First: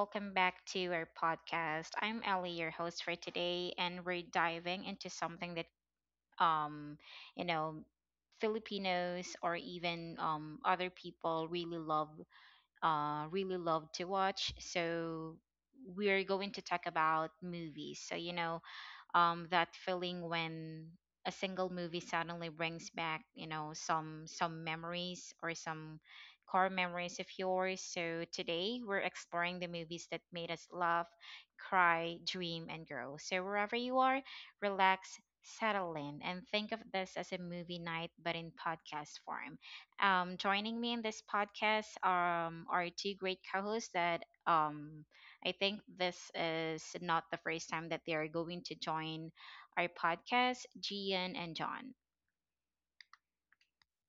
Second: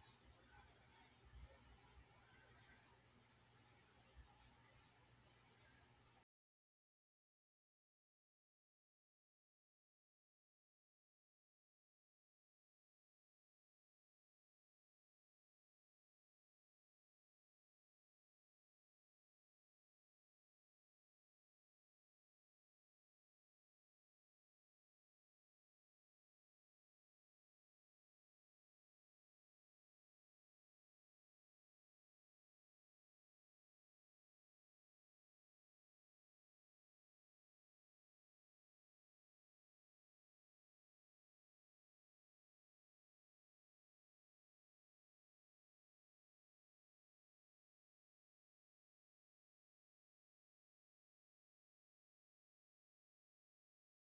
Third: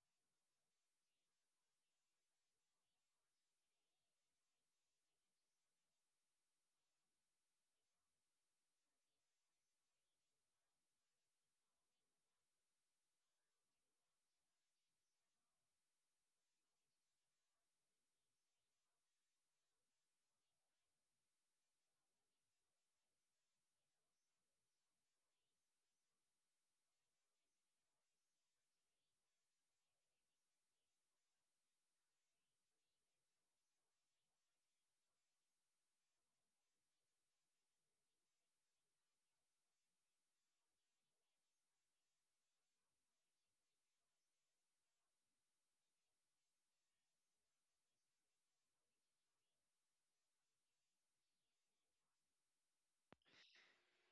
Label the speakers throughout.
Speaker 1: welcome back to our podcast. I'm Ellie, your host for today, and we're diving into something that, um, you know, Filipinos or even other people really love, to watch. So we're going to talk about movies. So that feeling when a single movie suddenly brings back some memories or some core memories of yours. So today we're exploring the movies that made us laugh, cry, dream, and grow. So wherever you are, relax, settle in, and think of this as a movie night but in podcast form. Joining me in this podcast are two great co-hosts that I think this is not the first time that they are going to join our podcast, Gian and John.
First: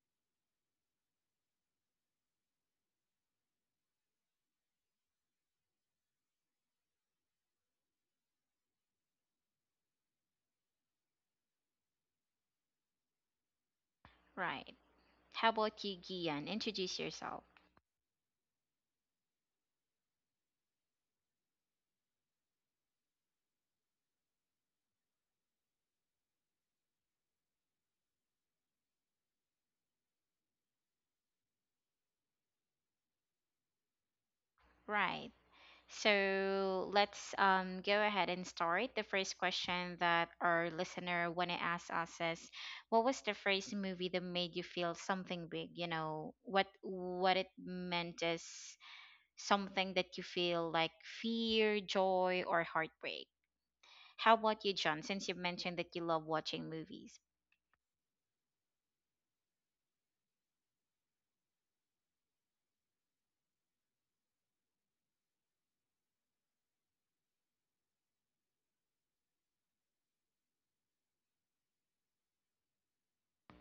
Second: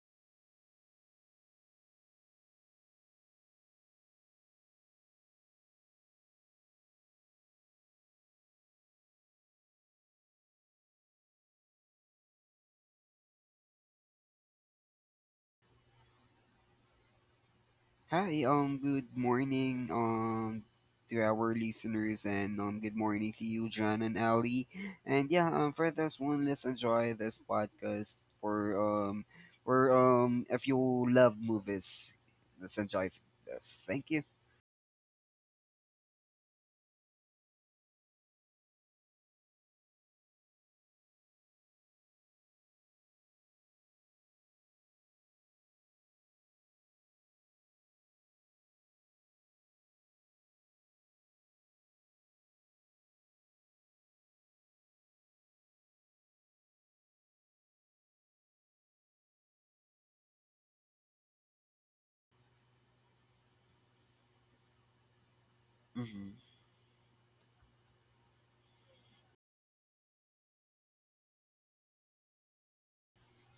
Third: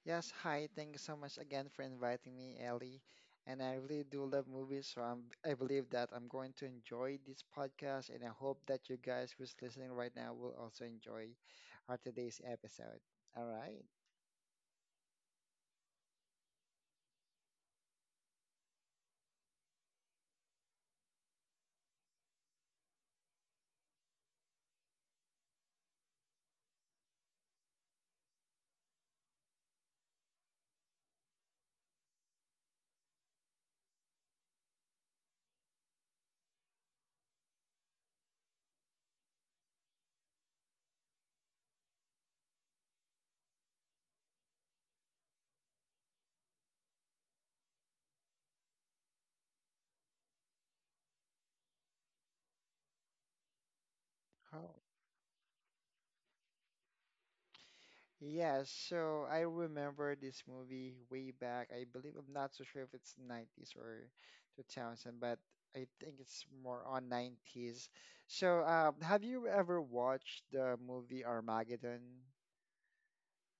Speaker 2: Yes, hi. Thank you so much again for inviting me, Ellie. And I really do love movies, so I believe that I'm going to enjoy this podcast, and I hope that you guys who's listening right now will also enjoy our today's episode. All right.
Speaker 1: Right. How about you, Gian? Introduce yourself.
Speaker 3: Hi, good morning, to our listeners, and good morning to you, John and Ali. And yeah, for this one, let's enjoy this podcast for, if you love movies, let's enjoy this. Thank you.
Speaker 1: Right. So let's go ahead and start. The first question that our listener want to ask us is, what was the first movie that made you feel something big? You know, what it meant is something that you feel like fear, joy, or heartbreak. How about you,
Speaker 2: Oh.
Speaker 1: John? Since you mentioned that you love watching movies.
Speaker 2: Yeah, so I remember this movie way back. I believe I'm not so sure if it's 90s or 2000, but I think it's
Speaker 3: Mm-hmm.
Speaker 2: more on 90s. So, have you ever watched the movie Armageddon?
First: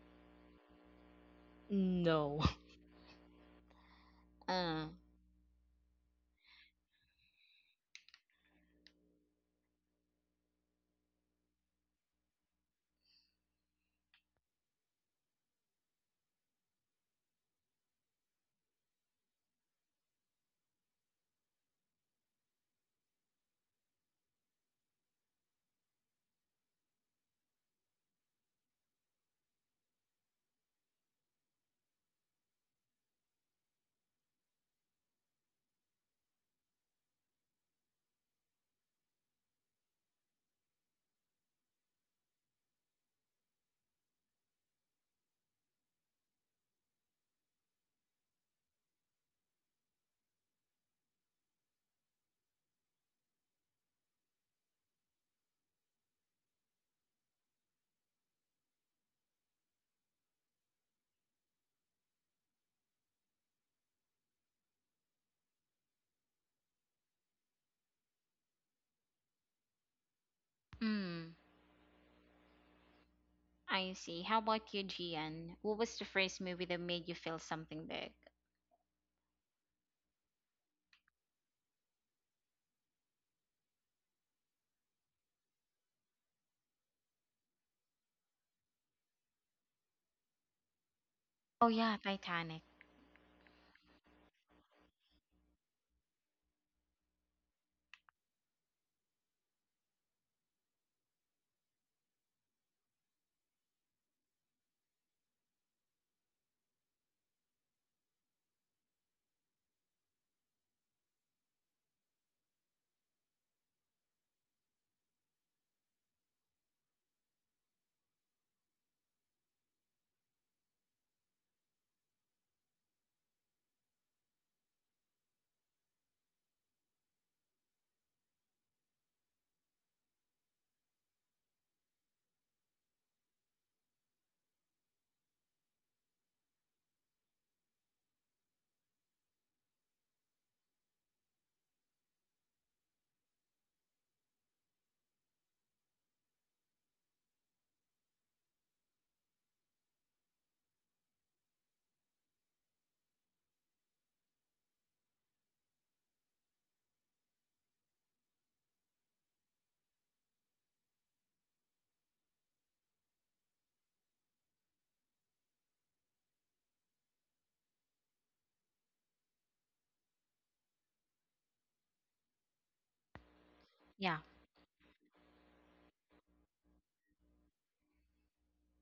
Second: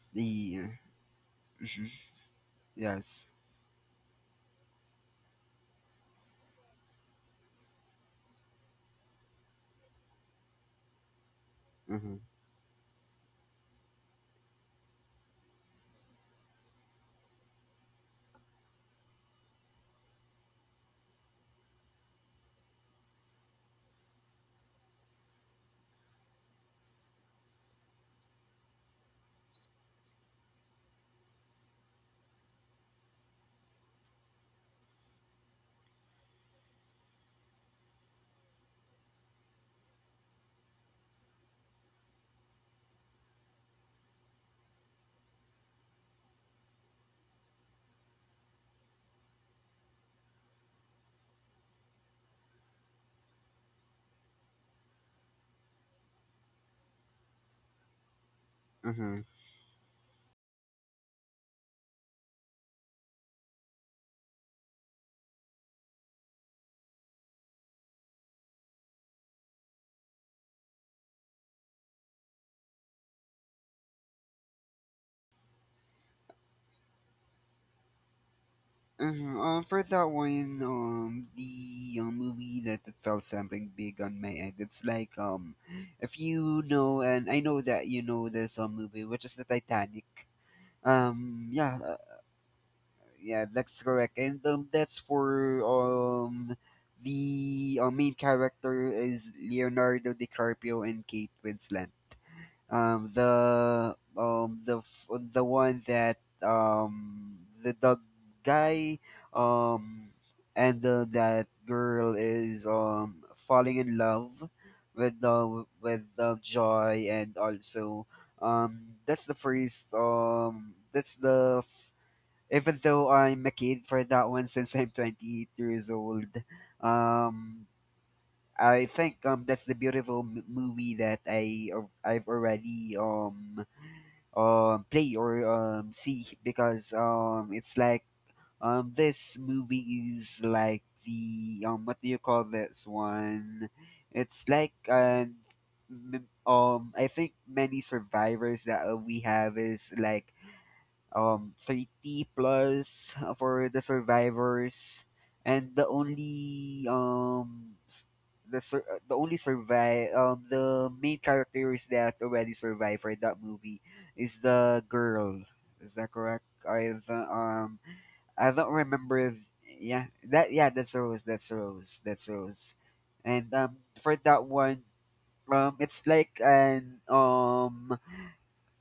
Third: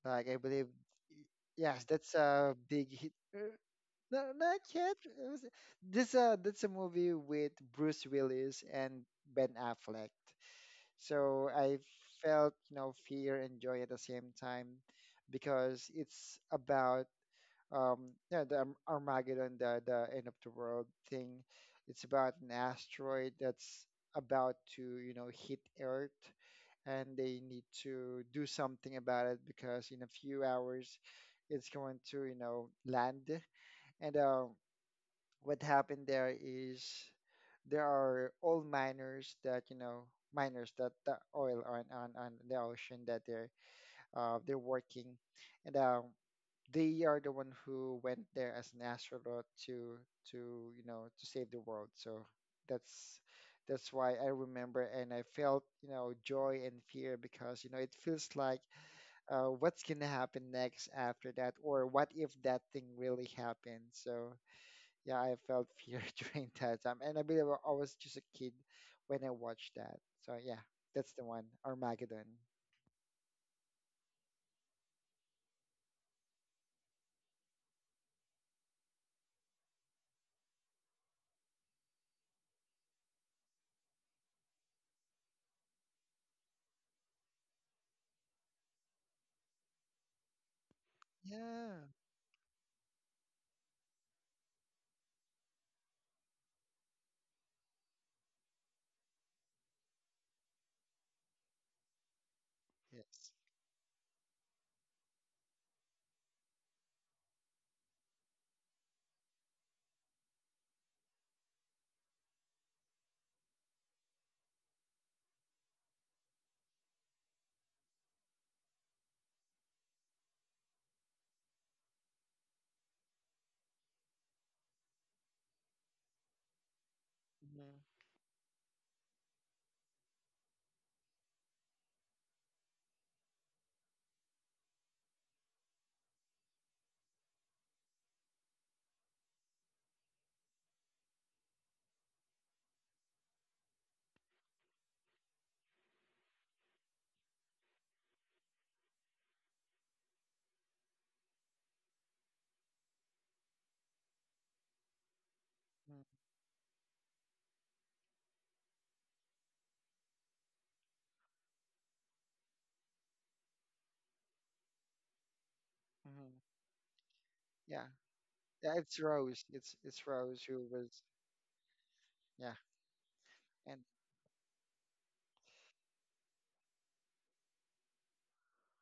Speaker 2: Like I
Speaker 3: The
Speaker 2: believe, y- yes, that's
Speaker 1: No.
Speaker 2: a big hit.
Speaker 3: Yes.
Speaker 2: No, not
Speaker 1: Uh,
Speaker 2: yet. It was- This that's a movie with Bruce Willis and Ben Affleck. So I
Speaker 3: Mm-hmm.
Speaker 2: felt, fear and joy at the same time because it's about the Armageddon, the end of the world thing. It's about an asteroid that's about to, hit Earth, and they need to do something about it because in a few hours it's going to, land. And what happened there is there are old miners that the oil on the ocean that they're working. And they are the one who went there as an astronaut to you know to save the world, so that's that's why I remember, and I felt, joy and fear because it feels like
Speaker 3: Mm-hmm.
Speaker 2: what's gonna happen next after that, or what if that thing really happened? So yeah, I felt fear during that time, and I believe I was just a kid when I watched that. So yeah, that's the
Speaker 1: mm,
Speaker 2: one, Armageddon.
Speaker 1: I see. How about you, Gian? What was the first movie that made you feel something big?
Speaker 3: Uh-huh. For that one, the movie that it felt something big on my end. It's like, if you know, and I know that you know, there's a movie which is the Titanic.
Speaker 1: Oh
Speaker 3: Yeah,
Speaker 2: Yeah.
Speaker 1: yeah, Titanic.
Speaker 3: yeah, that's correct, and that's for, the main character is Leonardo DiCaprio and Kate Winslet.
Speaker 2: Yes.
Speaker 3: The, the one that, the guy, um, and that girl is, falling in love with the joy, and also, that's the first. Even though I'm a kid for that one since I'm 28 years old, um,
Speaker 2: Hmm.
Speaker 3: I think that's the beautiful movie that I've already play or see, because it's like, this movie is like the, what do you call this one? It's like, I think many survivors that we have is like 30 plus, for the survivors, and the only survive, the main characters that already survived for that movie is the girl. Is that
Speaker 2: Hmm.
Speaker 3: correct? I the,
Speaker 2: Yeah.
Speaker 3: I don't
Speaker 2: Yeah, it's
Speaker 3: remember
Speaker 2: Rose.
Speaker 3: th-
Speaker 2: It's
Speaker 3: Yeah,
Speaker 2: it's Rose
Speaker 3: that
Speaker 2: who
Speaker 3: yeah, that's
Speaker 2: was.
Speaker 3: Rose.
Speaker 2: Yeah.
Speaker 3: And
Speaker 2: And
Speaker 1: Yeah.
Speaker 3: for that one, it's like an,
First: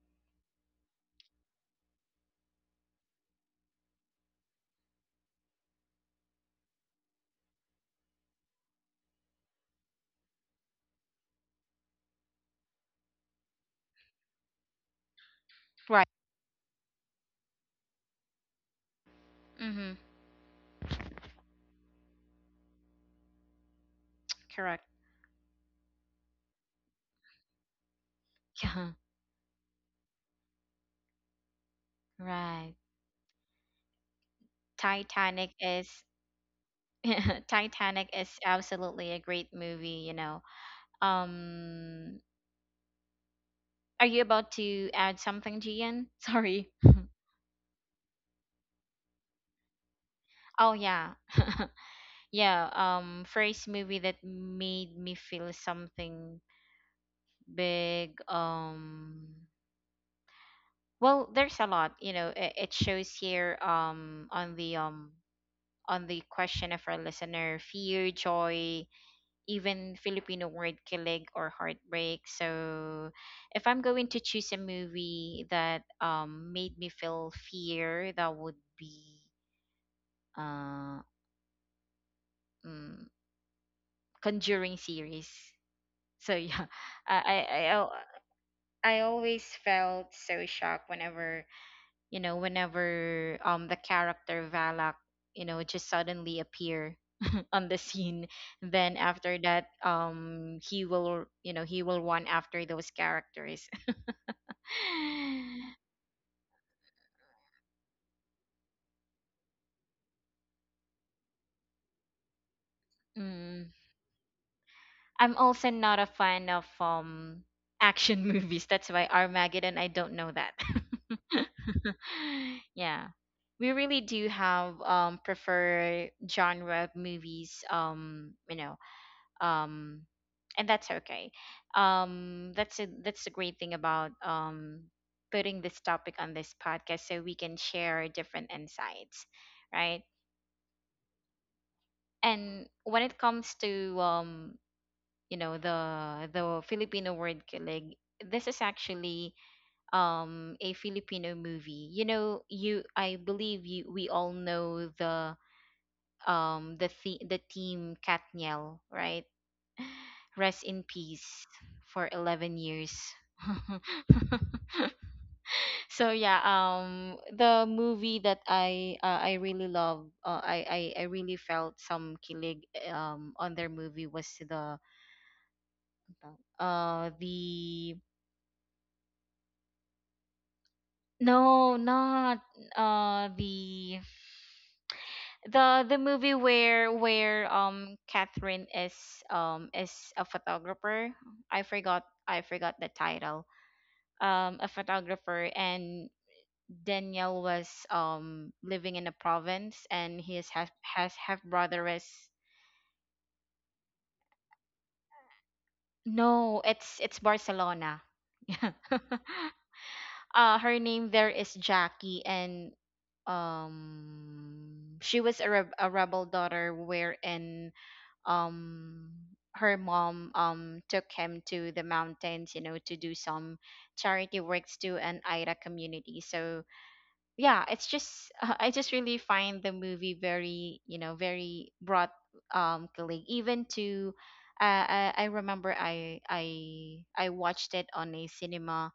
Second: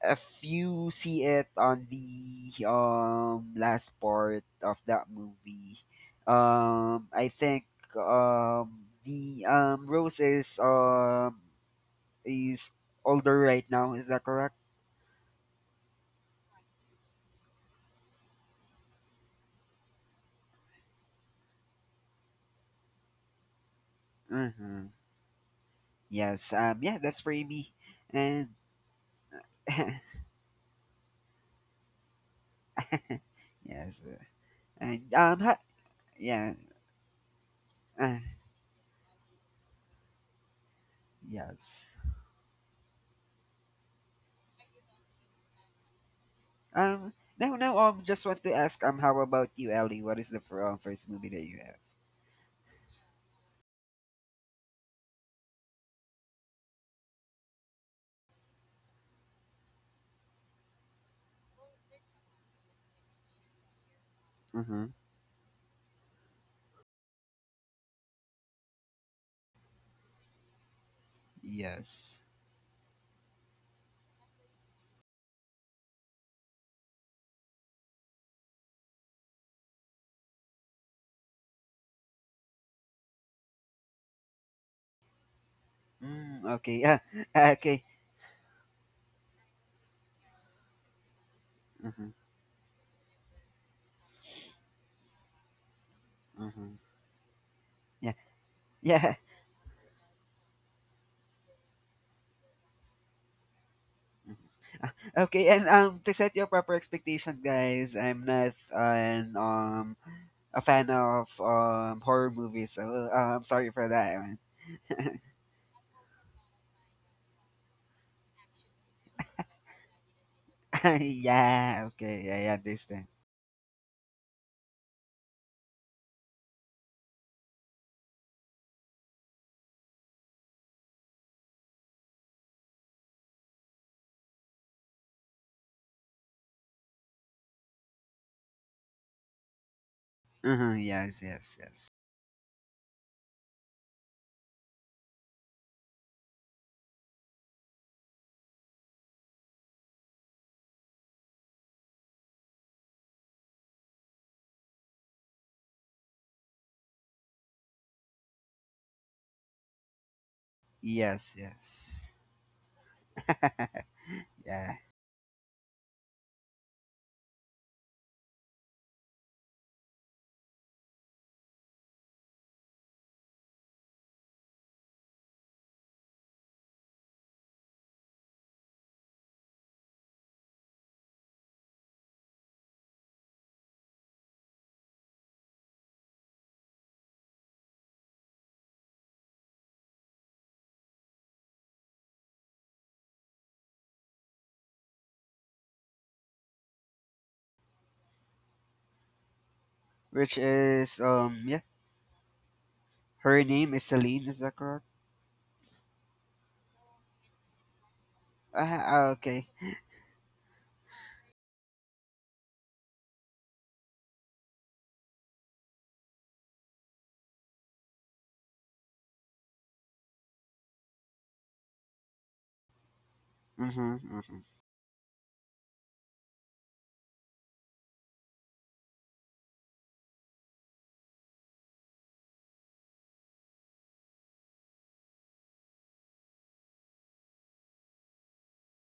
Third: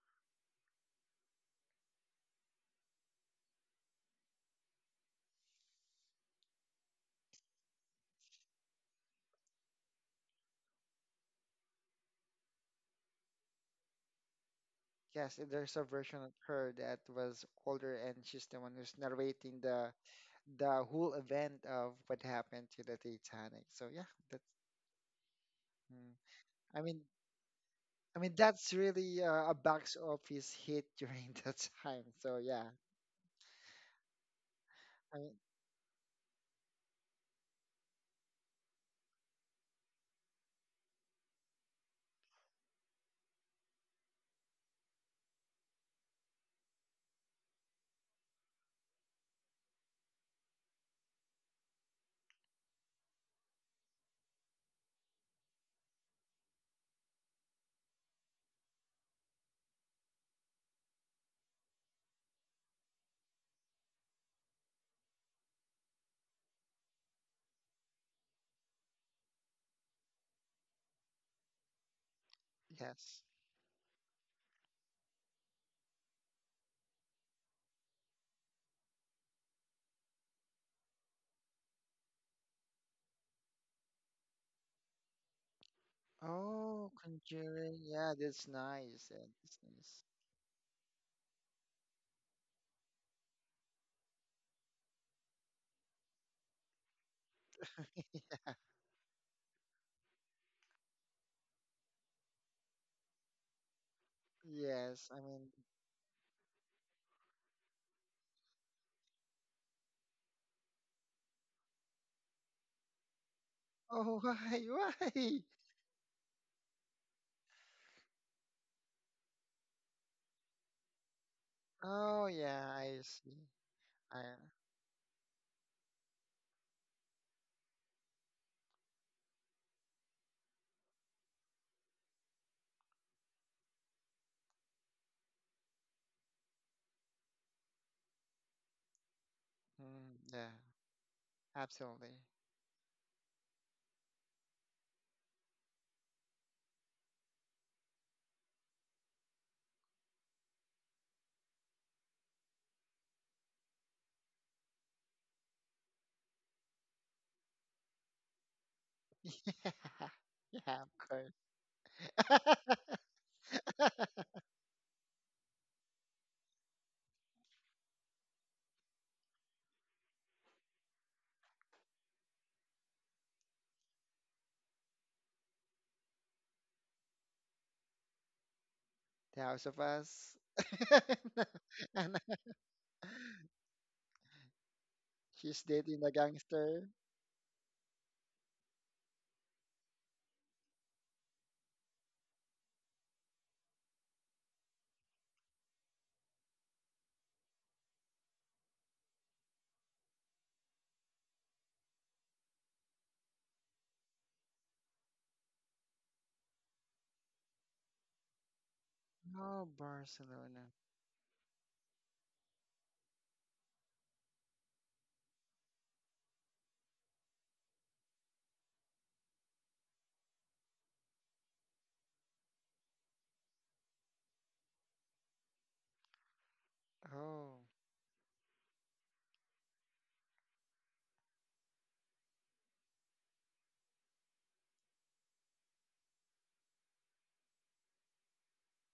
Speaker 3: if you see it on the, last part of that movie, I think, the, Rose is older right now. Is that correct?
Speaker 2: yes, and there's a
Speaker 1: Right.
Speaker 2: version of her that was older, and she's the one who's narrating the
Speaker 1: Mm-hmm.
Speaker 2: whole event of what happened to the Titanic. So yeah, that's...
Speaker 1: Correct.
Speaker 3: Mm-hmm.
Speaker 2: mm,
Speaker 3: Yes.
Speaker 2: I
Speaker 3: Yeah.
Speaker 2: mean
Speaker 3: That's for me.
Speaker 2: I mean,
Speaker 3: And
Speaker 2: that's
Speaker 1: Yeah.
Speaker 2: really a box office hit during that time. So yeah.
Speaker 1: Right.
Speaker 3: yes. And
Speaker 2: I mean,
Speaker 3: um.
Speaker 1: Titanic
Speaker 3: Ha-
Speaker 1: is
Speaker 3: yeah.
Speaker 1: Titanic
Speaker 3: Uh,
Speaker 1: is absolutely a great movie.
Speaker 3: yes.
Speaker 1: Um, are you about to add something, Gian? Sorry.
Speaker 3: Um. No. No. Just want to ask. How about you, Ellie? What is the
Speaker 1: Oh
Speaker 3: first
Speaker 1: yeah.
Speaker 3: movie that you have?
Speaker 1: Yeah, first movie that made me feel something big. Well, there's a lot. It, shows here on the
Speaker 3: Mm-hmm.
Speaker 1: question of our listener: fear, joy, even Filipino word kilig, or heartbreak.
Speaker 3: Yes.
Speaker 1: So
Speaker 2: yes.
Speaker 1: if I'm going to choose a movie that made me feel fear, that would be uh mm, Conjuring series. So
Speaker 3: Mm,
Speaker 1: yeah,
Speaker 3: okay.
Speaker 2: Oh,
Speaker 3: Yeah.
Speaker 1: I I I-
Speaker 3: Okay.
Speaker 2: Conjuring.
Speaker 1: I'll,
Speaker 2: Yeah, that's
Speaker 1: I
Speaker 2: nice. Yeah,
Speaker 1: always
Speaker 2: that's
Speaker 1: felt so shocked,
Speaker 3: Mm-hmm,
Speaker 1: whenever the character Valak, just suddenly
Speaker 3: mm-hmm.
Speaker 1: appear on the
Speaker 3: Yeah.
Speaker 1: scene.
Speaker 2: nice.
Speaker 1: Then
Speaker 3: Yeah.
Speaker 1: after that, he will run after those characters.
Speaker 2: Yes, I
Speaker 3: Okay.
Speaker 2: mean...
Speaker 3: And, to set your proper expectation, guys, I'm not an a fan of, horror movies. So, I'm
Speaker 1: Mm.
Speaker 3: sorry for that.
Speaker 2: Oh,
Speaker 3: Man.
Speaker 2: why?
Speaker 1: I'm
Speaker 2: Why?
Speaker 1: also not a fan of action movies. That's why Armageddon, I don't know that.
Speaker 3: Yeah.
Speaker 2: Oh
Speaker 3: Okay. I
Speaker 2: yeah, I
Speaker 3: understand.
Speaker 1: Yeah.
Speaker 2: see.
Speaker 1: We really
Speaker 2: I
Speaker 1: do have prefer genre of movies, um and that's okay. That's the great thing about putting this topic on this podcast, so we can share different insights, right?
Speaker 2: yeah,
Speaker 3: Mm-hmm, yes. Yes. Yes.
Speaker 2: absolutely.
Speaker 1: And when it comes to you know the the Filipino word kilig. This is actually a Filipino movie. You know, you, I believe you, we all know the team Katniel, right?
Speaker 2: Yeah,
Speaker 1: Rest in
Speaker 2: yeah, of course.
Speaker 3: Yes.
Speaker 1: peace for
Speaker 3: Yes.
Speaker 1: 11 years.
Speaker 3: Yeah.
Speaker 1: So yeah, the movie that I really love, I really felt some kilig on their movie was the.
Speaker 2: The House of Us.
Speaker 1: No,
Speaker 2: And
Speaker 1: not uh the
Speaker 2: she's
Speaker 1: the
Speaker 2: dating the
Speaker 1: movie
Speaker 2: gangster.
Speaker 1: where where Catherine is a photographer. I forgot the title. A photographer, and Danielle was living in a province and
Speaker 3: Which
Speaker 1: his
Speaker 3: is,
Speaker 1: half
Speaker 3: yeah.
Speaker 1: brother is.
Speaker 3: Her name is Celine. Is that correct?
Speaker 1: No, it's Barcelona. Yeah.
Speaker 3: Ah. Ah, okay.
Speaker 2: Oh, Barcelona.
Speaker 1: Her name there is Jackie, and she was a rebel daughter, wherein um her mom took him to the mountains, to do some
Speaker 3: Mm-hmm.
Speaker 1: charity
Speaker 3: Mm-hmm.
Speaker 1: works to an Aira community. So
Speaker 2: Oh.
Speaker 1: yeah, it's just I just really find the movie very, very broad colleague, even to I remember I watched it on a cinema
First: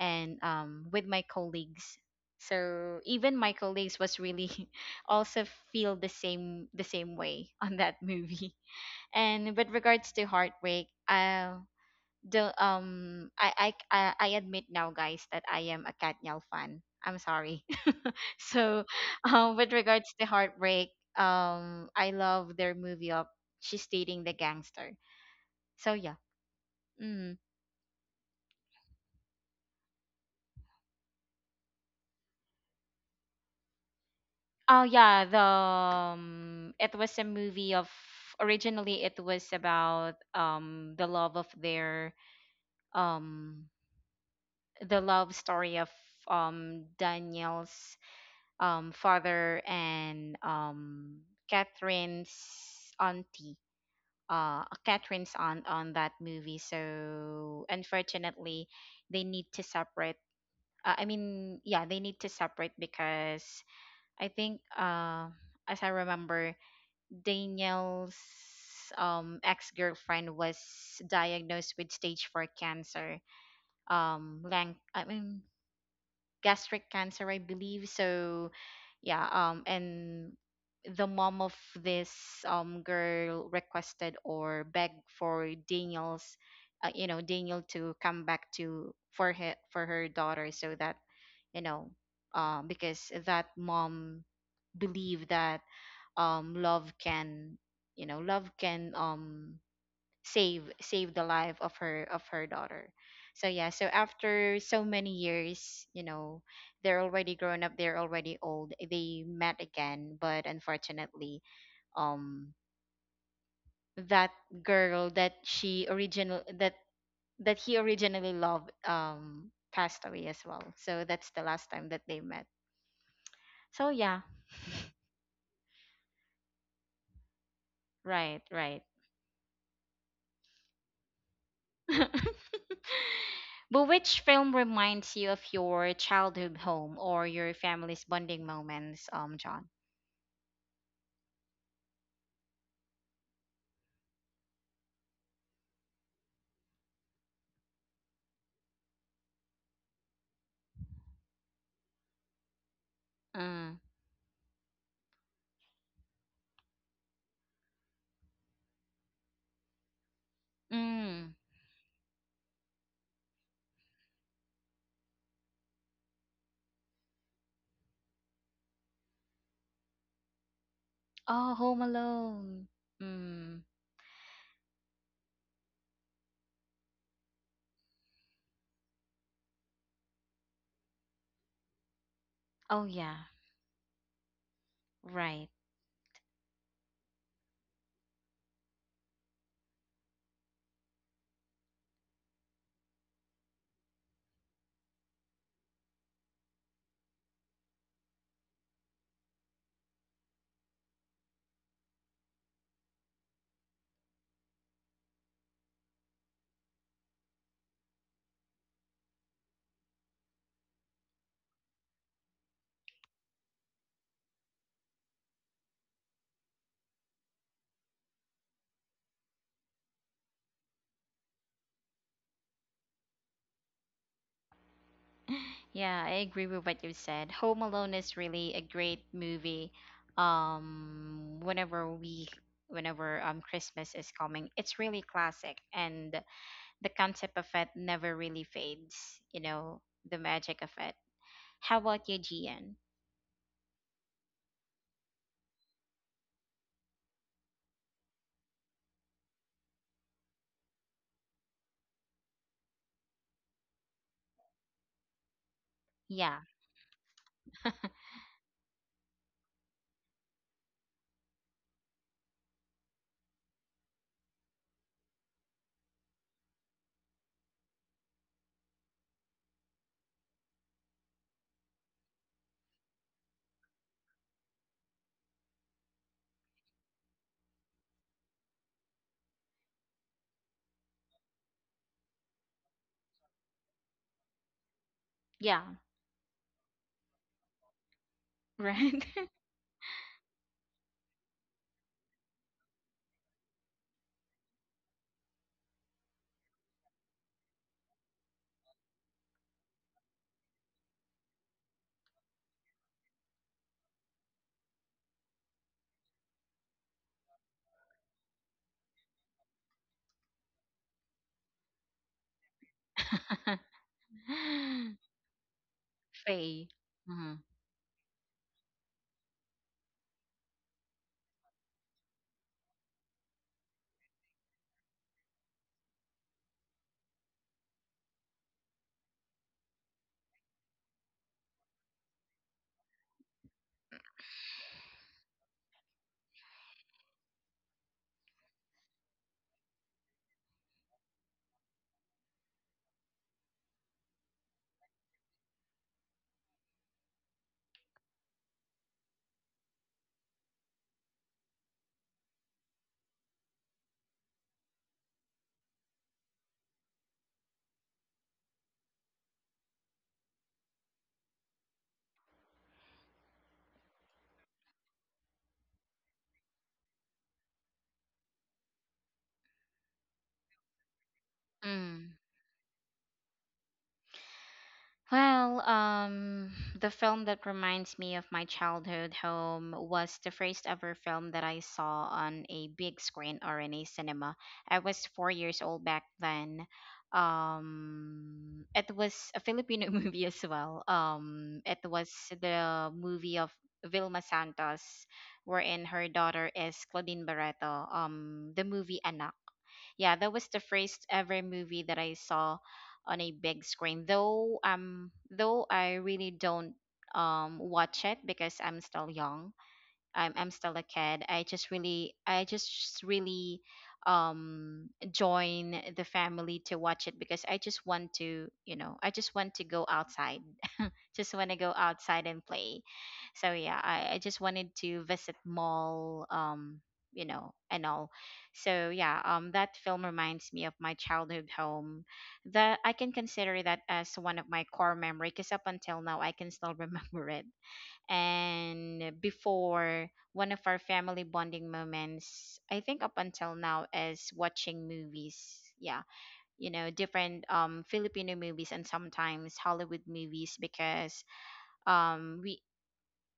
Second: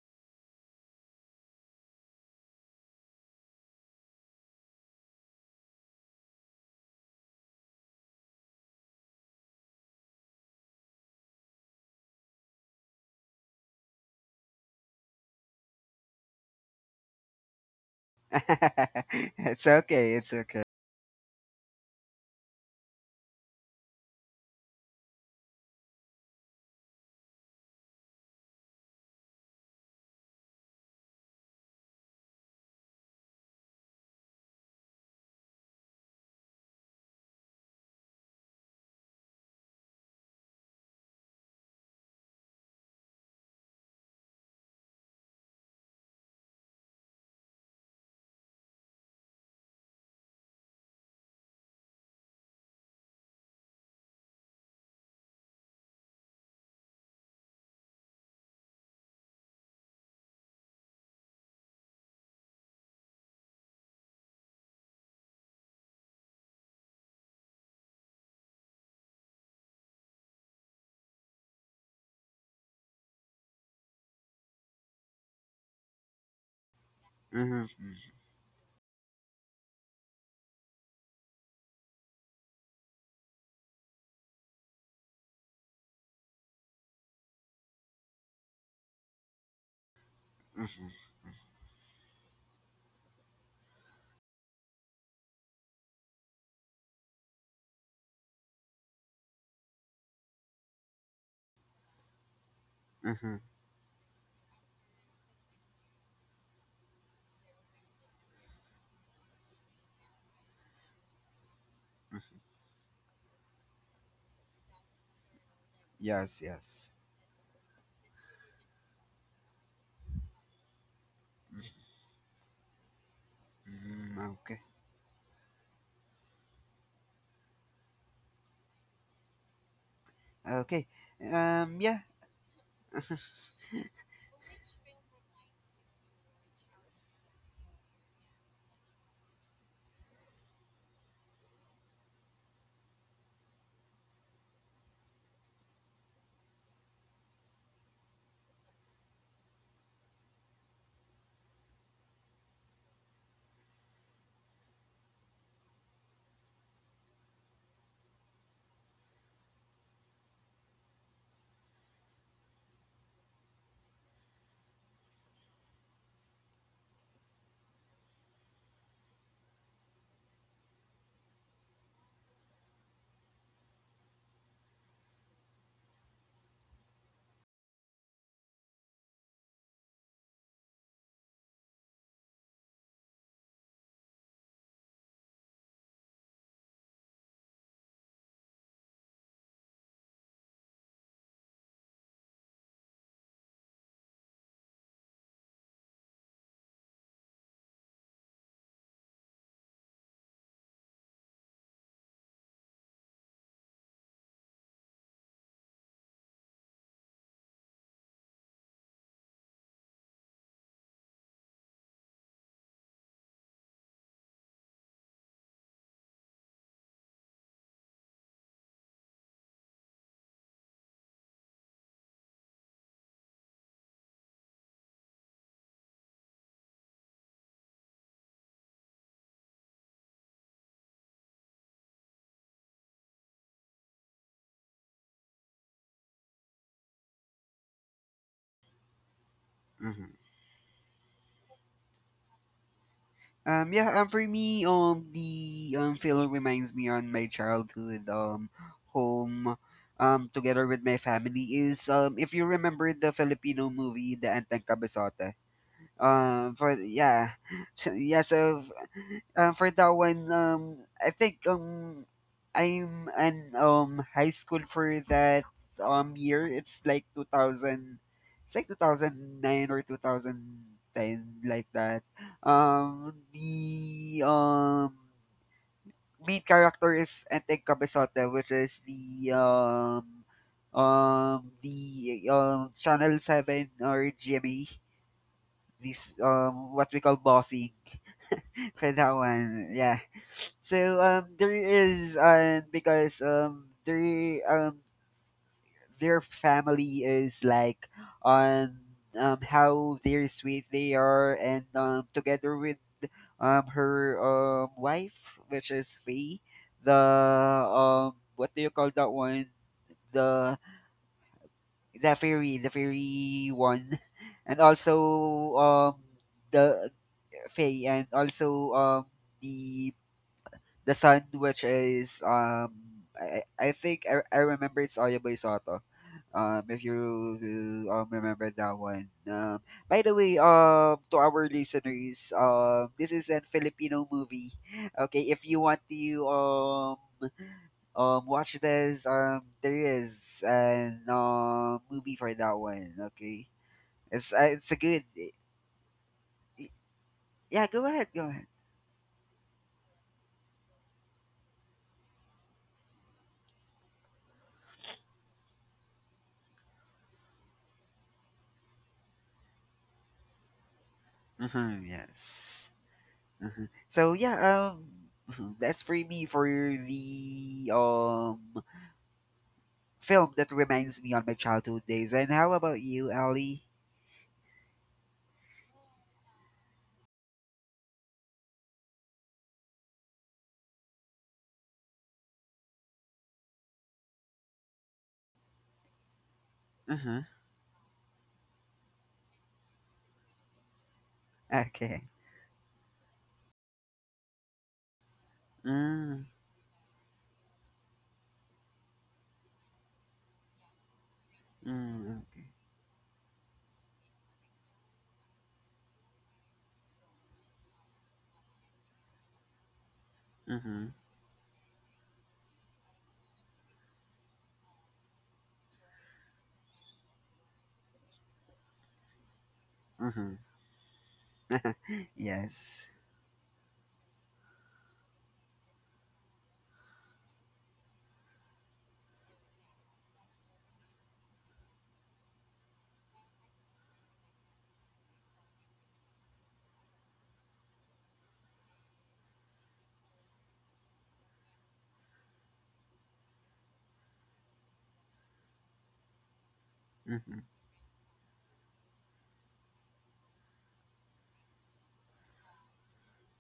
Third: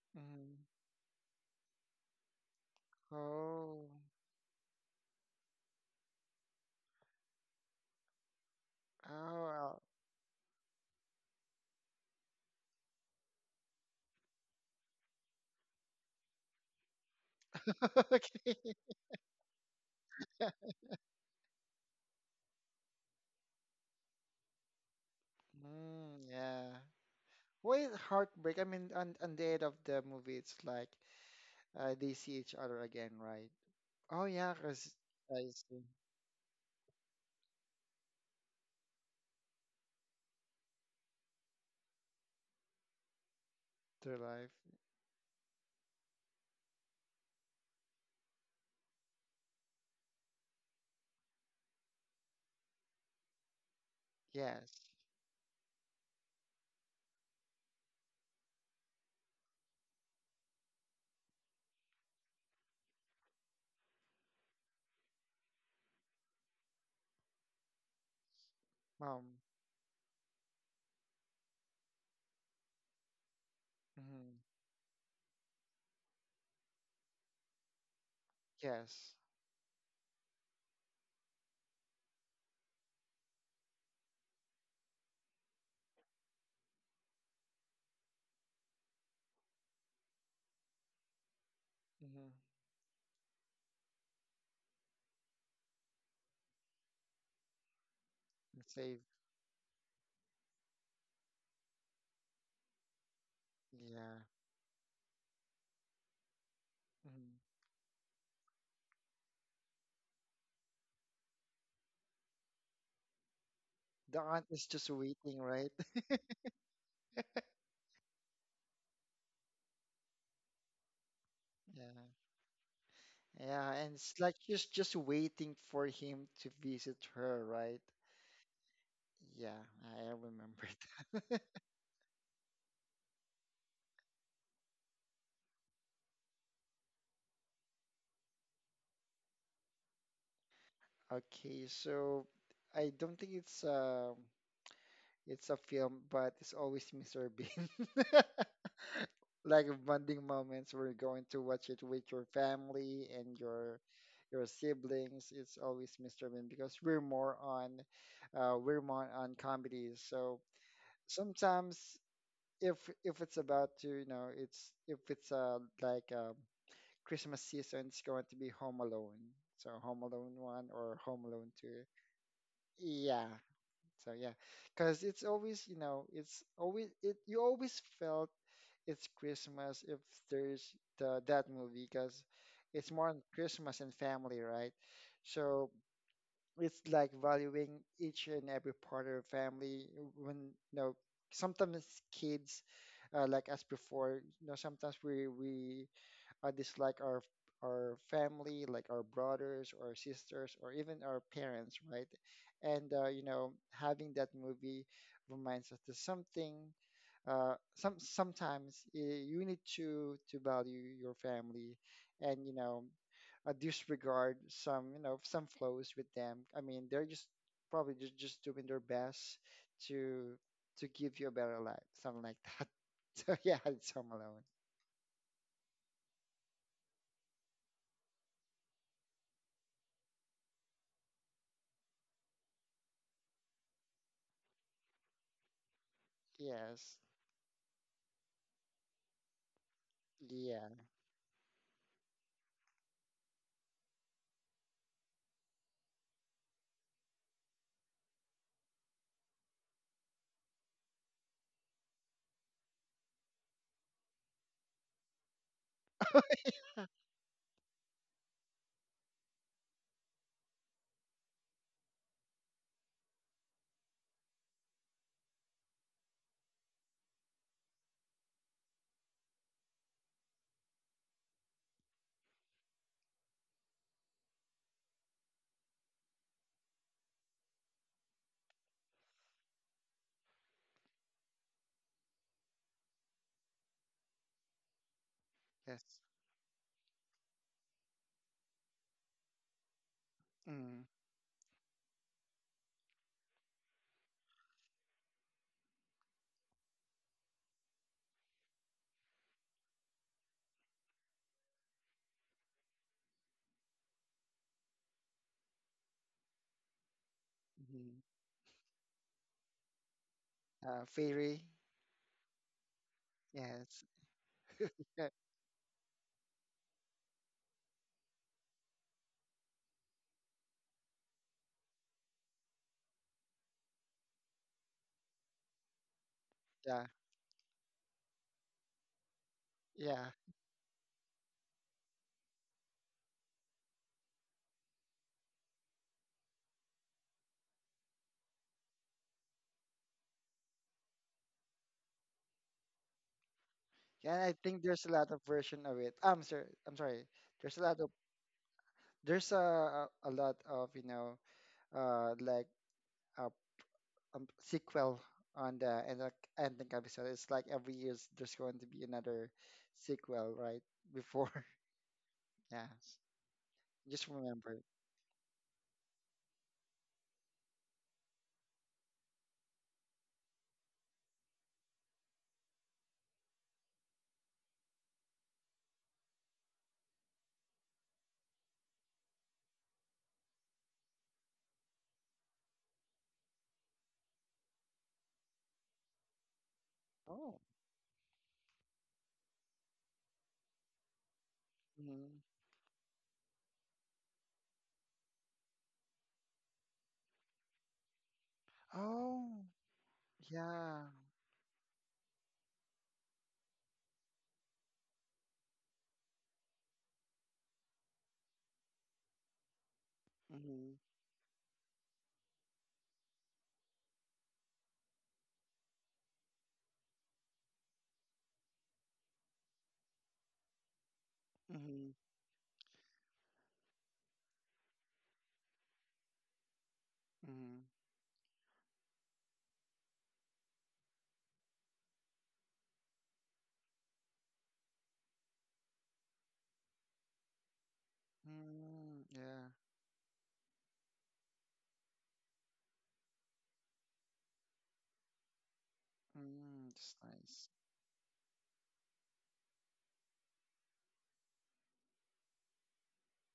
Speaker 1: and
Speaker 2: Mm.
Speaker 1: with my colleagues. So even my
Speaker 2: Oh.
Speaker 1: colleagues was really also feel the same way on that movie.
Speaker 2: Oh.
Speaker 1: And with
Speaker 2: Well.
Speaker 1: regards to heartbreak, the I admit now, guys, that I am a Katniel fan. I'm sorry.
Speaker 2: Okay.
Speaker 1: So
Speaker 3: It's
Speaker 1: with regards
Speaker 3: okay.
Speaker 1: to
Speaker 3: It's okay.
Speaker 1: heartbreak, I love their movie of She's Dating the Gangster. So yeah.
Speaker 2: Mm, yeah.
Speaker 1: Mm.
Speaker 2: What is heartbreak? I mean, on, the end of the movie, it's like they see each other again, right? Oh yeah,
Speaker 1: Oh
Speaker 2: 'cause
Speaker 1: yeah, the
Speaker 2: I see
Speaker 1: it was a movie of, originally it was about the love of their, um
Speaker 2: their life.
Speaker 1: the love story of Daniel's father and Catherine's auntie,
Speaker 2: Yes.
Speaker 1: Catherine's aunt on that movie. So unfortunately, they need to separate. I mean, yeah, they need to separate because I think, as I remember, Daniel's,
Speaker 2: Um.
Speaker 1: ex-girlfriend was diagnosed with stage four cancer,
Speaker 2: Mhm.
Speaker 1: I mean gastric cancer, I believe.
Speaker 3: Mm-hmm,
Speaker 1: So,
Speaker 2: Yes.
Speaker 1: yeah, and the mom of this girl requested or begged for Daniel to come back to for her, for her daughter, so that,
Speaker 3: mm-hmm,
Speaker 1: you know,
Speaker 2: Mm-hmm.
Speaker 1: because that mom believed that um love can love can
Speaker 2: Save.
Speaker 1: save the life of her daughter.
Speaker 3: mm-hmm.
Speaker 1: So yeah, so
Speaker 2: Yeah.
Speaker 1: after so many years, they're already
Speaker 2: Hmm.
Speaker 1: grown up, they're already old, they met again, but unfortunately, um
Speaker 2: The
Speaker 1: that
Speaker 2: aunt is just
Speaker 1: girl that
Speaker 2: waiting, right?
Speaker 1: she
Speaker 3: Yes,
Speaker 1: original that
Speaker 3: yes.
Speaker 1: that he originally loved passed away as well. So that's the last time
Speaker 2: Yeah.
Speaker 1: that they met.
Speaker 2: Yeah,
Speaker 1: So
Speaker 2: and
Speaker 3: Mm,
Speaker 1: yeah.
Speaker 2: it's like
Speaker 3: okay.
Speaker 2: she's just waiting for him to visit her, right?
Speaker 1: Right. Right.
Speaker 2: Yeah, I remember
Speaker 3: Okay.
Speaker 2: that.
Speaker 3: Yeah.
Speaker 1: But which film reminds you of your childhood home or your family's bonding moments, John?
Speaker 2: Okay, so I don't think it's a film, but it's always Mr. Bean. Like bonding moments, we're going to watch it with your family and
Speaker 1: Mm.
Speaker 2: your siblings. It's always Mr. Bean because we're more on comedies. So
Speaker 1: Mm.
Speaker 2: sometimes, if if it's about to you know it's if it's like Christmas season, it's going to be Home Alone. So Home Alone one or Home Alone
Speaker 1: Oh, Home
Speaker 2: two.
Speaker 1: Alone.
Speaker 2: Yeah,
Speaker 1: Mm.
Speaker 2: so yeah, because it's always, you know, it's always it. You always felt it's Christmas if there's the that movie, because
Speaker 1: Oh,
Speaker 2: it's more on
Speaker 1: yeah.
Speaker 2: Christmas and family, right?
Speaker 1: Right.
Speaker 2: So it's like valuing each and every part of family. When you know, sometimes kids, like us before, you know, sometimes we dislike our family, like our brothers or sisters or even our parents, right? And having that movie reminds us that something. Some sometimes you need to value your family, and disregard some you know some flows with them. I mean, they're just probably just doing their best to to give you a better life, something like that. So yeah, it's Home Alone.
Speaker 1: Yeah, I agree with what you said. Home Alone is really a great movie. Whenever we, whenever Christmas is coming, it's really classic, and the
Speaker 2: Yes.
Speaker 1: concept of it never really fades. You know,
Speaker 3: Mm-hmm.
Speaker 1: the magic of
Speaker 2: Yeah.
Speaker 1: it. How about you, Gian?
Speaker 3: Yeah, for me, the film reminds me on my childhood, home, together with my family is, if you remember the Filipino movie, The Antang Kabisota.
Speaker 1: Yeah,
Speaker 3: For, yeah, yeah, so for that one, I think, I'm an high school for that year. It's like 2009 or 2010, like that. The main character is Enteng Cabezote, which is the Channel Seven or GMA.
Speaker 1: yeah,
Speaker 2: Yes.
Speaker 3: This, what we call bossing, for
Speaker 1: right.
Speaker 3: that one, yeah.
Speaker 2: Mm,
Speaker 3: So, there is, because their family is like on, how they're sweet they are, and, together with, her, wife which is Faye, the,
Speaker 2: hmm.
Speaker 3: what do you call that one, the
Speaker 2: Fairy.
Speaker 3: the fairy
Speaker 2: Yes.
Speaker 3: one. And also
Speaker 2: Yeah.
Speaker 1: Faye.
Speaker 3: the
Speaker 1: Mm-hmm.
Speaker 3: Faye, and also, the the son, which is, I think, I remember it's Oyaboy Soto. If
Speaker 2: Yeah.
Speaker 3: you, remember that one. By
Speaker 2: Yeah.
Speaker 3: the way, to our listeners, this is a Filipino movie. Okay, if you want to watch this, there is an, movie for that one, okay?
Speaker 2: Yeah,
Speaker 3: It's
Speaker 2: I
Speaker 3: uh,
Speaker 2: think
Speaker 3: it's a
Speaker 2: there's a
Speaker 3: good,
Speaker 2: lot of version of it. I'm sorry. I'm sorry. There's a
Speaker 3: yeah.
Speaker 2: lot
Speaker 3: Go
Speaker 2: of
Speaker 3: ahead, go ahead.
Speaker 2: there's a lot of like a sequel on the and like ending episode. It's like every year's there's going to be another sequel, right? Before.
Speaker 3: Mhm,
Speaker 2: Yeah.
Speaker 3: yes. Uh-huh.
Speaker 2: Just
Speaker 3: So
Speaker 2: remember.
Speaker 3: yeah, that's for me for the film that reminds me on my childhood days.
Speaker 1: Mm.
Speaker 3: And how about you, Ali?
Speaker 1: Well, the film that reminds me of my childhood home was the first ever film that I saw on a big screen or in a cinema. I was 4 years old back then.
Speaker 3: Uh-huh.
Speaker 2: Oh.
Speaker 1: It was a Filipino movie as well. It
Speaker 3: Okay.
Speaker 1: was
Speaker 2: Hmm.
Speaker 1: the movie of Vilma Santos, wherein her
Speaker 3: Mm,
Speaker 1: daughter is Claudine Barreto. The movie Anak.
Speaker 2: Oh.
Speaker 1: Yeah, that was the
Speaker 2: Yeah.
Speaker 1: first ever movie that I
Speaker 3: mm, okay.
Speaker 1: saw on a big screen. Though I really don't watch it because I'm still young. I'm still
Speaker 2: Mm-hmm.
Speaker 1: a
Speaker 3: Mm-hmm.
Speaker 1: kid. I just really join the family to watch it because I just want to go
Speaker 3: Mm-hmm.
Speaker 1: outside. Just want to go
Speaker 2: Mm-hmm.
Speaker 1: outside and play.
Speaker 3: Yes.
Speaker 1: So yeah, I just wanted to visit mall,
Speaker 2: Mm-hmm.
Speaker 1: and all. So yeah, that film reminds me of my childhood home, that I can consider that as one of my core memory, because up until now I can still remember it.
Speaker 2: Mm,
Speaker 1: And
Speaker 2: yeah.
Speaker 1: before, one of our family bonding moments, I think, up until now, is watching movies. Yeah,
Speaker 2: Mm,
Speaker 1: you know,
Speaker 2: that's
Speaker 3: Mm-hmm.
Speaker 1: different
Speaker 2: nice.
Speaker 1: Filipino movies and sometimes Hollywood movies, because um we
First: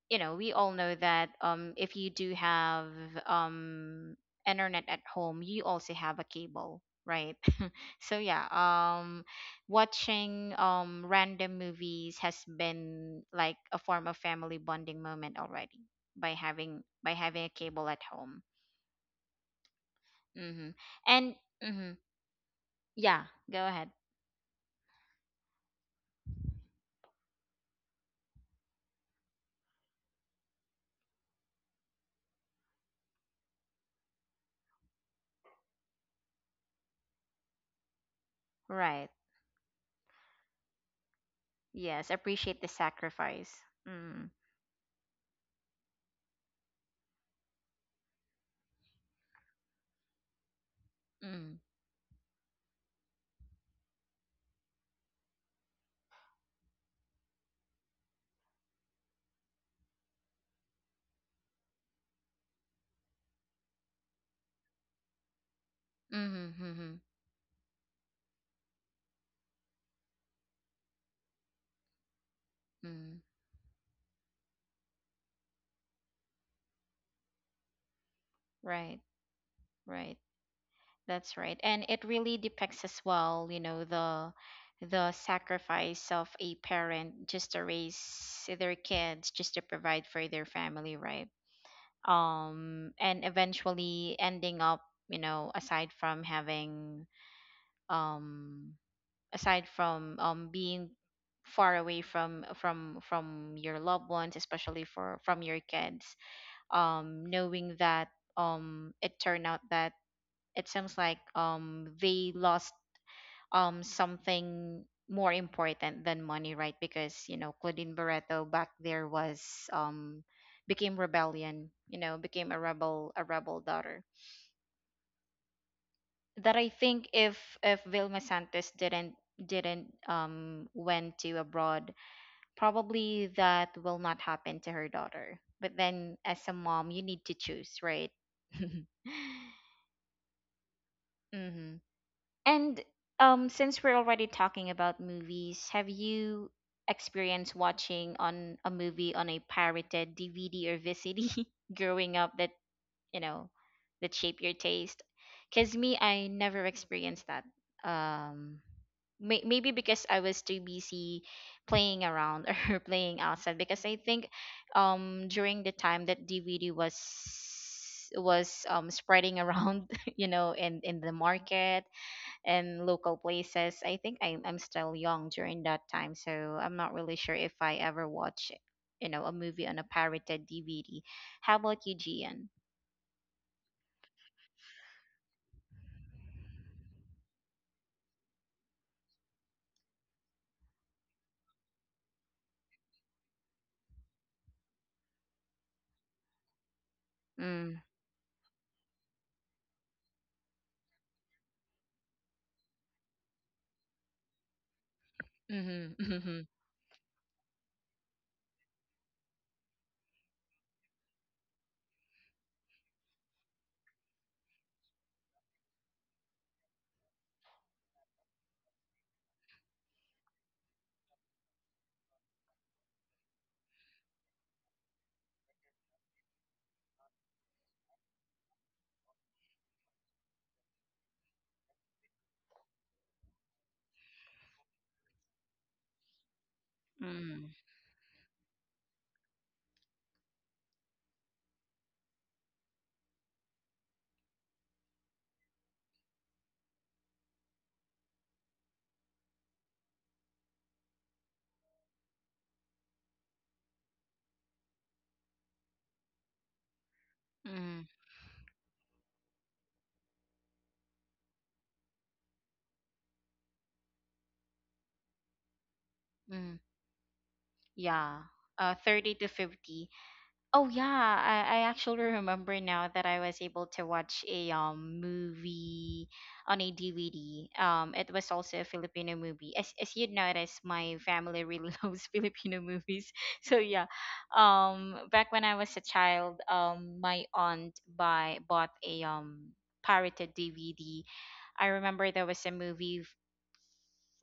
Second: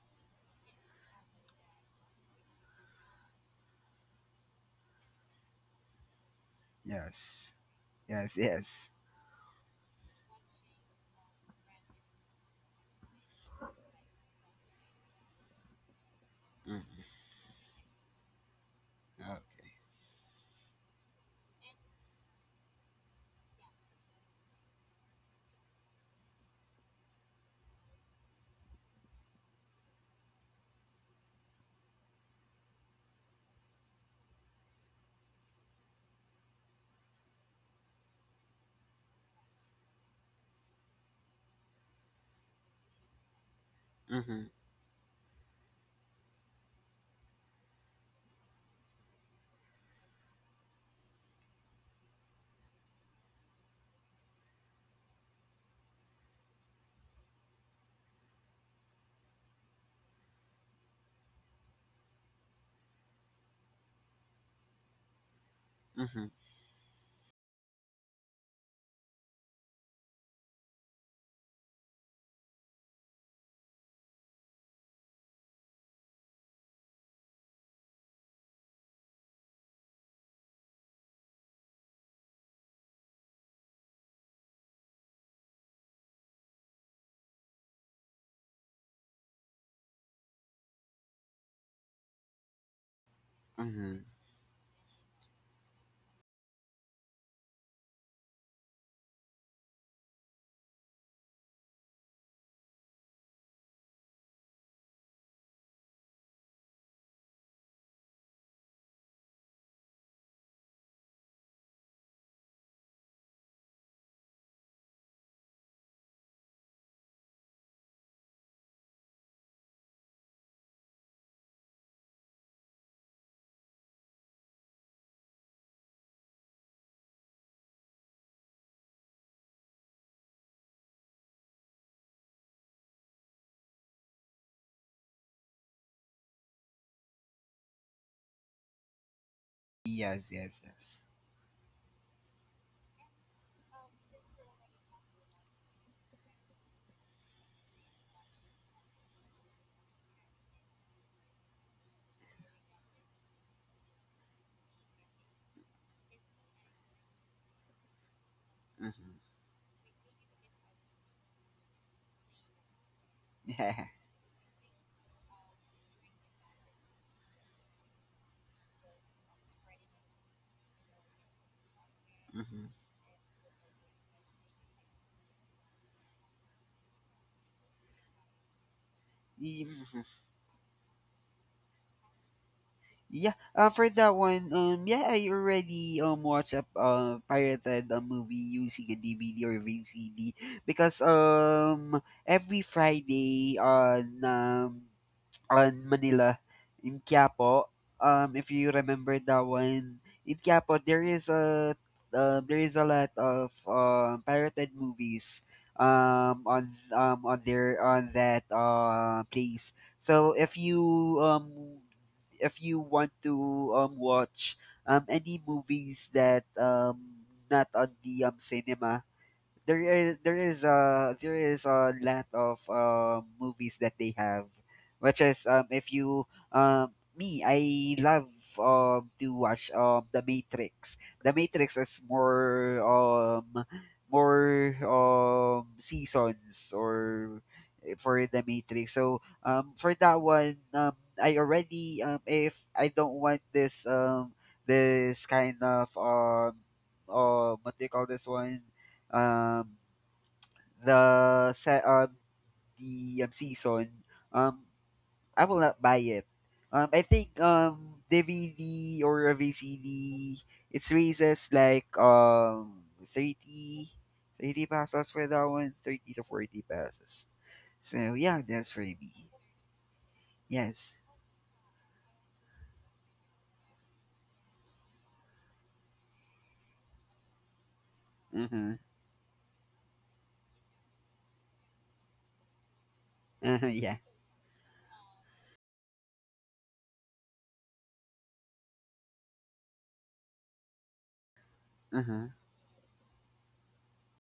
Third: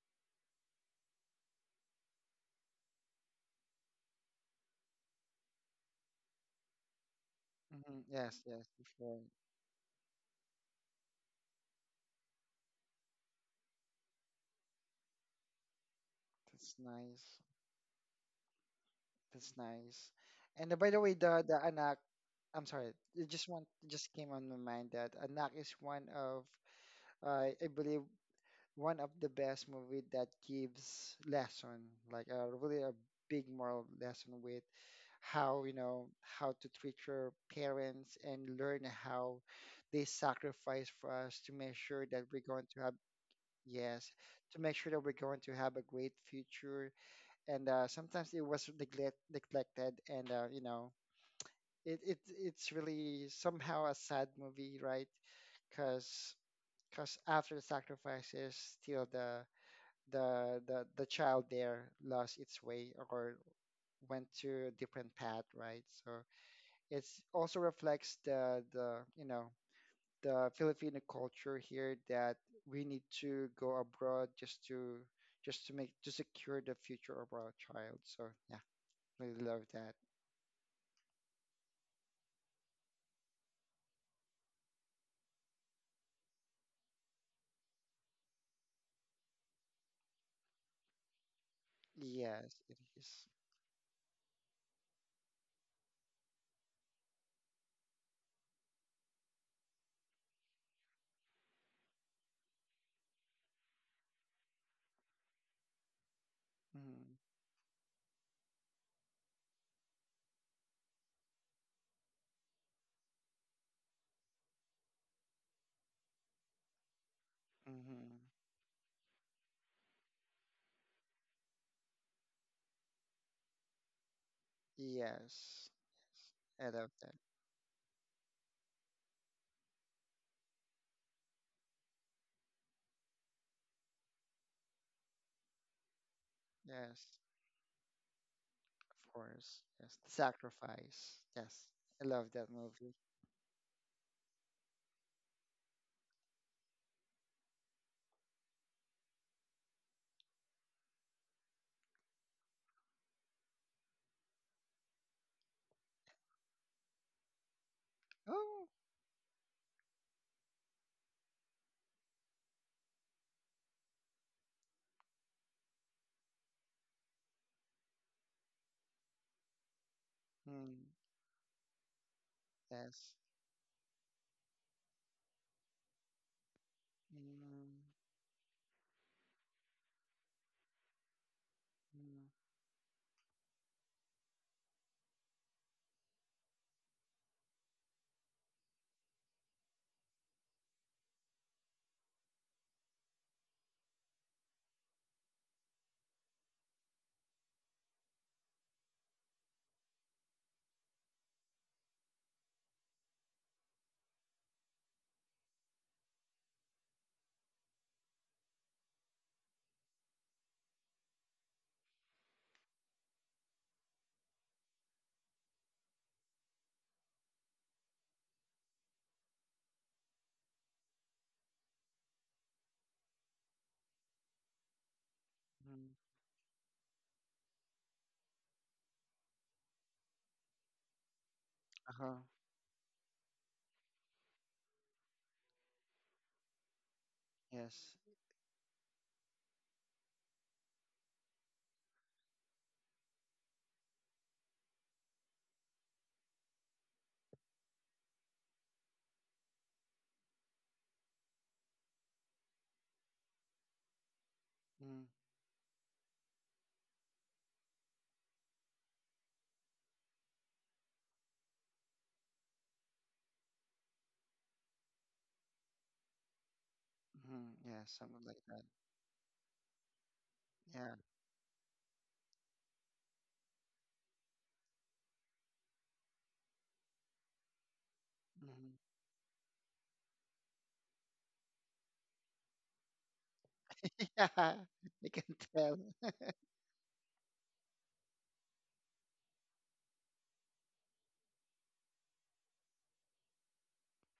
Speaker 1: we all know that, if you do have um, internet at home, you also have a cable, right?
Speaker 3: Yes.
Speaker 2: Hmm.
Speaker 1: So
Speaker 3: Yes.
Speaker 2: Yes,
Speaker 1: yeah,
Speaker 2: yes, for
Speaker 3: Yes.
Speaker 2: sure.
Speaker 1: watching random movies has been like a form of family bonding moment already, by
Speaker 2: That's
Speaker 1: having
Speaker 3: Mm-hmm.
Speaker 2: nice.
Speaker 1: a cable at home.
Speaker 2: That's
Speaker 3: Okay.
Speaker 2: nice.
Speaker 1: Mm-hmm.
Speaker 2: And by the way,
Speaker 1: And
Speaker 2: the
Speaker 1: mm-hmm,
Speaker 2: anak, I'm sorry,
Speaker 1: yeah,
Speaker 2: it just
Speaker 1: go
Speaker 2: want
Speaker 1: ahead.
Speaker 2: just came on my mind that anak is one of, I believe, one of the best movie that gives lesson, like a really a big moral lesson with how to treat your parents, and learn
Speaker 1: Right.
Speaker 2: how they sacrifice for us to make sure
Speaker 1: Yes,
Speaker 2: that we're
Speaker 1: appreciate
Speaker 2: going
Speaker 1: the
Speaker 2: to have...
Speaker 1: sacrifice.
Speaker 2: Yes.
Speaker 1: Mm-hmm.
Speaker 3: Mm-hmm.
Speaker 2: To make sure that we're going to have a great future. And sometimes it was neglected, and uh, you know,
Speaker 1: Mm-hmm.
Speaker 2: it, it it's really, somehow, a sad movie, right? Because because after the sacrifices, still the child there lost its way or went to a different path, right? So
Speaker 3: Mm-hmm.
Speaker 1: Mm-hmm.
Speaker 2: it's also reflects the you know the Filipino culture here that we need
Speaker 1: Mm.
Speaker 2: to go abroad just to make to secure the future of our child. So yeah,
Speaker 1: Right.
Speaker 2: really love that.
Speaker 1: Right. That's right. And it really depicts as well, the sacrifice of a parent just to raise their kids, just to provide for their family, right?
Speaker 2: Yes, it
Speaker 1: And
Speaker 2: is.
Speaker 3: Mm-hmm.
Speaker 1: eventually ending up, aside from um being far away from your loved ones, especially for from your kids,
Speaker 2: Mhm.
Speaker 1: knowing that it turned out that it seems like they lost something more important than money, right? Because Claudine
Speaker 2: Mhm.
Speaker 1: Barreto back there was um became a rebel daughter.
Speaker 2: Yes. Yes.
Speaker 1: That I
Speaker 2: I love
Speaker 1: think,
Speaker 2: that.
Speaker 1: if Vilma Santos didn't went to abroad, probably that will not happen to her daughter. But then, as a mom, you
Speaker 2: Yes,
Speaker 1: need to choose, right?
Speaker 2: of course. Yes.
Speaker 3: Yes. Yes. Yes.
Speaker 2: Sacrifice. Yes.
Speaker 1: Mm-hmm.
Speaker 2: I love that
Speaker 1: And,
Speaker 2: movie.
Speaker 1: since we're already talking about movies, have you experienced watching on a movie on a pirated DVD or VCD growing up, you know, that shape your taste? Because me, I never experienced that. Um,
Speaker 2: Oh.
Speaker 3: Mm-hmm.
Speaker 1: maybe because I was too busy playing around or playing outside. Because I think during the time that DVD was spreading around,
Speaker 2: Mm,
Speaker 1: in the market and
Speaker 2: yes.
Speaker 1: local places. I think I'm still young during that time, so I'm not really sure if I
Speaker 2: Mm,
Speaker 1: ever watch, a movie
Speaker 3: Yeah.
Speaker 1: on a
Speaker 3: Mm-hmm.
Speaker 1: pirated DVD. How about you,
Speaker 2: mm,
Speaker 1: Gian?
Speaker 3: Yeah, for that one, yeah, I already watched a, pirated a movie using a DVD or VCD, because every Friday on Manila in Quiapo.
Speaker 1: Mm.
Speaker 3: If you remember that one, in Quiapo there is a lot of pirated movies,
Speaker 1: Mm-hmm.
Speaker 3: on, on their on that, place. So if you want to watch any movies that, not on the, cinema, there is there is a there is a lot of, movies that they have, which is,
Speaker 2: mm.
Speaker 3: if you, me, I love to watch, The Matrix. The Matrix is
Speaker 2: Uh-huh.
Speaker 3: more seasons, or
Speaker 1: Mm-hmm.
Speaker 2: Yes.
Speaker 3: for The Matrix. So, for that one, I already, if I don't want this, this kind of, what do you call this one, um, the se- um, the, season, um,
Speaker 2: Mm,
Speaker 3: I will not buy it. I think,
Speaker 1: Mm, mm,
Speaker 3: DVD or a VCD, it's raises like thirty, thirty 30 pesos for that one, 30 to
Speaker 1: mm.
Speaker 3: 40 pesos.
Speaker 2: mm. Yeah,
Speaker 3: So
Speaker 1: Yeah,
Speaker 2: something
Speaker 3: yeah,
Speaker 2: like that.
Speaker 3: that's for
Speaker 1: 30 to
Speaker 3: me.
Speaker 1: 50. Oh yeah,
Speaker 3: Yes.
Speaker 2: Yeah.
Speaker 1: I actually remember now that I was able to watch a movie on a DVD. It was also a
Speaker 3: Uh-huh.
Speaker 2: Mm-hmm.
Speaker 1: Filipino movie. As you'd notice, my family really loves Filipino movies. So
Speaker 3: Uh-huh.
Speaker 1: yeah,
Speaker 3: Yeah.
Speaker 2: Yeah, you can
Speaker 1: back when I was
Speaker 2: tell.
Speaker 1: a child, my aunt buy bought a pirated DVD. I remember there
Speaker 3: Uh-huh.
Speaker 1: was a movie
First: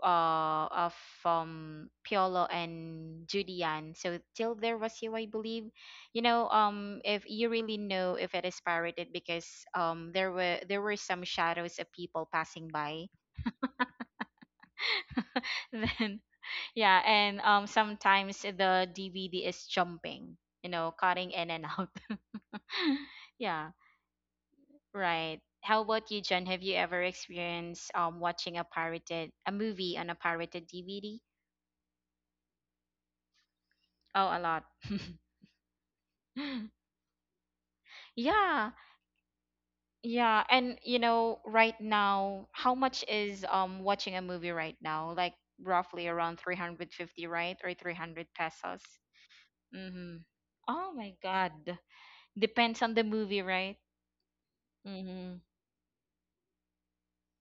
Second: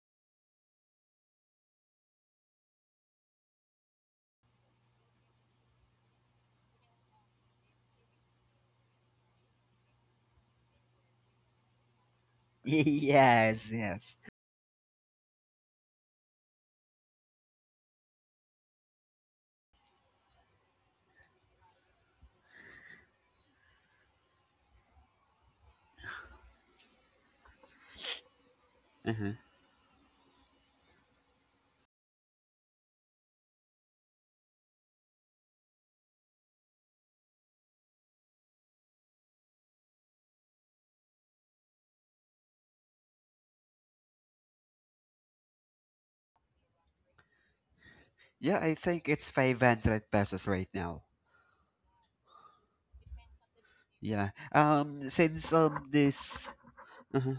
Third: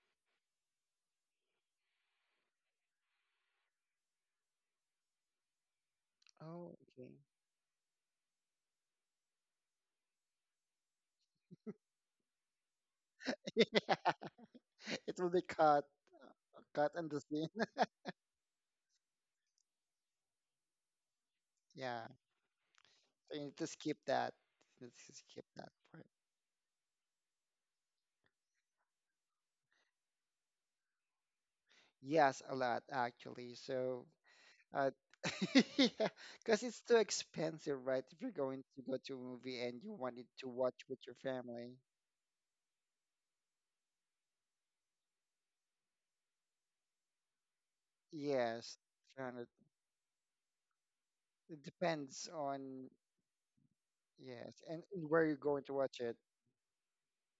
Speaker 1: of Piolo and Julian. So till there was you, I believe. You know,
Speaker 2: Oh, okay.
Speaker 1: if you really know if it is pirated because there were some shadows of people passing by.
Speaker 3: Yes,
Speaker 2: Yeah,
Speaker 3: yes.
Speaker 2: it will be cut,
Speaker 1: Then yeah,
Speaker 2: in the
Speaker 1: and
Speaker 2: scene.
Speaker 1: sometimes the DVD is jumping. You know, cutting in and out.
Speaker 2: Yeah, so you need to
Speaker 1: Yeah,
Speaker 2: skip that. You need to
Speaker 1: right.
Speaker 2: skip that
Speaker 1: How
Speaker 2: part.
Speaker 1: about you, Jen? Have you ever experienced watching a pirated
Speaker 3: Uh-huh.
Speaker 1: a movie on a pirated DVD?
Speaker 2: Yes, a lot actually. So,
Speaker 1: Oh, a lot.
Speaker 2: uh, yeah, because it's too expensive, right? If you're going
Speaker 1: Yeah,
Speaker 2: to go to a movie and you wanted
Speaker 1: yeah,
Speaker 2: to
Speaker 1: and
Speaker 2: watch
Speaker 1: you
Speaker 2: with your
Speaker 1: know,
Speaker 2: family,
Speaker 1: right now, how much is watching a movie right now? Like roughly around 350, right? Or 300
Speaker 3: Yeah, I
Speaker 2: yes,
Speaker 1: pesos.
Speaker 3: think it's
Speaker 2: kind
Speaker 3: 500
Speaker 1: Mm-hmm.
Speaker 3: pesos right
Speaker 1: Oh
Speaker 3: now.
Speaker 1: my God.
Speaker 2: it depends
Speaker 1: Depends
Speaker 2: on...
Speaker 1: on the movie, right?
Speaker 3: Yeah.
Speaker 2: yes, and where you're
Speaker 1: Mm-hmm.
Speaker 3: Since
Speaker 2: going to watch it.
Speaker 3: this... Uh-huh.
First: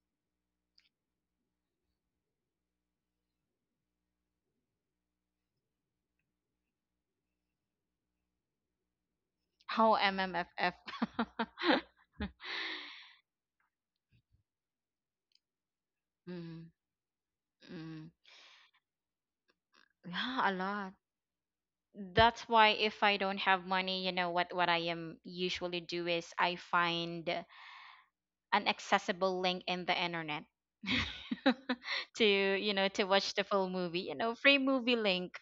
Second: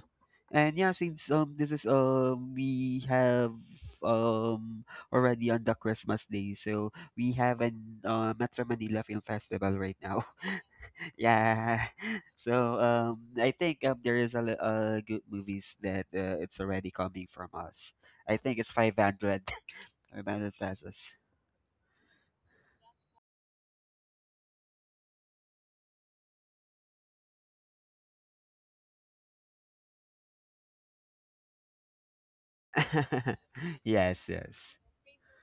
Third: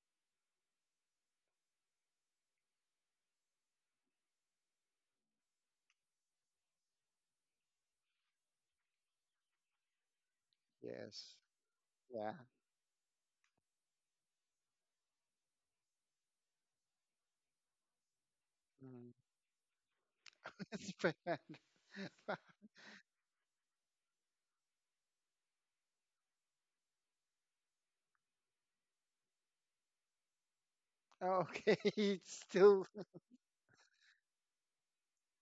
Speaker 3: And yeah, since this is, we have um already on the Christmas day, so we have an, Metro Manila Film Festival
Speaker 1: How
Speaker 3: right now.
Speaker 1: MMFF.
Speaker 2: Yes,
Speaker 3: Yeah,
Speaker 2: yeah.
Speaker 3: so, I think, there is a, good movies that,
Speaker 1: Mm
Speaker 3: it's
Speaker 1: mm.
Speaker 3: already coming from us. I think it's five
Speaker 2: Mm-hmm.
Speaker 3: hundred, five
Speaker 1: Yeah, a
Speaker 3: hundred
Speaker 2: It's
Speaker 1: lot.
Speaker 3: pesos.
Speaker 2: bad.
Speaker 1: That's why if I don't have money, you know what I am usually do is I find an accessible link in the internet
Speaker 2: Okay,
Speaker 1: to
Speaker 2: it's
Speaker 1: you
Speaker 2: still
Speaker 1: know to watch the full movie, you
Speaker 3: Yes,
Speaker 1: know, free
Speaker 3: yes.
Speaker 1: movie link.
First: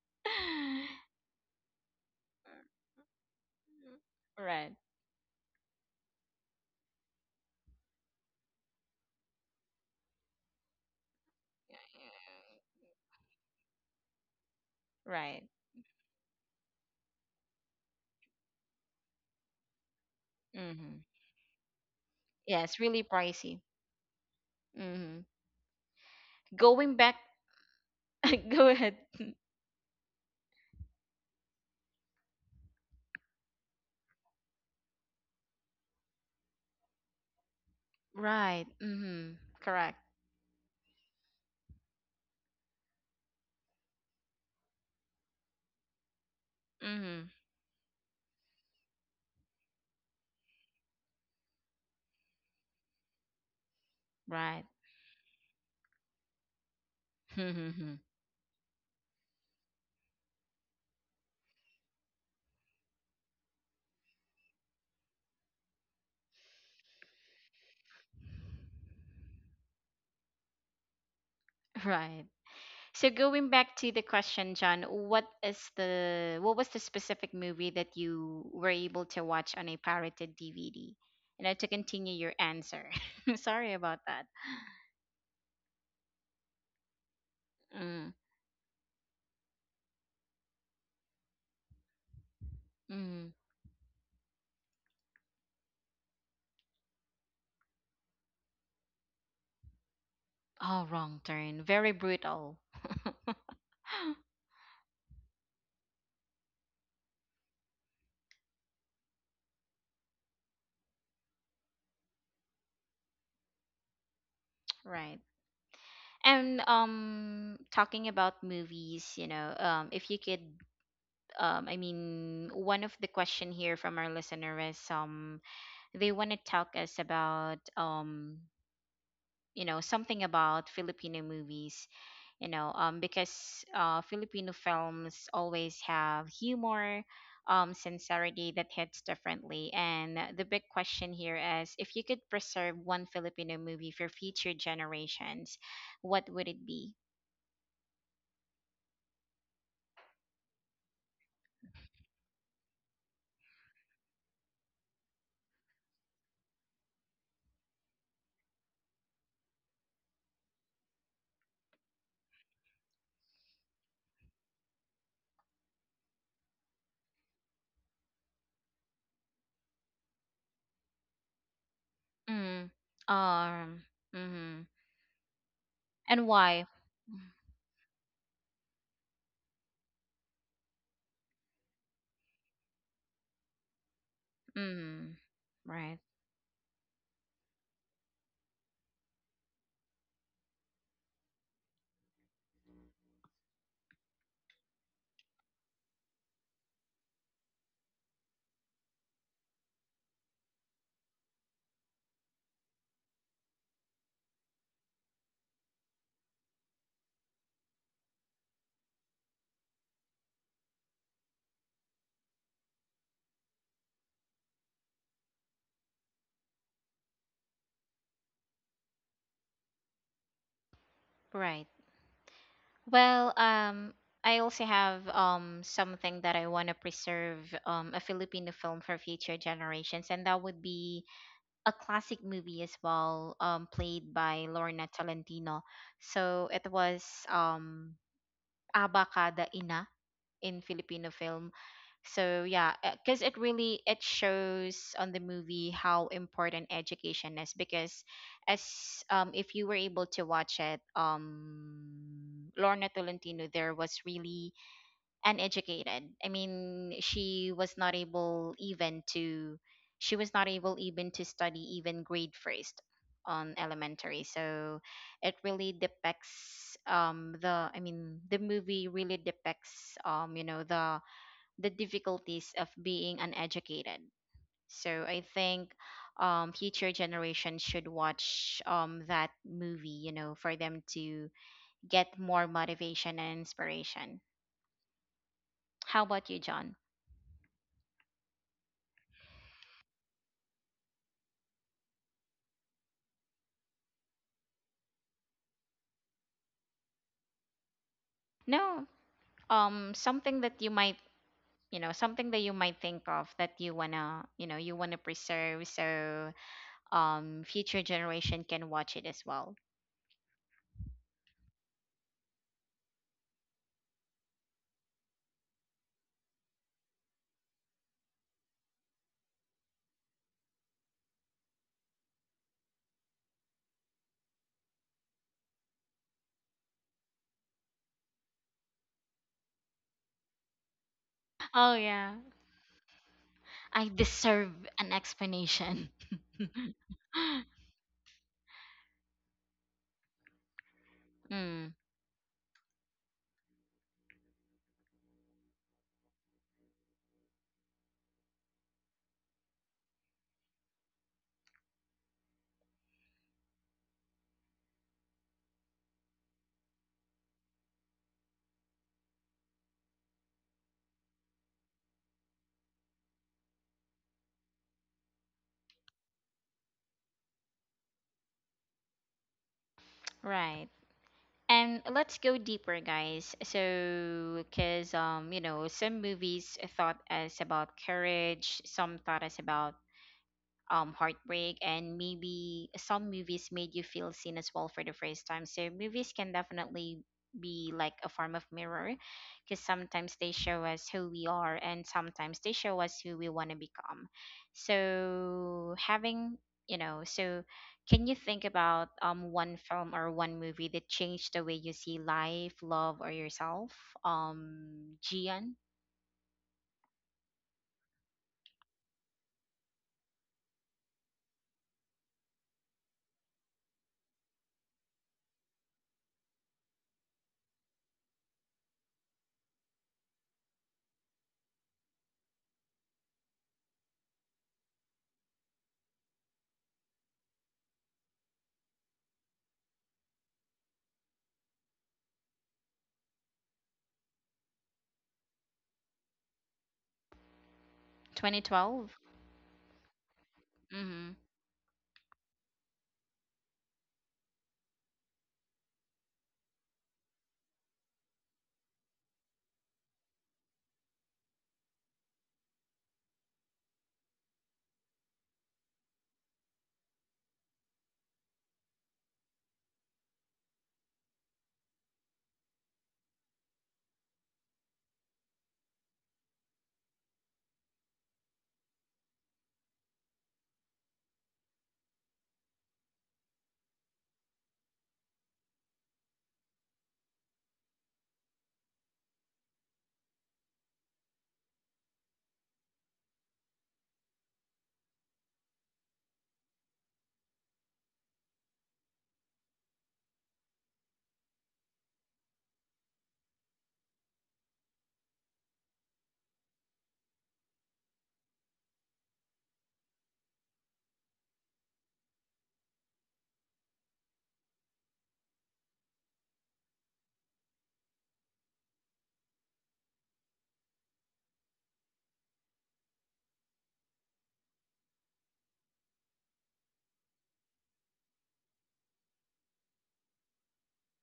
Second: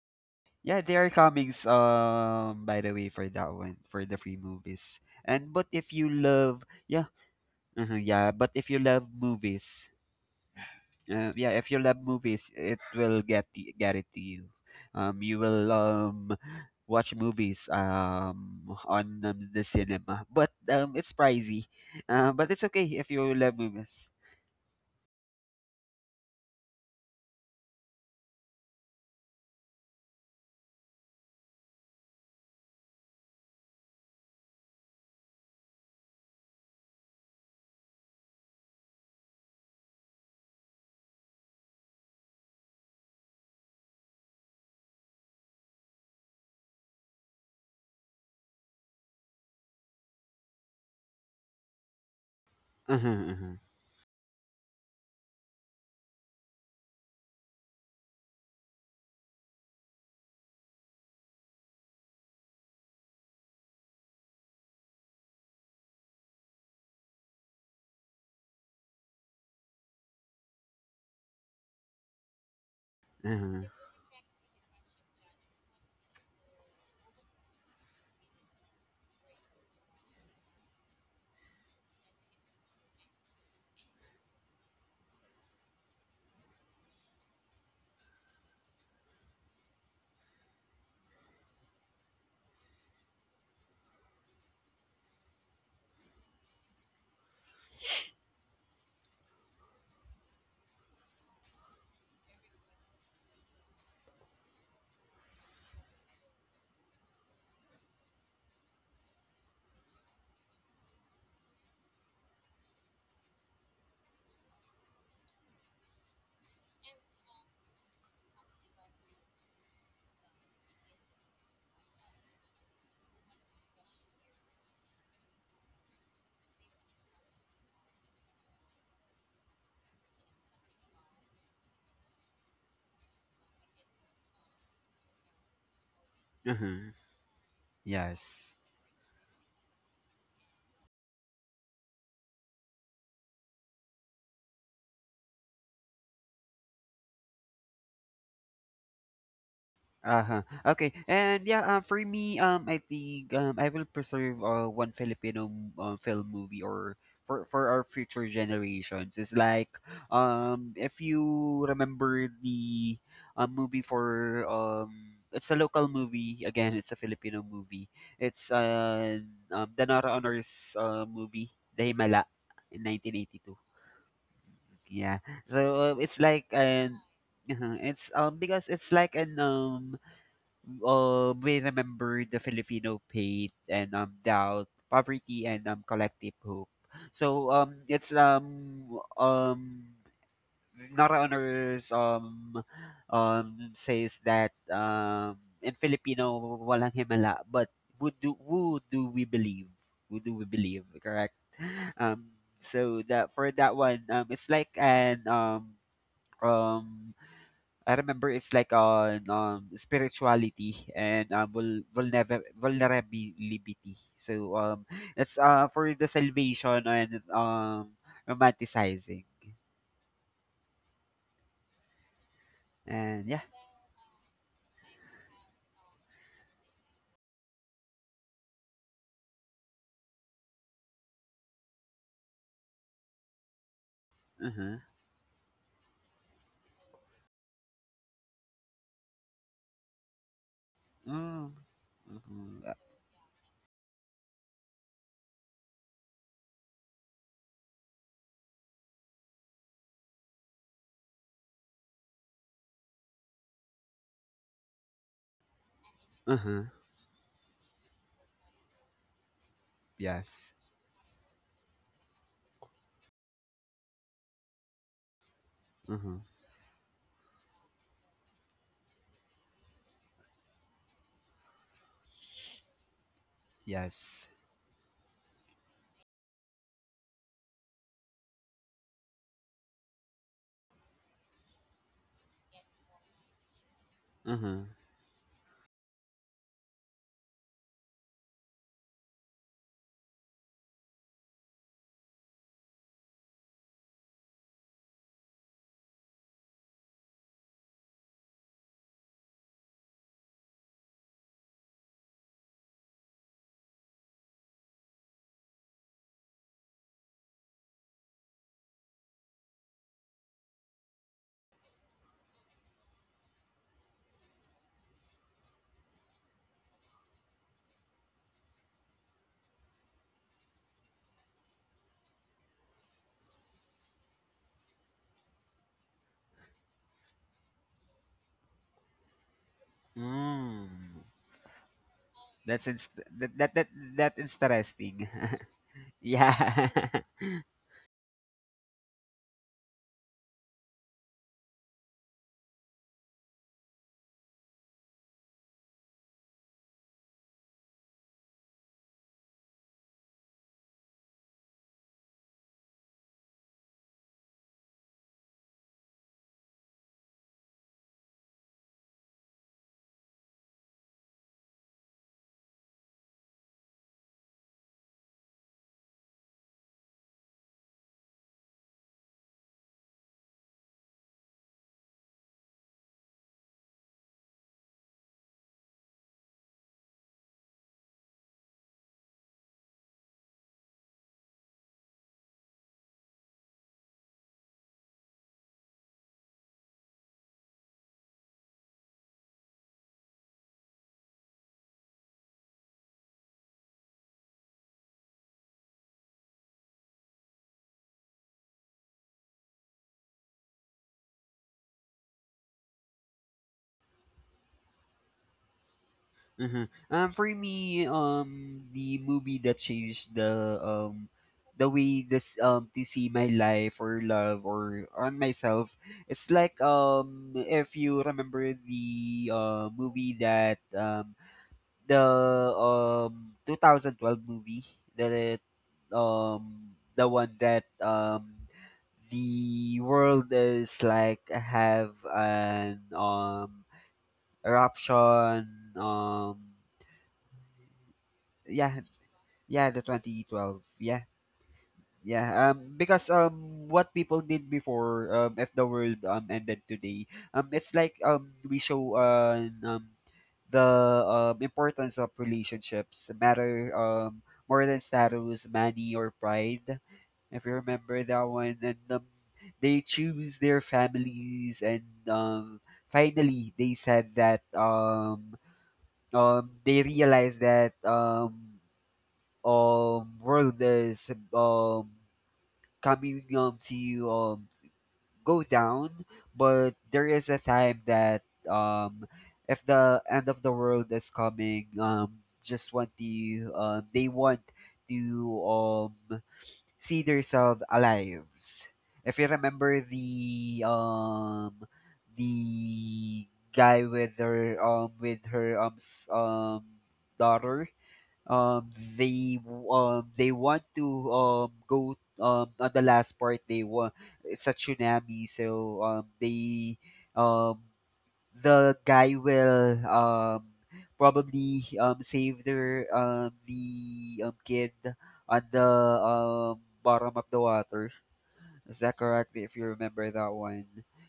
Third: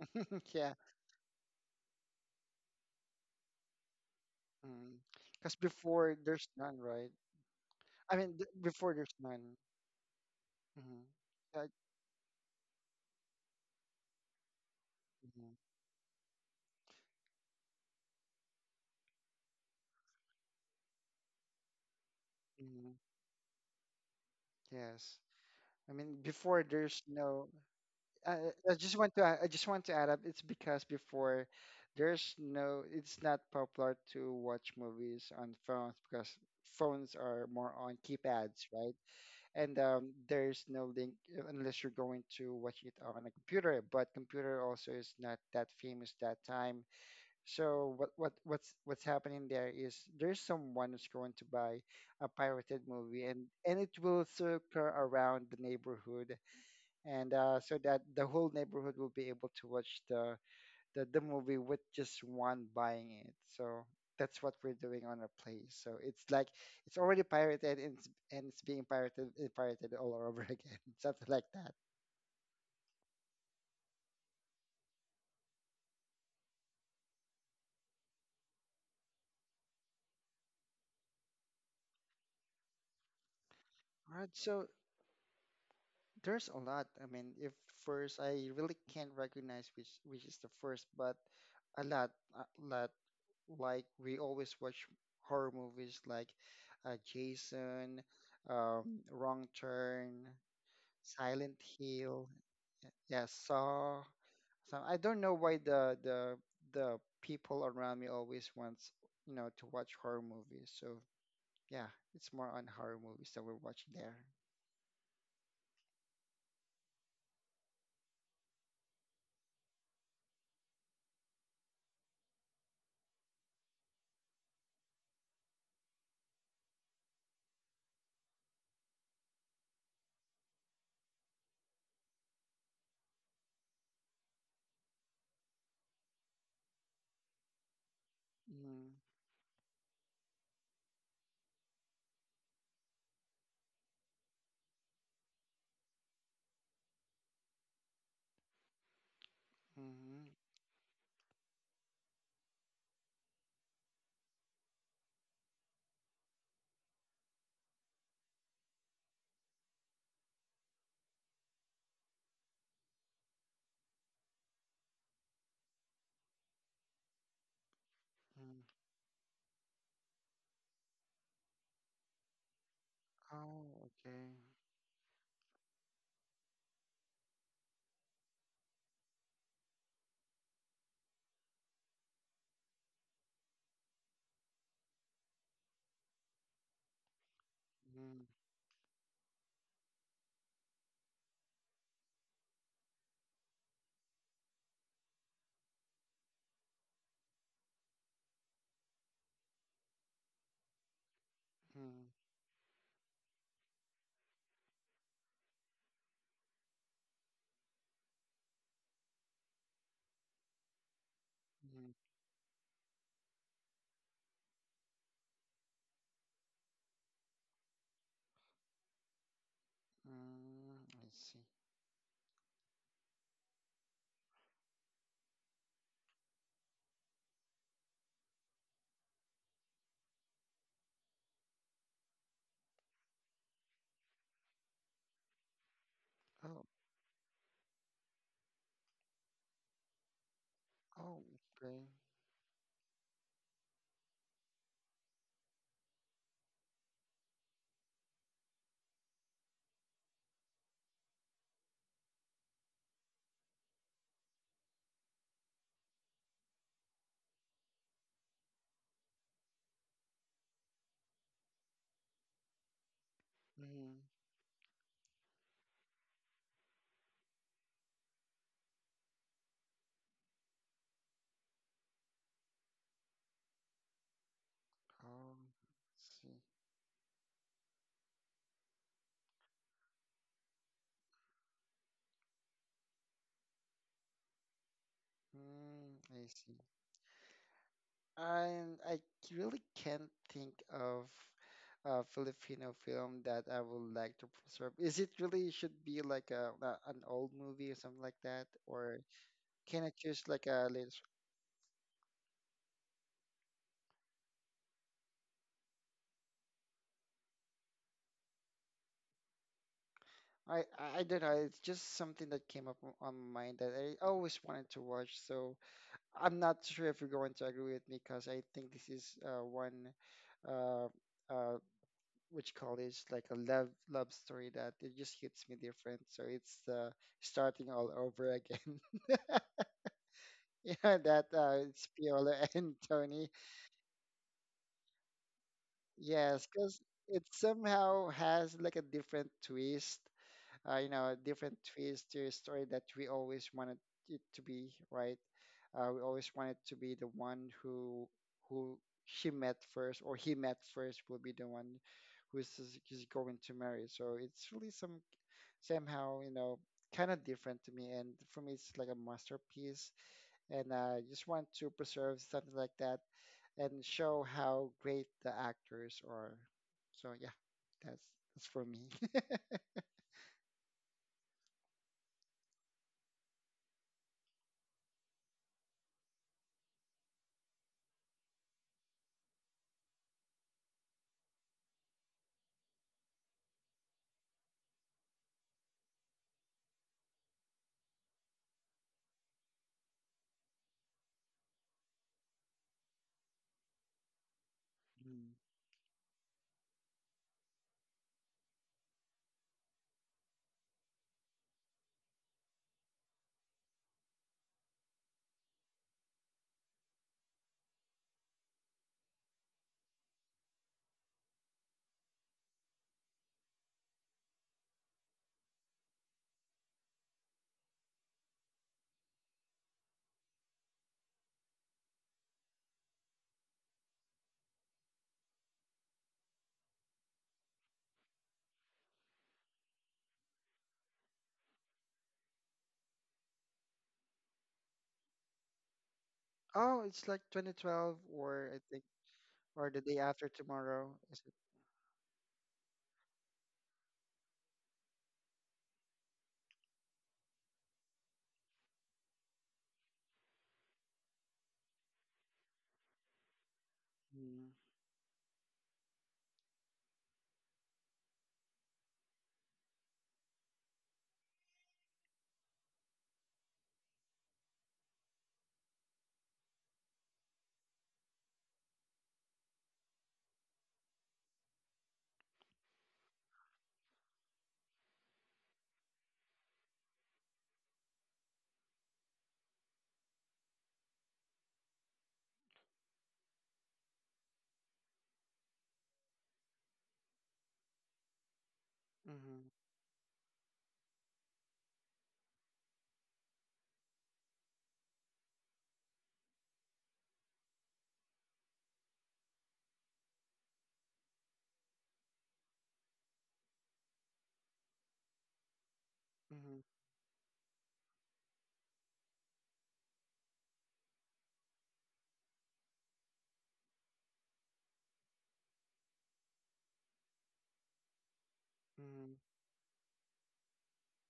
Speaker 2: yeah.
Speaker 3: Yeah, they are comings, by the way, for that one, for the free
Speaker 1: Right,
Speaker 3: movies. And
Speaker 2: Because
Speaker 3: but if you
Speaker 2: before there's
Speaker 3: love,
Speaker 2: none,
Speaker 3: yeah.
Speaker 2: right?
Speaker 3: Mhm,
Speaker 2: I
Speaker 3: yeah.
Speaker 2: mean,
Speaker 3: But if you
Speaker 2: before
Speaker 3: love
Speaker 2: there's none.
Speaker 3: movies,
Speaker 2: Hmm.
Speaker 3: yeah,
Speaker 2: Uh,
Speaker 3: if you love movies, it will get it to you. You
Speaker 1: right.
Speaker 2: mhm,
Speaker 3: will watch movies on, the cinema, but
Speaker 1: Mm-hmm.
Speaker 3: it's pricey. But it's
Speaker 1: Yeah, it's
Speaker 2: mhm,
Speaker 3: okay
Speaker 1: really
Speaker 3: if you love
Speaker 1: pricey.
Speaker 3: movies.
Speaker 2: yes.
Speaker 1: Mm-hmm.
Speaker 2: I mean, before
Speaker 1: Going
Speaker 2: there's
Speaker 1: back.
Speaker 2: no. I,
Speaker 1: Go
Speaker 2: I I just
Speaker 1: ahead.
Speaker 2: want to... I just want to add up. It's because before there's no. It's not popular to watch movies on phones because phones are more on keypads,
Speaker 1: Right.
Speaker 2: right?
Speaker 1: Mm-hmm.
Speaker 2: And
Speaker 1: Correct.
Speaker 2: there's no link, unless you're going to watch it on a computer. But computer also is not that famous that time.
Speaker 1: Mm-hmm.
Speaker 2: So what's happening there is there's someone who's going to buy a pirated
Speaker 3: Uh-huh,
Speaker 2: movie, and
Speaker 3: uh-huh,
Speaker 2: it will
Speaker 1: Right.
Speaker 2: circle around the neighborhood, and so that the whole neighborhood will be able to watch the movie with just one buying it. So that's what we're doing on our place. So it's like it's already pirated, and it's being pirated and pirated all over again, something like that.
Speaker 1: Right. So going
Speaker 3: uh-huh,
Speaker 1: back to the question, John, what was the specific movie that you were able to watch on a pirated DVD? You know, to continue your answer. Sorry about
Speaker 2: All
Speaker 1: that.
Speaker 2: right, so there's a lot. I mean, if
Speaker 1: Mm,
Speaker 2: first I really can't recognize which is the first, but a lot, a lot.
Speaker 1: mm.
Speaker 2: Like we always watch horror movies like Jason, Wrong Turn,
Speaker 1: Oh, wrong
Speaker 2: Silent
Speaker 1: turn. Very
Speaker 2: Hill,
Speaker 1: brutal.
Speaker 2: yeah, Saw. So I don't know why the people around me always wants, you know, to watch horror movies. So yeah, it's more on horror movies that we're watching there.
Speaker 1: Right. And talking about movies, you know, if you could I mean one of the question here from our listener is they want to talk us about you know something about Filipino movies, you know, because Filipino films always have
Speaker 3: uh-huh.
Speaker 1: humor, sincerity
Speaker 3: Yes.
Speaker 1: that
Speaker 2: Mm,
Speaker 1: hits differently. And the big question here is, if you could preserve one Filipino movie for future generations, what would it be?
Speaker 2: mm,
Speaker 3: Uh-huh. Okay. And yeah, for me, I think, I will preserve, one Filipino film movie or for our future generations. It's like, if you remember the, movie for, it's a local movie again. It's a Filipino movie. It's
Speaker 2: mm.
Speaker 3: The Nora Honors, movie, The Himala,
Speaker 1: Mm,
Speaker 3: in 1982.
Speaker 2: Oh,
Speaker 1: um,
Speaker 2: okay.
Speaker 1: mm,
Speaker 3: Yeah. So, it's
Speaker 1: and
Speaker 3: like
Speaker 1: why?
Speaker 3: an... Uh-huh. It's because it's like an, we remember the Filipino pain, and doubt,
Speaker 1: Mm,
Speaker 3: poverty, and
Speaker 1: right,
Speaker 3: collective hope. So, it's
Speaker 2: Mm,
Speaker 3: um Nora Honors says that in Filipino walang himala, but who do we believe? Who do we believe? Correct.
Speaker 2: mm,
Speaker 3: So that for that one, it's like an, um I remember it's like on, spirituality and,
Speaker 2: mm,
Speaker 3: vulnerability. So, it's, for the salvation and, romanticizing.
Speaker 2: mm. I see.
Speaker 1: right.
Speaker 3: And
Speaker 1: Well,
Speaker 3: yeah.
Speaker 1: I also have something that I want to preserve a Filipino film for future generations, and that would be a classic movie as well, played by
Speaker 3: Uh-huh.
Speaker 1: Lorna Tolentino. So
Speaker 2: Oh,
Speaker 1: it was um Abacada Ina in Filipino
Speaker 2: oh,
Speaker 3: Mm.
Speaker 1: film.
Speaker 2: okay.
Speaker 1: So
Speaker 3: Uh-huh.
Speaker 1: yeah, because it really it shows on the movie how important education is, because as if you were able to watch it, Lorna Tolentino there was really uneducated. I
Speaker 3: Uh-huh.
Speaker 1: mean, she was not
Speaker 3: Yes.
Speaker 1: able even to study even grade first on
Speaker 2: Mm,
Speaker 1: elementary. So it really
Speaker 3: Uh-huh.
Speaker 1: depicts the I mean the movie really depicts, you know, the difficulties of being uneducated.
Speaker 3: Yes.
Speaker 1: So I
Speaker 2: oh,
Speaker 1: think
Speaker 2: I see.
Speaker 1: future generations should watch that movie, you know, for them to get more motivation and inspiration.
Speaker 3: Uh-huh.
Speaker 2: Mm,
Speaker 1: How
Speaker 2: I
Speaker 1: about you,
Speaker 2: see.
Speaker 1: John?
Speaker 2: I I really can't think of a Filipino film that I would like to preserve. Is it really should be like a an old movie or something like that,
Speaker 1: No,
Speaker 2: or can I choose
Speaker 1: something
Speaker 2: like
Speaker 1: that
Speaker 2: a
Speaker 1: you might,
Speaker 2: latest?
Speaker 1: you know, something that you might think of that you wanna, you know, you wanna preserve so future generation can watch it as well.
Speaker 2: I don't know. It's just something that came up on my mind that I always wanted to watch. So I'm not sure if you're going to agree with me because I think this is one uh, uh, which call it like a love story that it just hits me different. So it's starting all over again.
Speaker 3: Mm.
Speaker 2: Yeah, that
Speaker 1: Oh
Speaker 2: it's
Speaker 1: yeah,
Speaker 2: Piola
Speaker 3: That's
Speaker 2: and
Speaker 3: inst-
Speaker 2: Tony.
Speaker 3: that, that that
Speaker 1: I
Speaker 3: that
Speaker 1: deserve an
Speaker 3: interesting.
Speaker 1: explanation.
Speaker 3: Yeah.
Speaker 2: Yes, because it somehow has like a different twist. A different
Speaker 1: Mm,
Speaker 2: twist to a story that we always wanted it to be, right? We always wanted to be the one who who she met first or he met first will be the one who's, who's going to marry. So it's really somehow kind of different to me, and for me it's like a masterpiece, and I just want to preserve something like that and show how great the actors are. So yeah, that's that's for me.
Speaker 1: right. And let's go deeper, guys. So, because, you know, some movies thought us about courage, some thought us about heartbreak, and maybe some movies made you feel seen as well for the first time. So movies can definitely be like a form of mirror, because sometimes they show us who we are and sometimes they show us who we want to become.
Speaker 2: Mm.
Speaker 1: So having, you know, so can you think about one film or one movie that changed the way you see life, love, or yourself? Gian?
Speaker 3: Uh-huh. For me, the movie that changed the, way this, to see my life, or love, or on myself, it's like if you remember the movie that, the, 2012 movie, that the one that, the world is like have an, eruption, um
Speaker 2: Oh, it's like 2012, or I
Speaker 3: yeah.
Speaker 2: think,
Speaker 1: 2012.
Speaker 2: or
Speaker 3: Yeah,
Speaker 2: The
Speaker 3: the
Speaker 2: Day After
Speaker 3: 2012.
Speaker 2: Tomorrow,
Speaker 3: Yeah.
Speaker 1: Mm-hmm.
Speaker 2: is it?
Speaker 3: Yeah. Because what people did before, if the world ended today, it's like we show, the, importance of relationships matter,
Speaker 2: Mm,
Speaker 3: more than status, money or pride. If you remember that one, and, they choose their families, and finally they said that, they realized that, world is, coming, to, go down. But there is a time that, um if the end of the world is coming, just want to, they want to, um see themselves alive, if you
Speaker 2: mm-hmm,
Speaker 3: remember the, the guy with her, with her, daughter, um they they want to, go, on the last part they want. It's a tsunami, so,
Speaker 2: mm-hmm,
Speaker 3: um the guy will, probably, save their, the, kid on the, um bottom of the water. Is that
Speaker 2: mm-hmm,
Speaker 3: correct? If you remember that one.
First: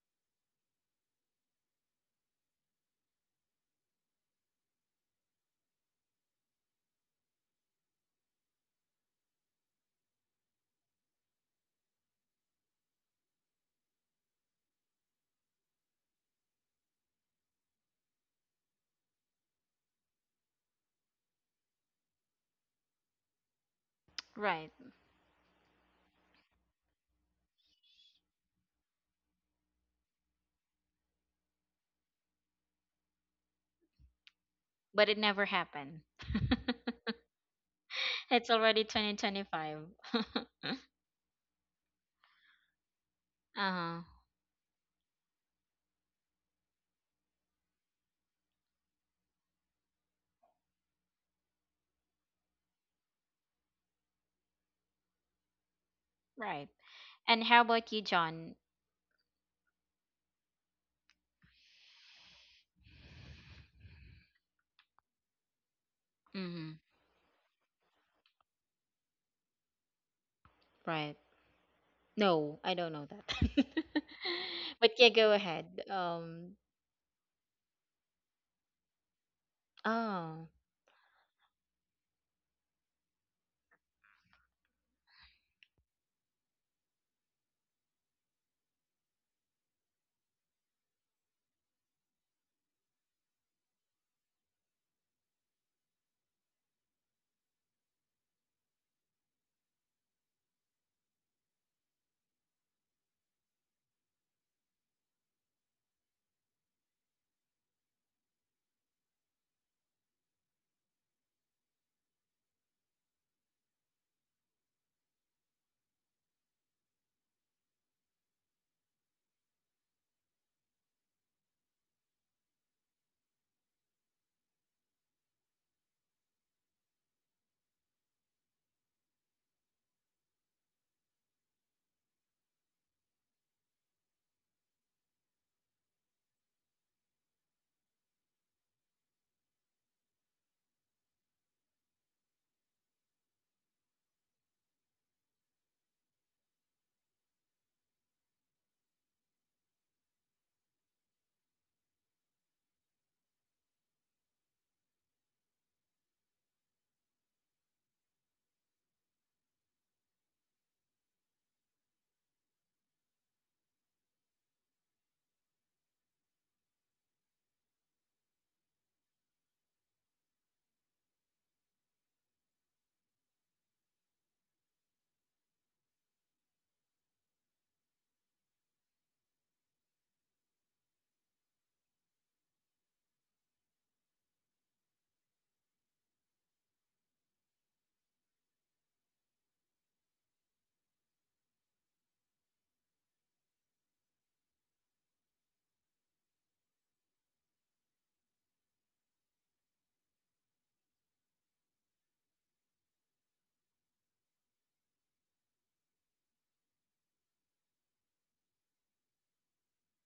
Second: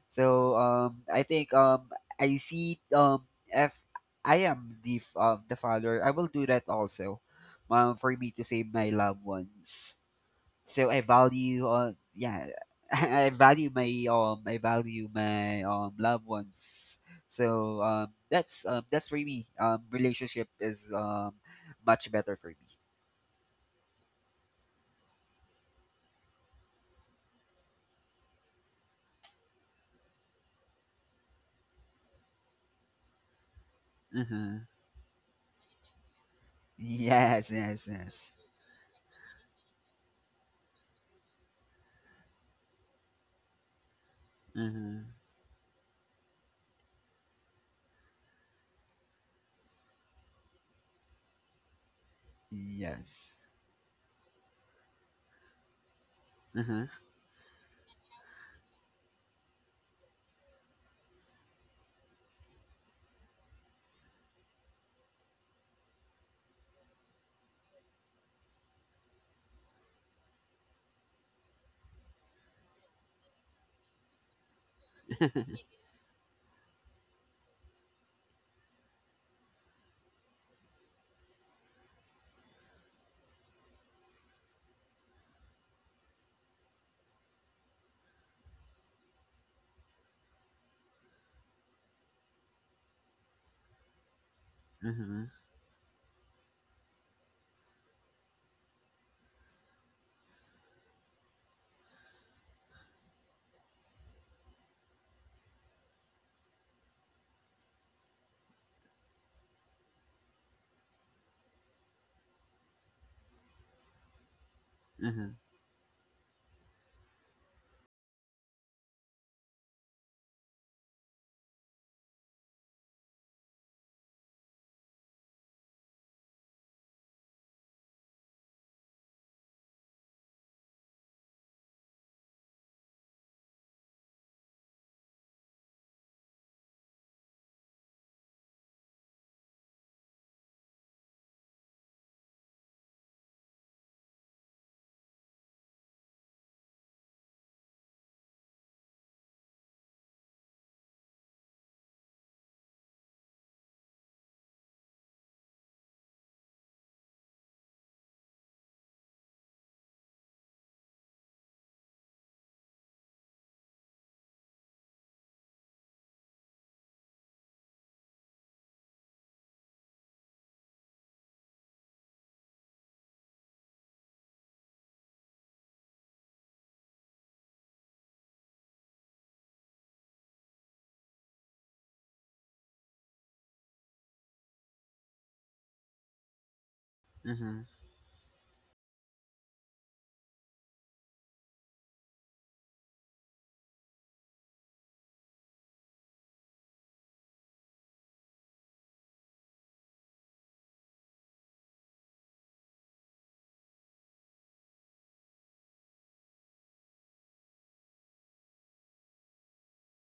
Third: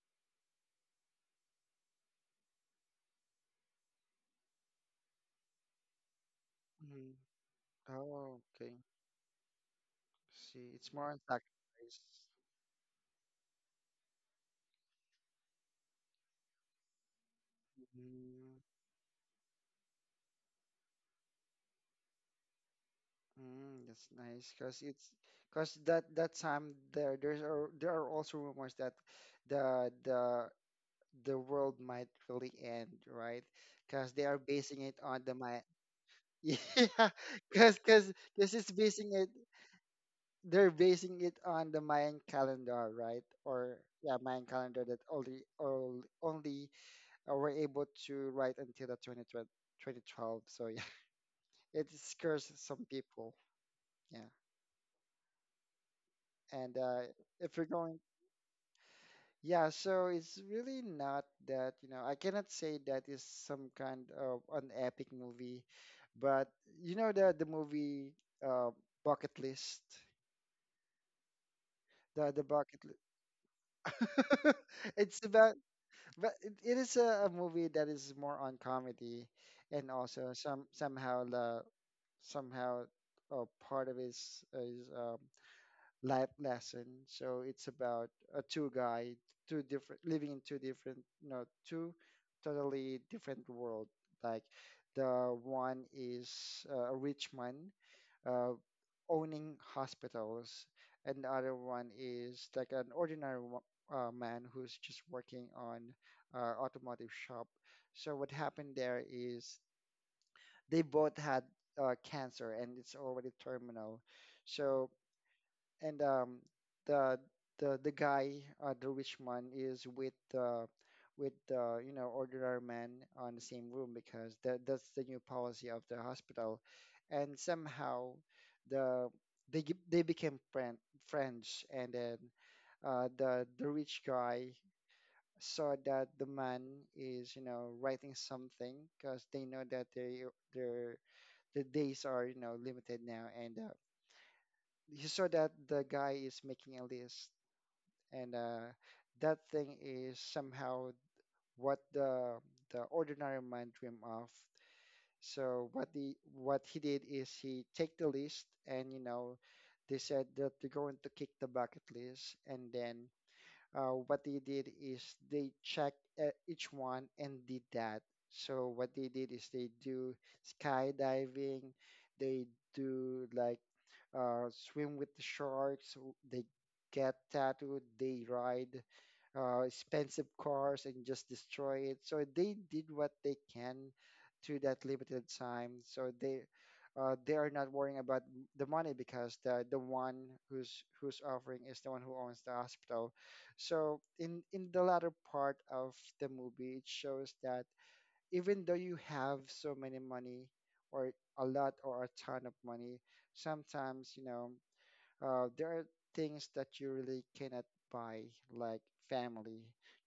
Speaker 3: So, I think, I see, if I am the, the father, I will do that
Speaker 2: mm-hmm.
Speaker 3: also, for me
Speaker 2: Oh,
Speaker 3: to save
Speaker 2: okay,
Speaker 3: my loved ones.
Speaker 2: see
Speaker 3: So
Speaker 2: it's
Speaker 3: I
Speaker 2: more on
Speaker 3: value,
Speaker 2: sacrifice.
Speaker 3: yeah, I value my loved ones. So, that's for me. Relationship is, much better for me.
Speaker 2: Mm, that's nice
Speaker 1: Right,
Speaker 2: because it's because that time there there are also rumors that the the the world might really end, right? Because they are
Speaker 3: Uh-huh.
Speaker 2: basing it
Speaker 1: but it
Speaker 2: on the
Speaker 1: never
Speaker 2: my.
Speaker 1: happened.
Speaker 2: Yeah,
Speaker 3: Yes, yes,
Speaker 2: because
Speaker 3: yes.
Speaker 1: It's
Speaker 2: this is
Speaker 1: already
Speaker 2: basing it,
Speaker 1: 2025.
Speaker 2: they're basing it on the Mayan calendar, right? Or
Speaker 1: Uh-huh.
Speaker 2: yeah, Mayan calendar that
Speaker 3: Uh-huh.
Speaker 2: only all only were able to write until the 2012, 2012. So yeah, it scares some people.
Speaker 3: Yes.
Speaker 2: Yeah,
Speaker 1: Right.
Speaker 2: and
Speaker 3: Uh-huh.
Speaker 1: And
Speaker 2: if
Speaker 1: how
Speaker 2: you're
Speaker 1: about
Speaker 2: going.
Speaker 1: you, John?
Speaker 2: Yeah, so it's really not that, you know, I cannot say that is some kind of an epic movie, but
Speaker 1: Mm-hmm.
Speaker 2: you know the movie uh, Bucket List,
Speaker 1: Right.
Speaker 2: the
Speaker 1: No, I
Speaker 2: bucket
Speaker 1: don't know that.
Speaker 2: list.
Speaker 1: But yeah,
Speaker 2: It's
Speaker 1: go
Speaker 2: about,
Speaker 1: ahead.
Speaker 2: but it is a movie that is more on comedy, and also
Speaker 1: Oh,
Speaker 2: some somehow the somehow part of it is life lesson. So it's about a two guy, two different living in two different, you know, two totally different world. Like
Speaker 3: Mhm,
Speaker 2: the one is a rich man uh, owning hospitals, and the other one is like an ordinary man who's just working on automotive shop. So what happened there is they both had cancer and it's already terminal. So
Speaker 3: mhm,
Speaker 2: and the the the guy the rich man is with the you know ordinary man on the same room because that's the new policy of the hospital and somehow the they they became friend, friends, and then the rich guy saw that the man is you know writing something because they know that their the days are you know limited now and he saw that the guy is making a list and that thing is somehow what the ordinary man dream of. So what the what he did is he take the list and you know they said that they're going to kick the bucket list, and then what they did is they check each one and did that. So what they did is they do skydiving, they do like swim with the sharks, they get tattooed, they ride expensive cars and just destroy it. So they did what they can to that limited time. So they are
Speaker 3: mhm,
Speaker 2: not worrying about the money because the one who's offering is the one who owns the hospital. So in the latter part of the movie, it shows that even though you have so many money or a lot or a ton of money, sometimes, you know, there are things that you really cannot buy, like family,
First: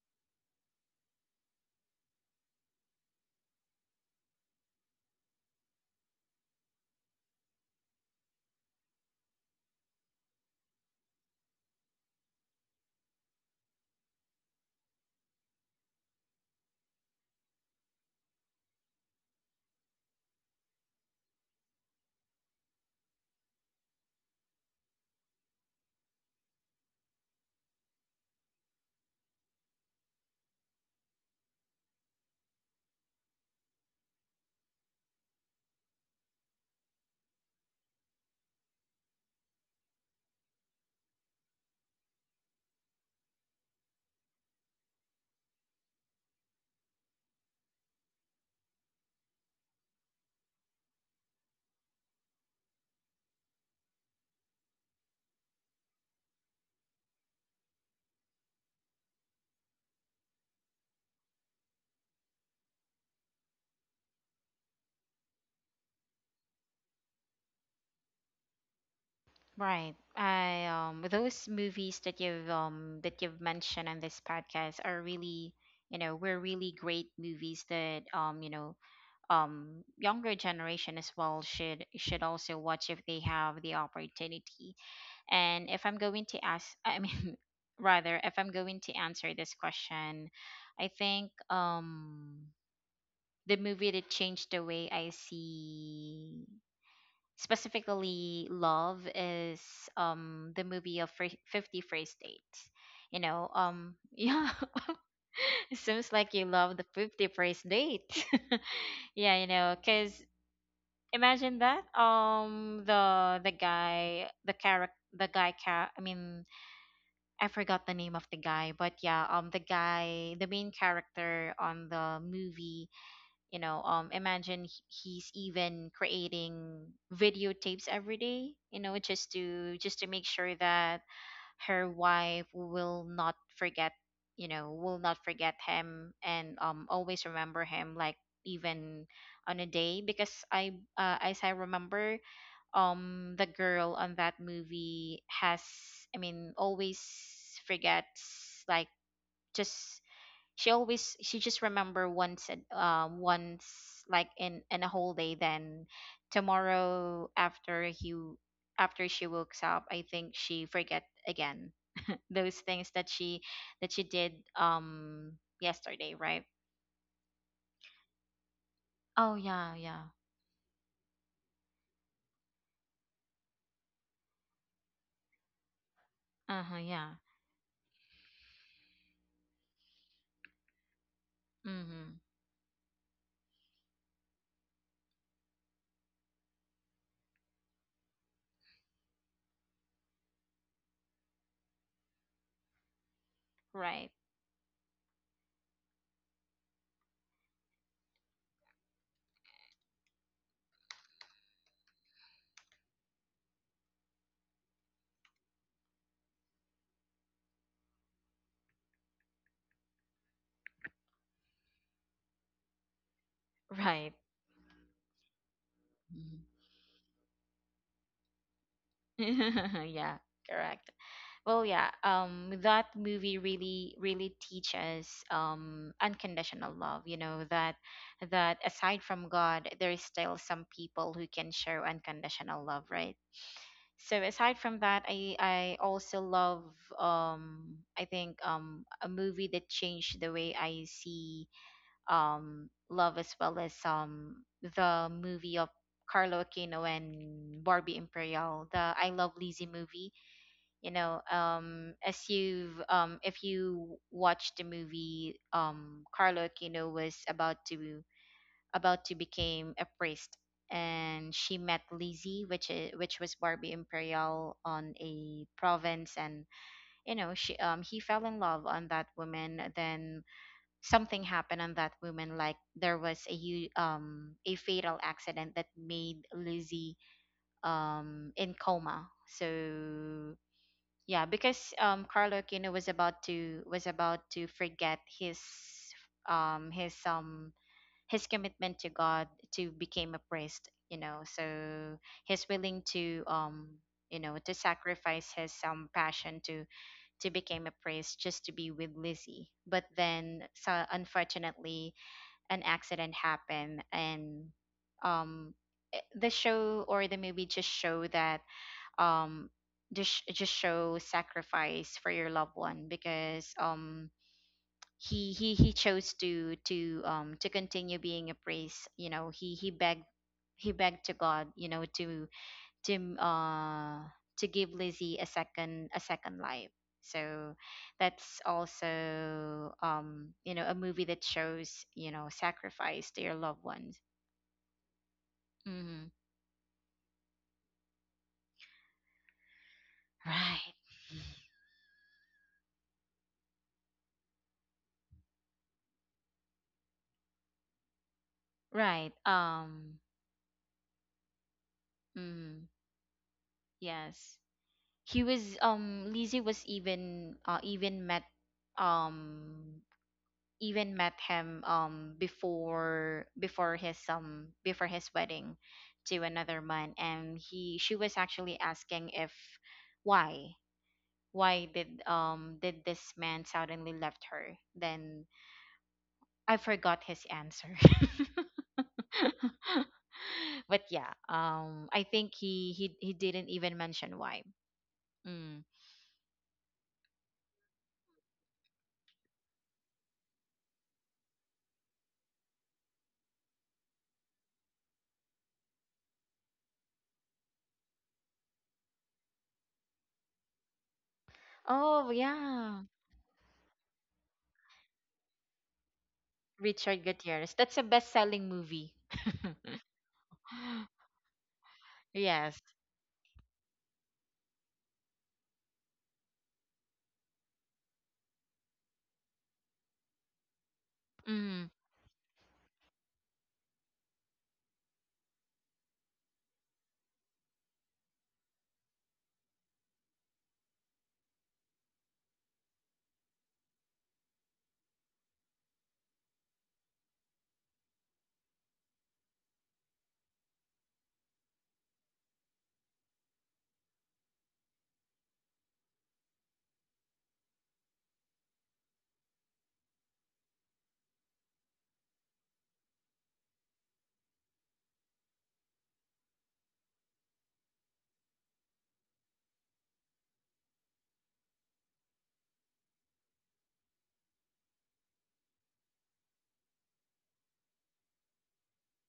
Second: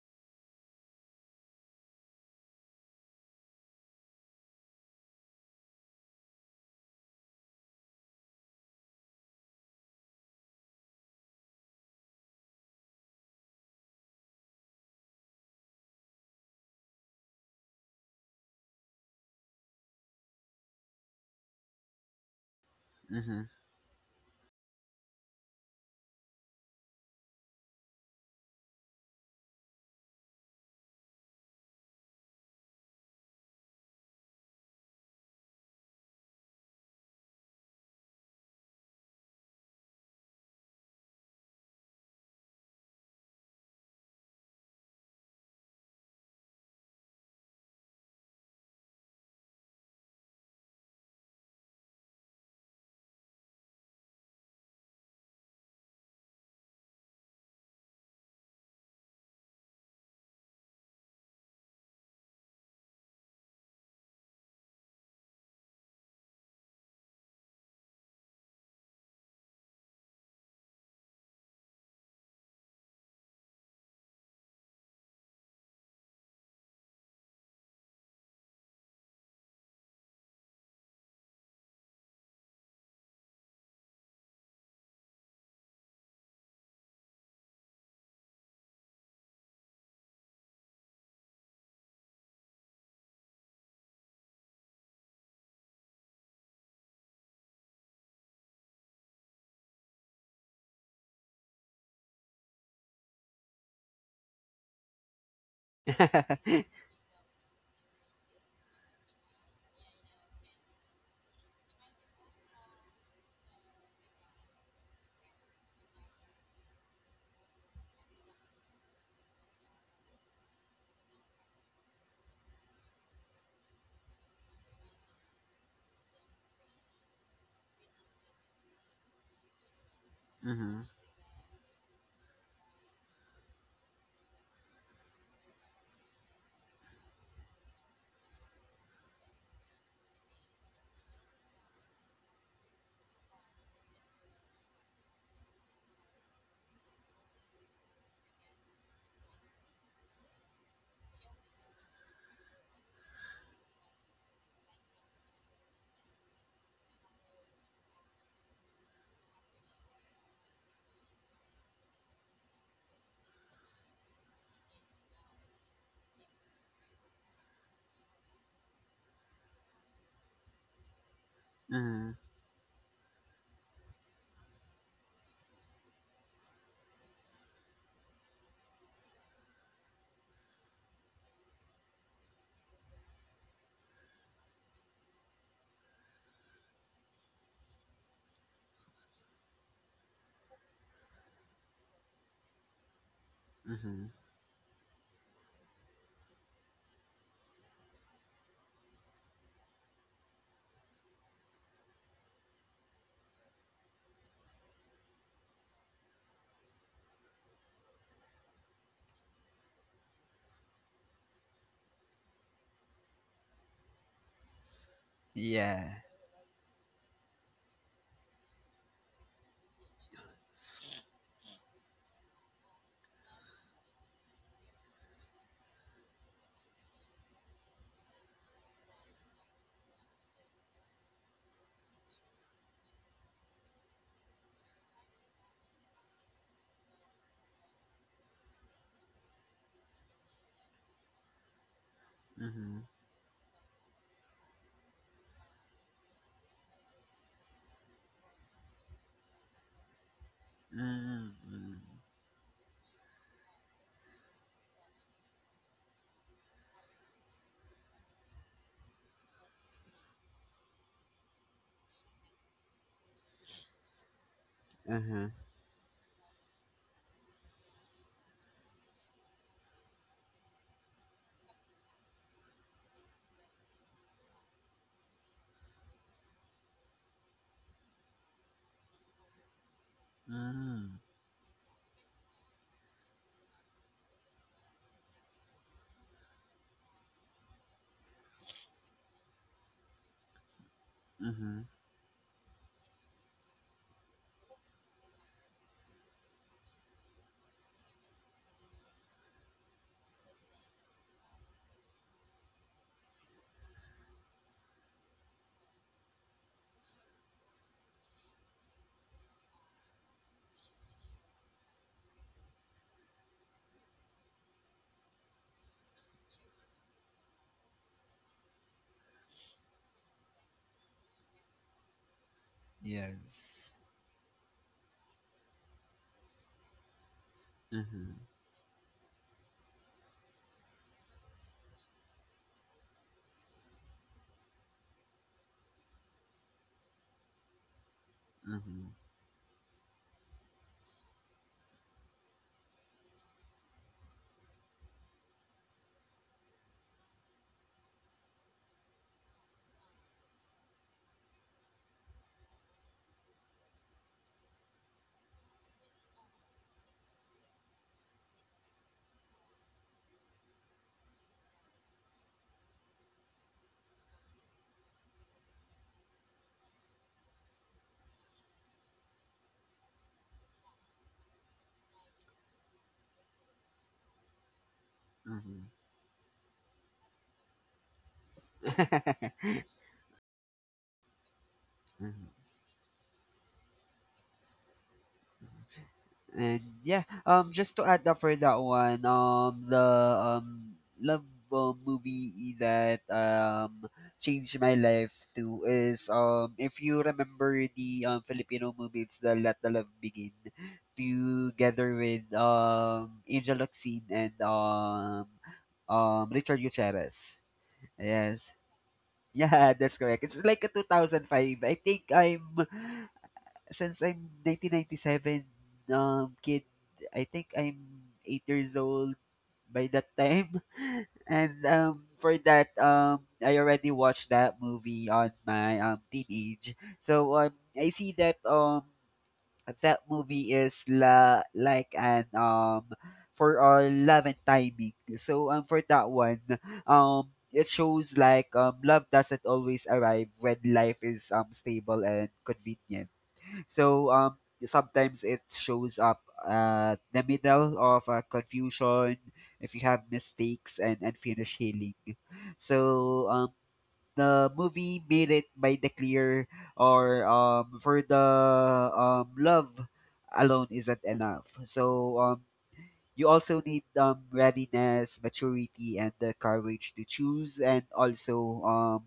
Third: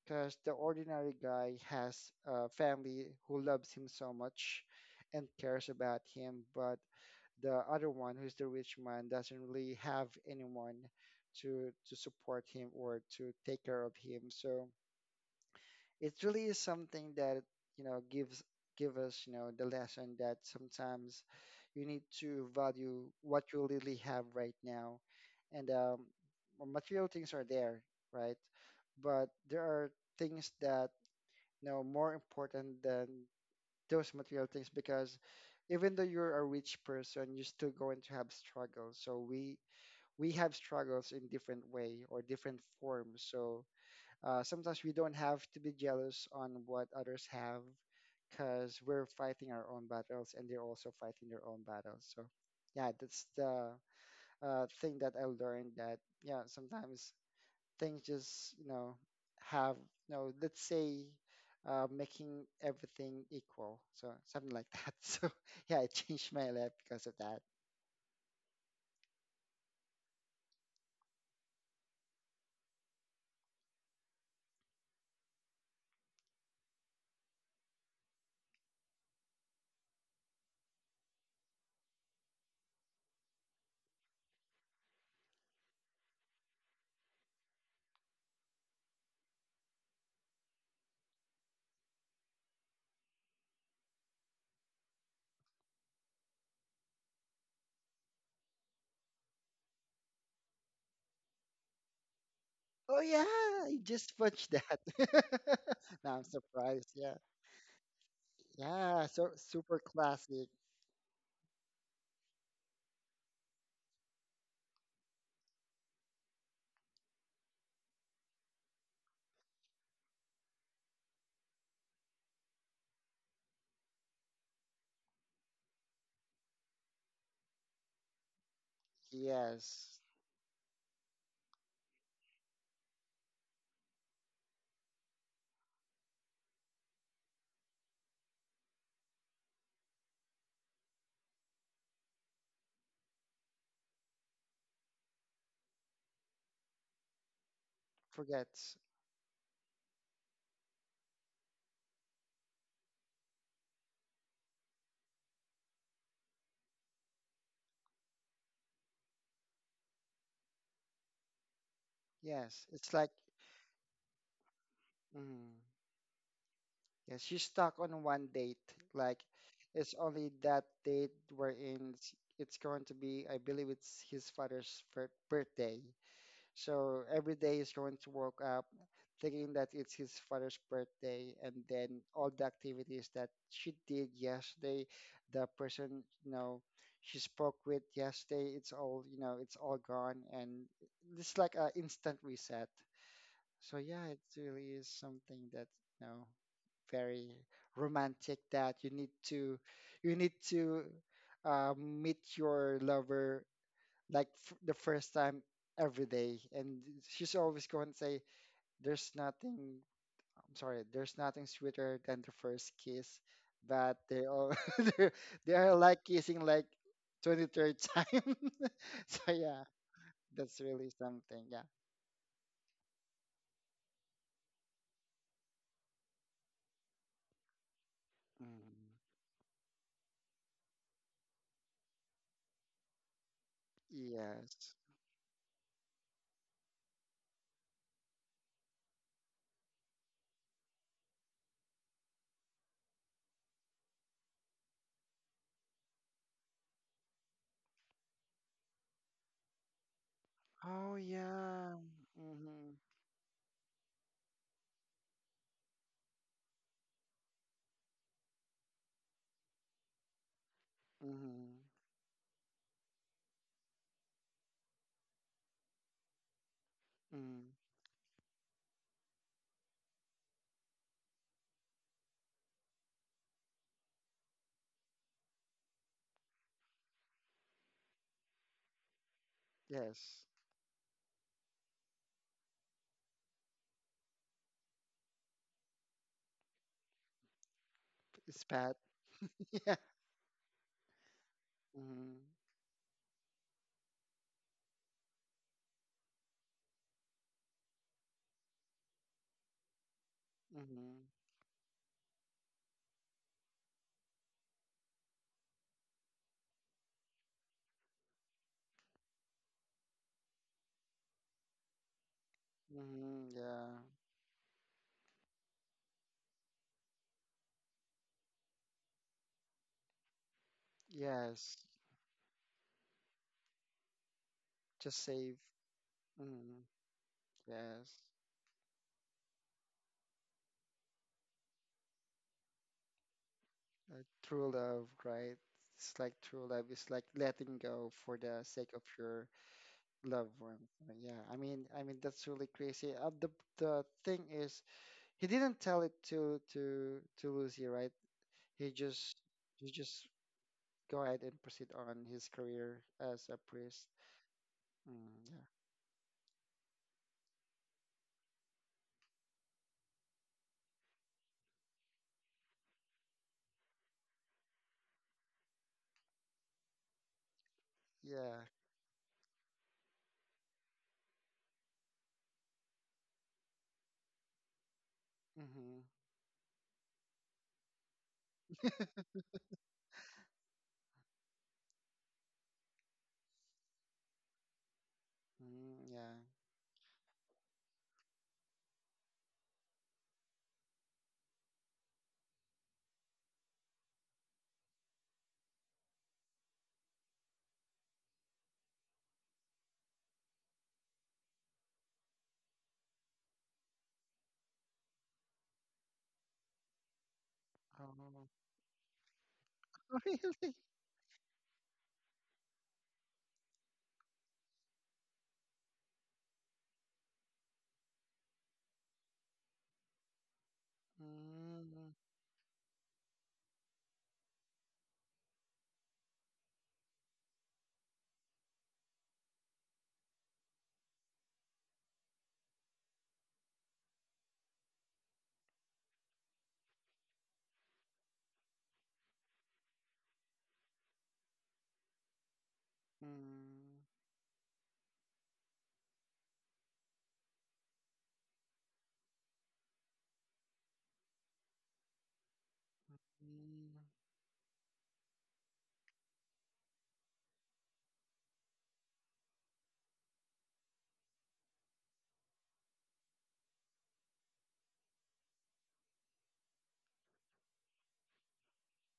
Speaker 2: because the ordinary guy has a family who loves him so much and cares about him, but the other one, who's the rich man, doesn't really have anyone to support him or to take care of him. So it really is something that you know gives give us you know the lesson that sometimes you need to value what
Speaker 3: mhm.
Speaker 2: you really have right now, and well, material things are there, right, but there are things that you know more important than those material things because even though you're a rich person you're still going to have struggles, so we have struggles in different way or different forms, so sometimes we don't have to be jealous on what others have because we're fighting our own battles and they're also fighting their own battles. So, yeah, that's the thing that I learned that, yeah, sometimes things just, you know, have, you know, let's say, making everything equal. So, something like that. So, yeah, I changed my life because of that.
Speaker 1: right. I those movies that you've mentioned on this podcast are really, you know, were really great movies that, you know, younger generation as well should also watch if they have the opportunity. And if I'm going to ask, I mean, rather, if I'm going to answer this question, I think the movie that changed the way I see specifically love is the movie of 50 First Dates.
Speaker 2: Oh,
Speaker 1: You
Speaker 2: yeah,
Speaker 1: know,
Speaker 2: I just
Speaker 1: yeah,
Speaker 2: watched that.
Speaker 1: it seems
Speaker 2: Now I'm
Speaker 1: like you love the
Speaker 2: surprised. Yeah.
Speaker 1: 50 First Date.
Speaker 2: Yeah,
Speaker 1: Yeah,
Speaker 2: so
Speaker 1: you know,
Speaker 2: super
Speaker 1: because
Speaker 2: classic.
Speaker 1: imagine that the guy the character the guy ca- I mean I forgot the name of the guy, but yeah, the guy, the main character on the movie, you know, imagine he's even creating videotapes every day, you know, just
Speaker 2: Yes,
Speaker 1: to make sure
Speaker 3: Mhm,
Speaker 1: that her wife will not forget, you know, will not forget him and always remember him, like even on a day because as I remember, the girl on that movie has, I mean, always forgets,
Speaker 2: forgets.
Speaker 1: like just she always she just remember once a- once like in a whole day, then tomorrow after he after she wakes up I think she forget again those
Speaker 2: Yes,
Speaker 1: things
Speaker 2: it's like,
Speaker 1: that she did um
Speaker 2: mm,
Speaker 1: yesterday, right?
Speaker 2: yes, she's stuck on one date. Like,
Speaker 1: Oh yeah,
Speaker 2: it's
Speaker 1: yeah.
Speaker 2: only that date wherein
Speaker 3: mhm,
Speaker 2: it's going to be, I believe it's his birthday.
Speaker 1: Uh-huh,
Speaker 2: So
Speaker 1: yeah.
Speaker 2: every day is going to wake up thinking that it's his father's birthday, and then
Speaker 1: Mm-hmm.
Speaker 2: all the activities that she did yesterday, the person, you know, she spoke with yesterday, it's all, you know, it's all gone, and it's like a instant reset. So
Speaker 1: Right,
Speaker 2: yeah,
Speaker 3: mhm.
Speaker 2: it really is something that you know very romantic that you need to meet your lover like the first time every day, and she's always going to say, "There's nothing." I'm sorry, there's nothing sweeter than the first kiss, but
Speaker 1: right.
Speaker 2: they all they're- they are
Speaker 3: Yeah.
Speaker 2: like kissing
Speaker 1: Mhm.
Speaker 2: like 23rd time. So yeah,
Speaker 1: Yeah,
Speaker 2: that's
Speaker 1: correct.
Speaker 2: really something.
Speaker 1: Well,
Speaker 2: Yeah.
Speaker 1: yeah, that movie really, really teaches unconditional love. You know that, that
Speaker 2: Mhm.
Speaker 1: aside from God, there is still some people who can show unconditional love, right? So aside from
Speaker 2: Yes.
Speaker 1: that, I also love I think a movie that changed the way I see
Speaker 3: Mhm,
Speaker 1: love as well as the movie of Carlo Aquino and Barbie Imperial, the I Love Lizzie movie. You
Speaker 2: Oh
Speaker 1: know,
Speaker 3: mm,
Speaker 2: yeah.
Speaker 3: mm.
Speaker 1: as you've
Speaker 2: Mhm.
Speaker 1: if you watch the movie, Carlo Aquino was about to become a priest, and she
Speaker 2: Mhm.
Speaker 1: met Lizzie, which is which was Barbie Imperial, on
Speaker 3: Mhm,
Speaker 1: a province. And you know, she
Speaker 2: Mhm.
Speaker 1: he fell in love on that woman. Then something happened on that woman, like there was a a fatal accident that made Lizzie in coma. So
Speaker 2: Yes.
Speaker 3: mm,
Speaker 1: yeah, because Carlo Aquino was about to forget his um his um his
Speaker 2: It's
Speaker 1: commitment
Speaker 2: Pat.
Speaker 1: to God to
Speaker 2: Yeah.
Speaker 1: become a priest, you know. So
Speaker 3: mhm.
Speaker 2: Mhm.
Speaker 1: he's willing to you know to sacrifice his passion to become a priest just to be with Lizzie. But then so
Speaker 2: Mhm.
Speaker 1: unfortunately an accident happened and um the show or the movie just show that um just show sacrifice for your loved one,
Speaker 2: Mhm.
Speaker 1: because
Speaker 2: Yeah.
Speaker 1: he chose to to continue being a priest. You know, he begged, he begged to God, you
Speaker 2: Yes.
Speaker 1: know, to to
Speaker 3: Yes.
Speaker 1: uh to give
Speaker 2: Just
Speaker 1: Lizzie
Speaker 2: save.
Speaker 1: a second
Speaker 2: Mhm.
Speaker 1: life. So
Speaker 2: Yes.
Speaker 3: Mhm,
Speaker 1: that's also, you know, a movie that shows, you know, sacrifice to your loved ones.
Speaker 2: True love, right? It's
Speaker 1: Hmm.
Speaker 2: like true love. It's like letting go for the sake of
Speaker 3: mhm,
Speaker 2: your loved one.
Speaker 1: Right.
Speaker 2: Yeah. I mean that's really crazy. The thing is, he didn't tell it to Lucy, right? He
Speaker 1: Right.
Speaker 2: just he
Speaker 1: Um,
Speaker 2: just go ahead and proceed on his
Speaker 1: mm,
Speaker 2: career as a priest.
Speaker 1: yes, he
Speaker 2: Mm,
Speaker 1: was Lizzie was even um even met him before his before his wedding to another man. And he she was
Speaker 2: yeah. Yeah.
Speaker 1: actually asking if why why did this man suddenly left her. Then
Speaker 3: mhm.
Speaker 2: Mm-hmm.
Speaker 1: I forgot his answer. But yeah, I think
Speaker 3: Mhm.
Speaker 1: he didn't even mention why. Mm.
Speaker 2: Mm, yeah.
Speaker 3: And yeah, just to add up for that one, the um love, movie that changed my life too is, if you remember the Filipino movie, it's the Let the Love Begin, together
Speaker 1: Oh
Speaker 3: with
Speaker 1: yeah,
Speaker 3: Angel Locsin and Richard
Speaker 1: Richard
Speaker 3: Gutierrez.
Speaker 1: Gutierrez. That's a
Speaker 2: Oh,
Speaker 1: best-selling
Speaker 3: Yes.
Speaker 1: movie.
Speaker 3: Yeah, that's correct. It's
Speaker 2: really?
Speaker 3: like a 2005. I think I'm,
Speaker 1: Yes.
Speaker 3: since I'm 1997 kid, I think I'm 8 years old by that time. And
Speaker 1: Mm,
Speaker 2: Mm, mm,
Speaker 3: for that, I already watched that movie on my teenage. So I see that that movie is like an, for love and timing. So for that one, it shows like, love doesn't always arrive when life is stable and convenient.
Speaker 2: mm,
Speaker 3: So sometimes it shows up at the middle of confusion, if you have mistakes and unfinished healing. So
Speaker 2: mm,
Speaker 3: the movie made it by the clear, or for the love alone isn't enough. So you also need readiness, maturity, and the courage to choose, and also um,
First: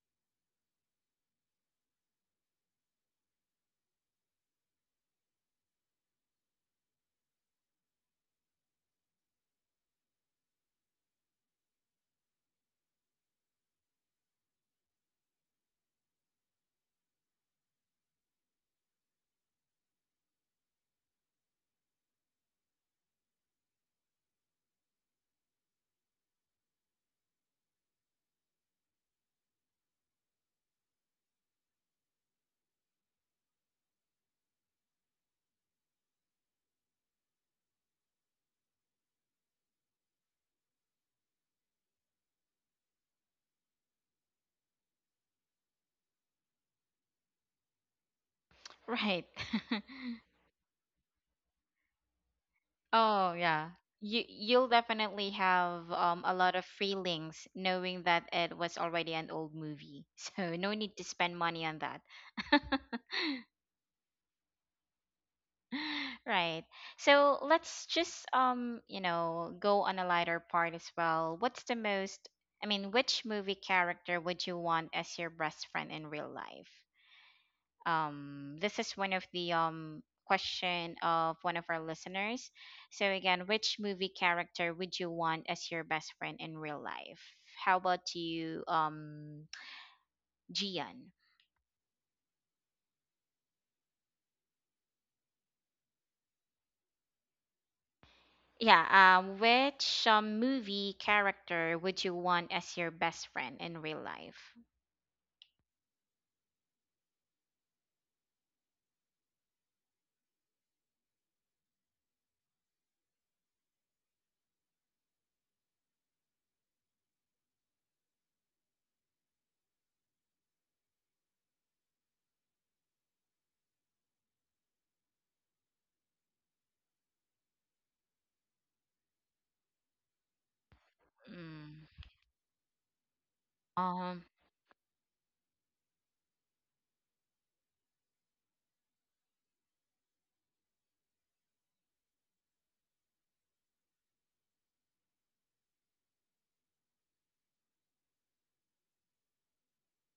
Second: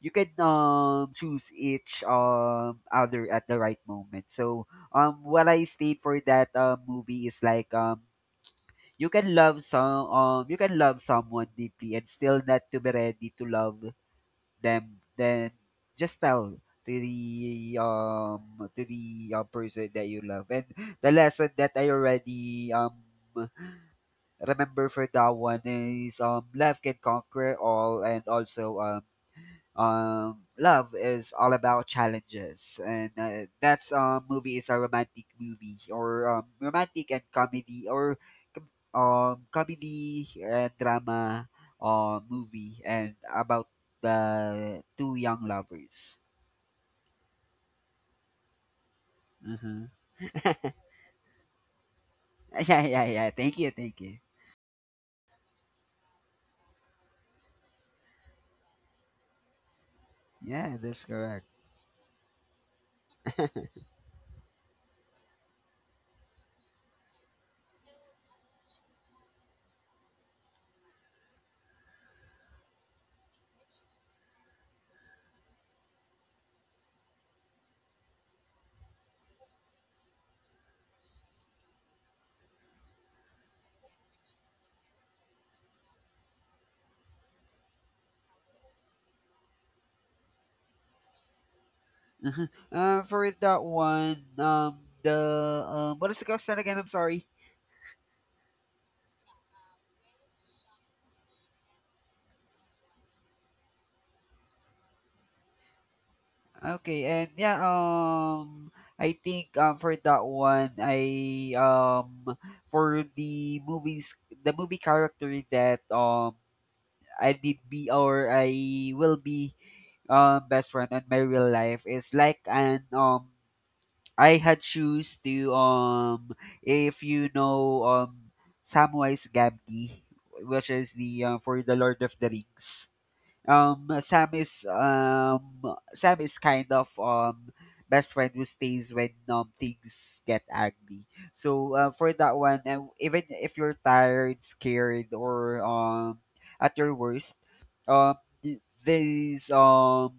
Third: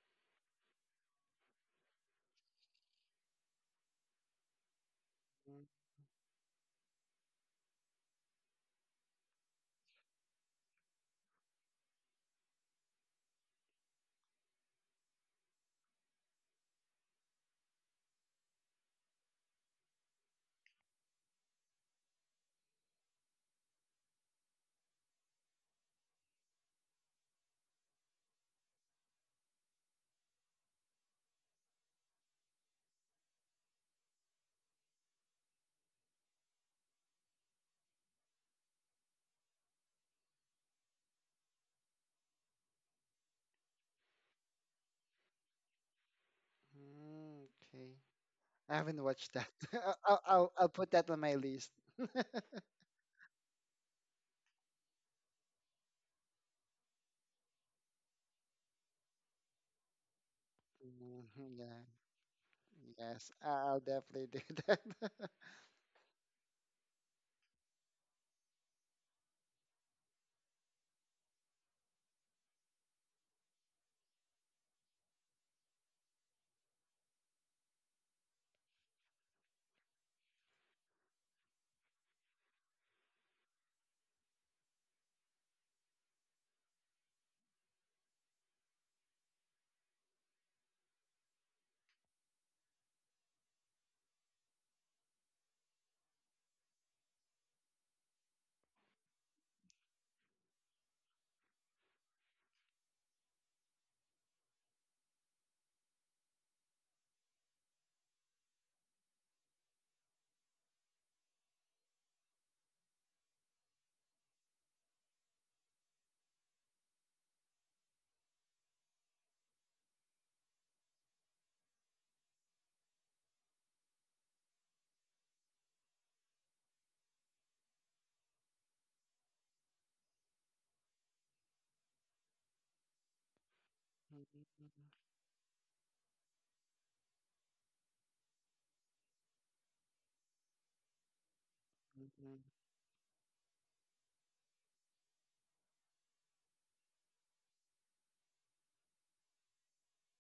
Speaker 3: you can choose each other at the right moment. So what I stayed for that movie is like, you can love someone deeply and still not to be ready to love them. Then just tell to the person that you love. And the lesson that I already remember for that one is, love can conquer all, and also love is all about challenges. And that's movie is a romantic movie, or romantic and comedy, or comedy and drama movie, and about the two young lovers.
Speaker 2: mm, okay. I haven't
Speaker 1: right.
Speaker 2: watched that.
Speaker 3: Uh-huh.
Speaker 2: I'll put that on my list.
Speaker 3: Yeah, yeah, yeah,
Speaker 1: Oh,
Speaker 3: thank you,
Speaker 1: yeah.
Speaker 3: thank you.
Speaker 1: You you'll definitely have a lot of feelings knowing that it was already an old movie. So no
Speaker 3: Yeah,
Speaker 1: need
Speaker 3: that's
Speaker 1: to spend
Speaker 3: correct.
Speaker 2: Mhm,
Speaker 1: money on
Speaker 2: yeah.
Speaker 1: that.
Speaker 2: Yes, I'll definitely do that.
Speaker 1: Right. So let's just, you know, go on a lighter part as well. What's the most I mean, which movie character would you want as your best friend in real life? This is one of the question of one of our listeners. So again, which movie character would you want as your best friend in real life? How about you, Gian?
Speaker 3: uh for that one, the what is the question again, I'm sorry.
Speaker 1: Yeah, which movie character would you want as your best friend in real life?
Speaker 3: Okay, and yeah, I think for that one, I for the movies, the movie character that I did be or I will be best friend in my real life is like an, I had shoes to, if you know Samwise Gamgee, which is the for the
Speaker 1: Mm.
Speaker 3: Lord of the Rings. um
Speaker 1: Um,
Speaker 3: Sam is
Speaker 2: Mhm,
Speaker 3: um Sam is kind of best friend who stays when things get ugly. So for that
Speaker 2: mhm,
Speaker 3: one, and even if you're tired, scared, or at your worst, um th- these um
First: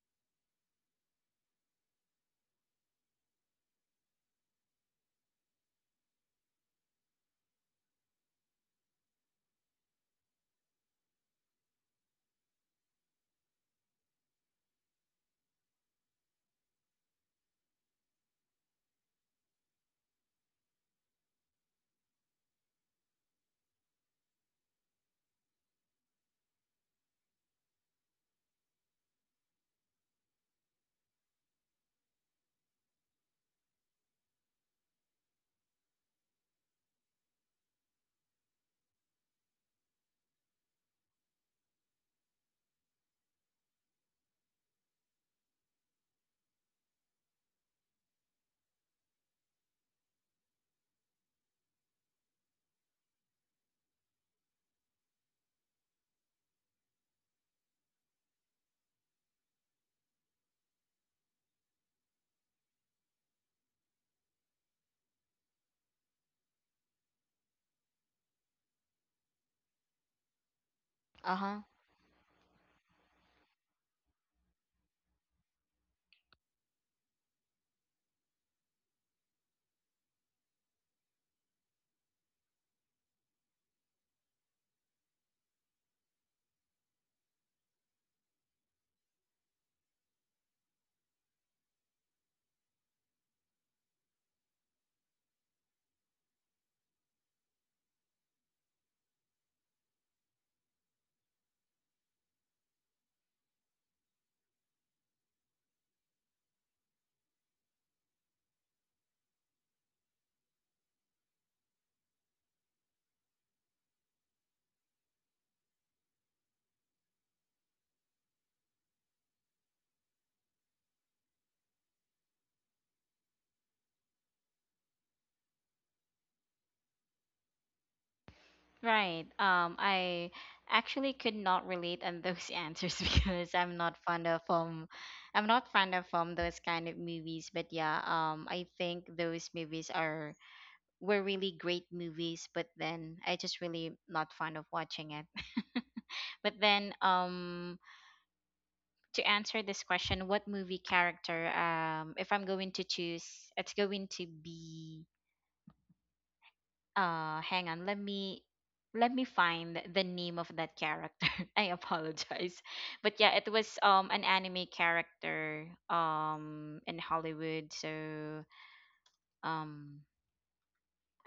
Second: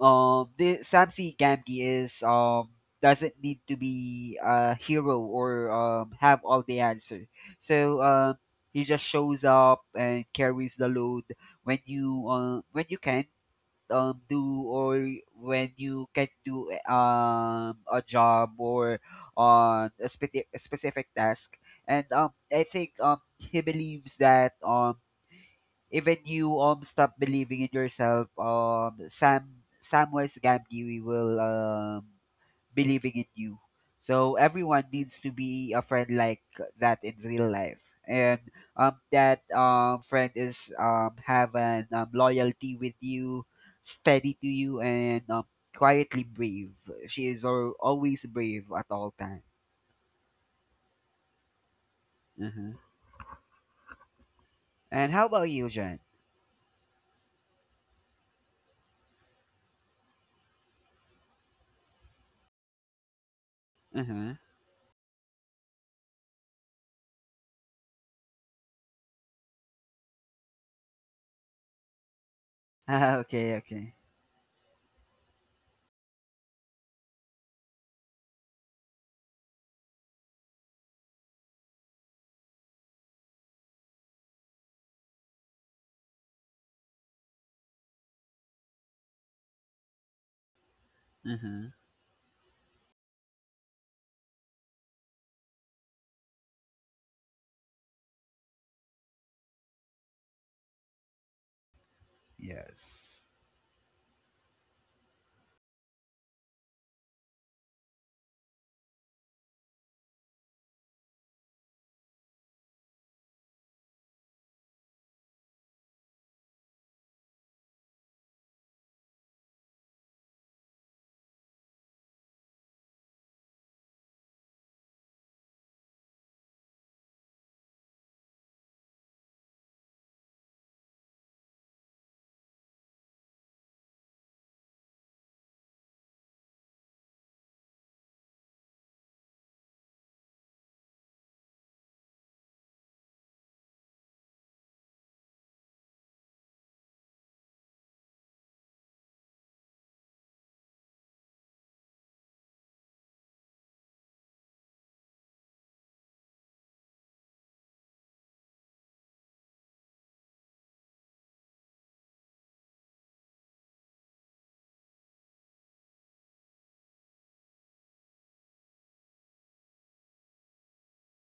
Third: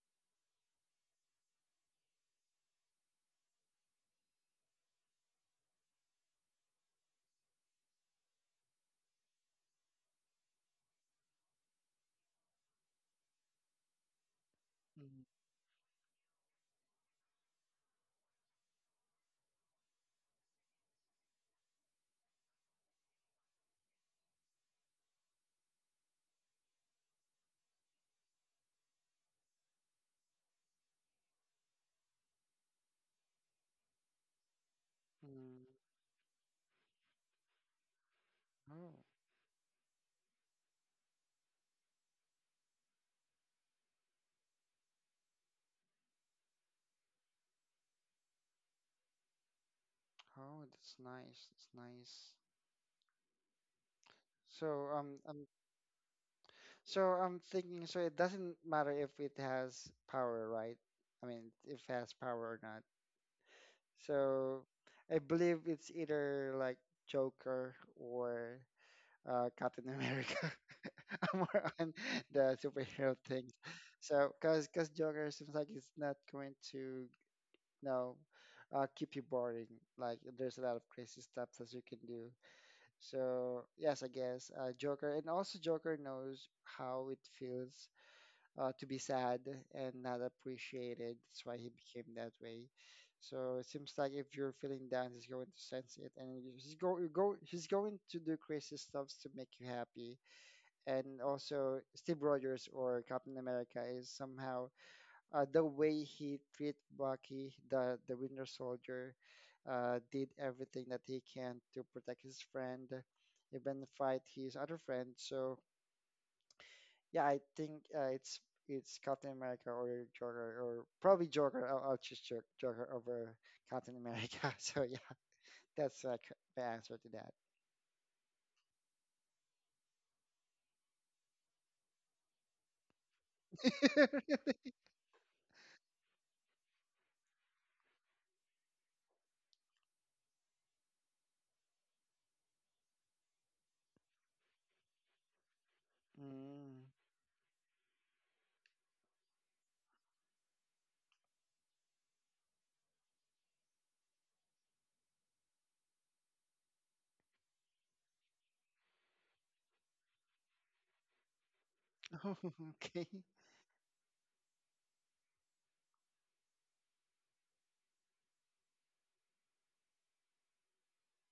Speaker 3: the Samsi Gamgee is, doesn't need to be a hero or have all the answer. So he just shows up and carries the load when you, when you can do or when you can do a job or on a, a specific task. And I think he believes that even you stop believing in yourself, Sam Samwise Gamgee will believing in you. So everyone needs to
Speaker 2: mhm.
Speaker 3: be a friend like that in real life, and
Speaker 2: Oh,
Speaker 3: that friend is have an, loyalty with you, steady to you, and quietly brave. She is always brave at all time.
Speaker 2: oh, that's nice. That's nice.
Speaker 3: Uh-huh.
Speaker 2: So,
Speaker 3: And how
Speaker 2: I'm.
Speaker 3: about you, Jen?
Speaker 2: So I'm thinking, so it doesn't matter if it has power, right? I mean, if it has power or not.
Speaker 3: Uh-huh.
Speaker 2: So I believe it's either like Joker or Captain America. I'm
Speaker 1: uh-huh.
Speaker 2: more on the superhero things.
Speaker 3: Okay, okay.
Speaker 2: So, cause Joker seems like it's not going to, you know, keep you boring. Like there's a lot of crazy stuff that you can do. So yes, I guess Joker, and also Joker knows how it feels to be sad and not appreciated. That's why he
Speaker 3: Uh-huh.
Speaker 2: became that way. So it seems like if you're feeling down, he's going to sense it, and you- he's go you go he's going to do crazy stuffs to make you happy. And also, Steve Rogers or
Speaker 3: Yes.
Speaker 2: Captain America is somehow the way he treat Bucky, the Winter Soldier, did everything that he can to protect his friend, even fight his other friend. So yeah, I think it's Captain America or Joker or probably Joker. I'll choose Joker over Captain America. So yeah, that's like the answer to that.
Speaker 1: Right. I actually could not relate on those answers, because I'm not fond of those kind of movies. But yeah, I think those movies are were really great movies. But then I just really not fond of watching it. But
Speaker 2: Mm.
Speaker 1: then, to answer this question, what movie character, if I'm going to choose, it's going to be hang on, let me find the name of that character. I apologize.
Speaker 2: Okay.
Speaker 1: But yeah, it was an anime character in Hollywood. So um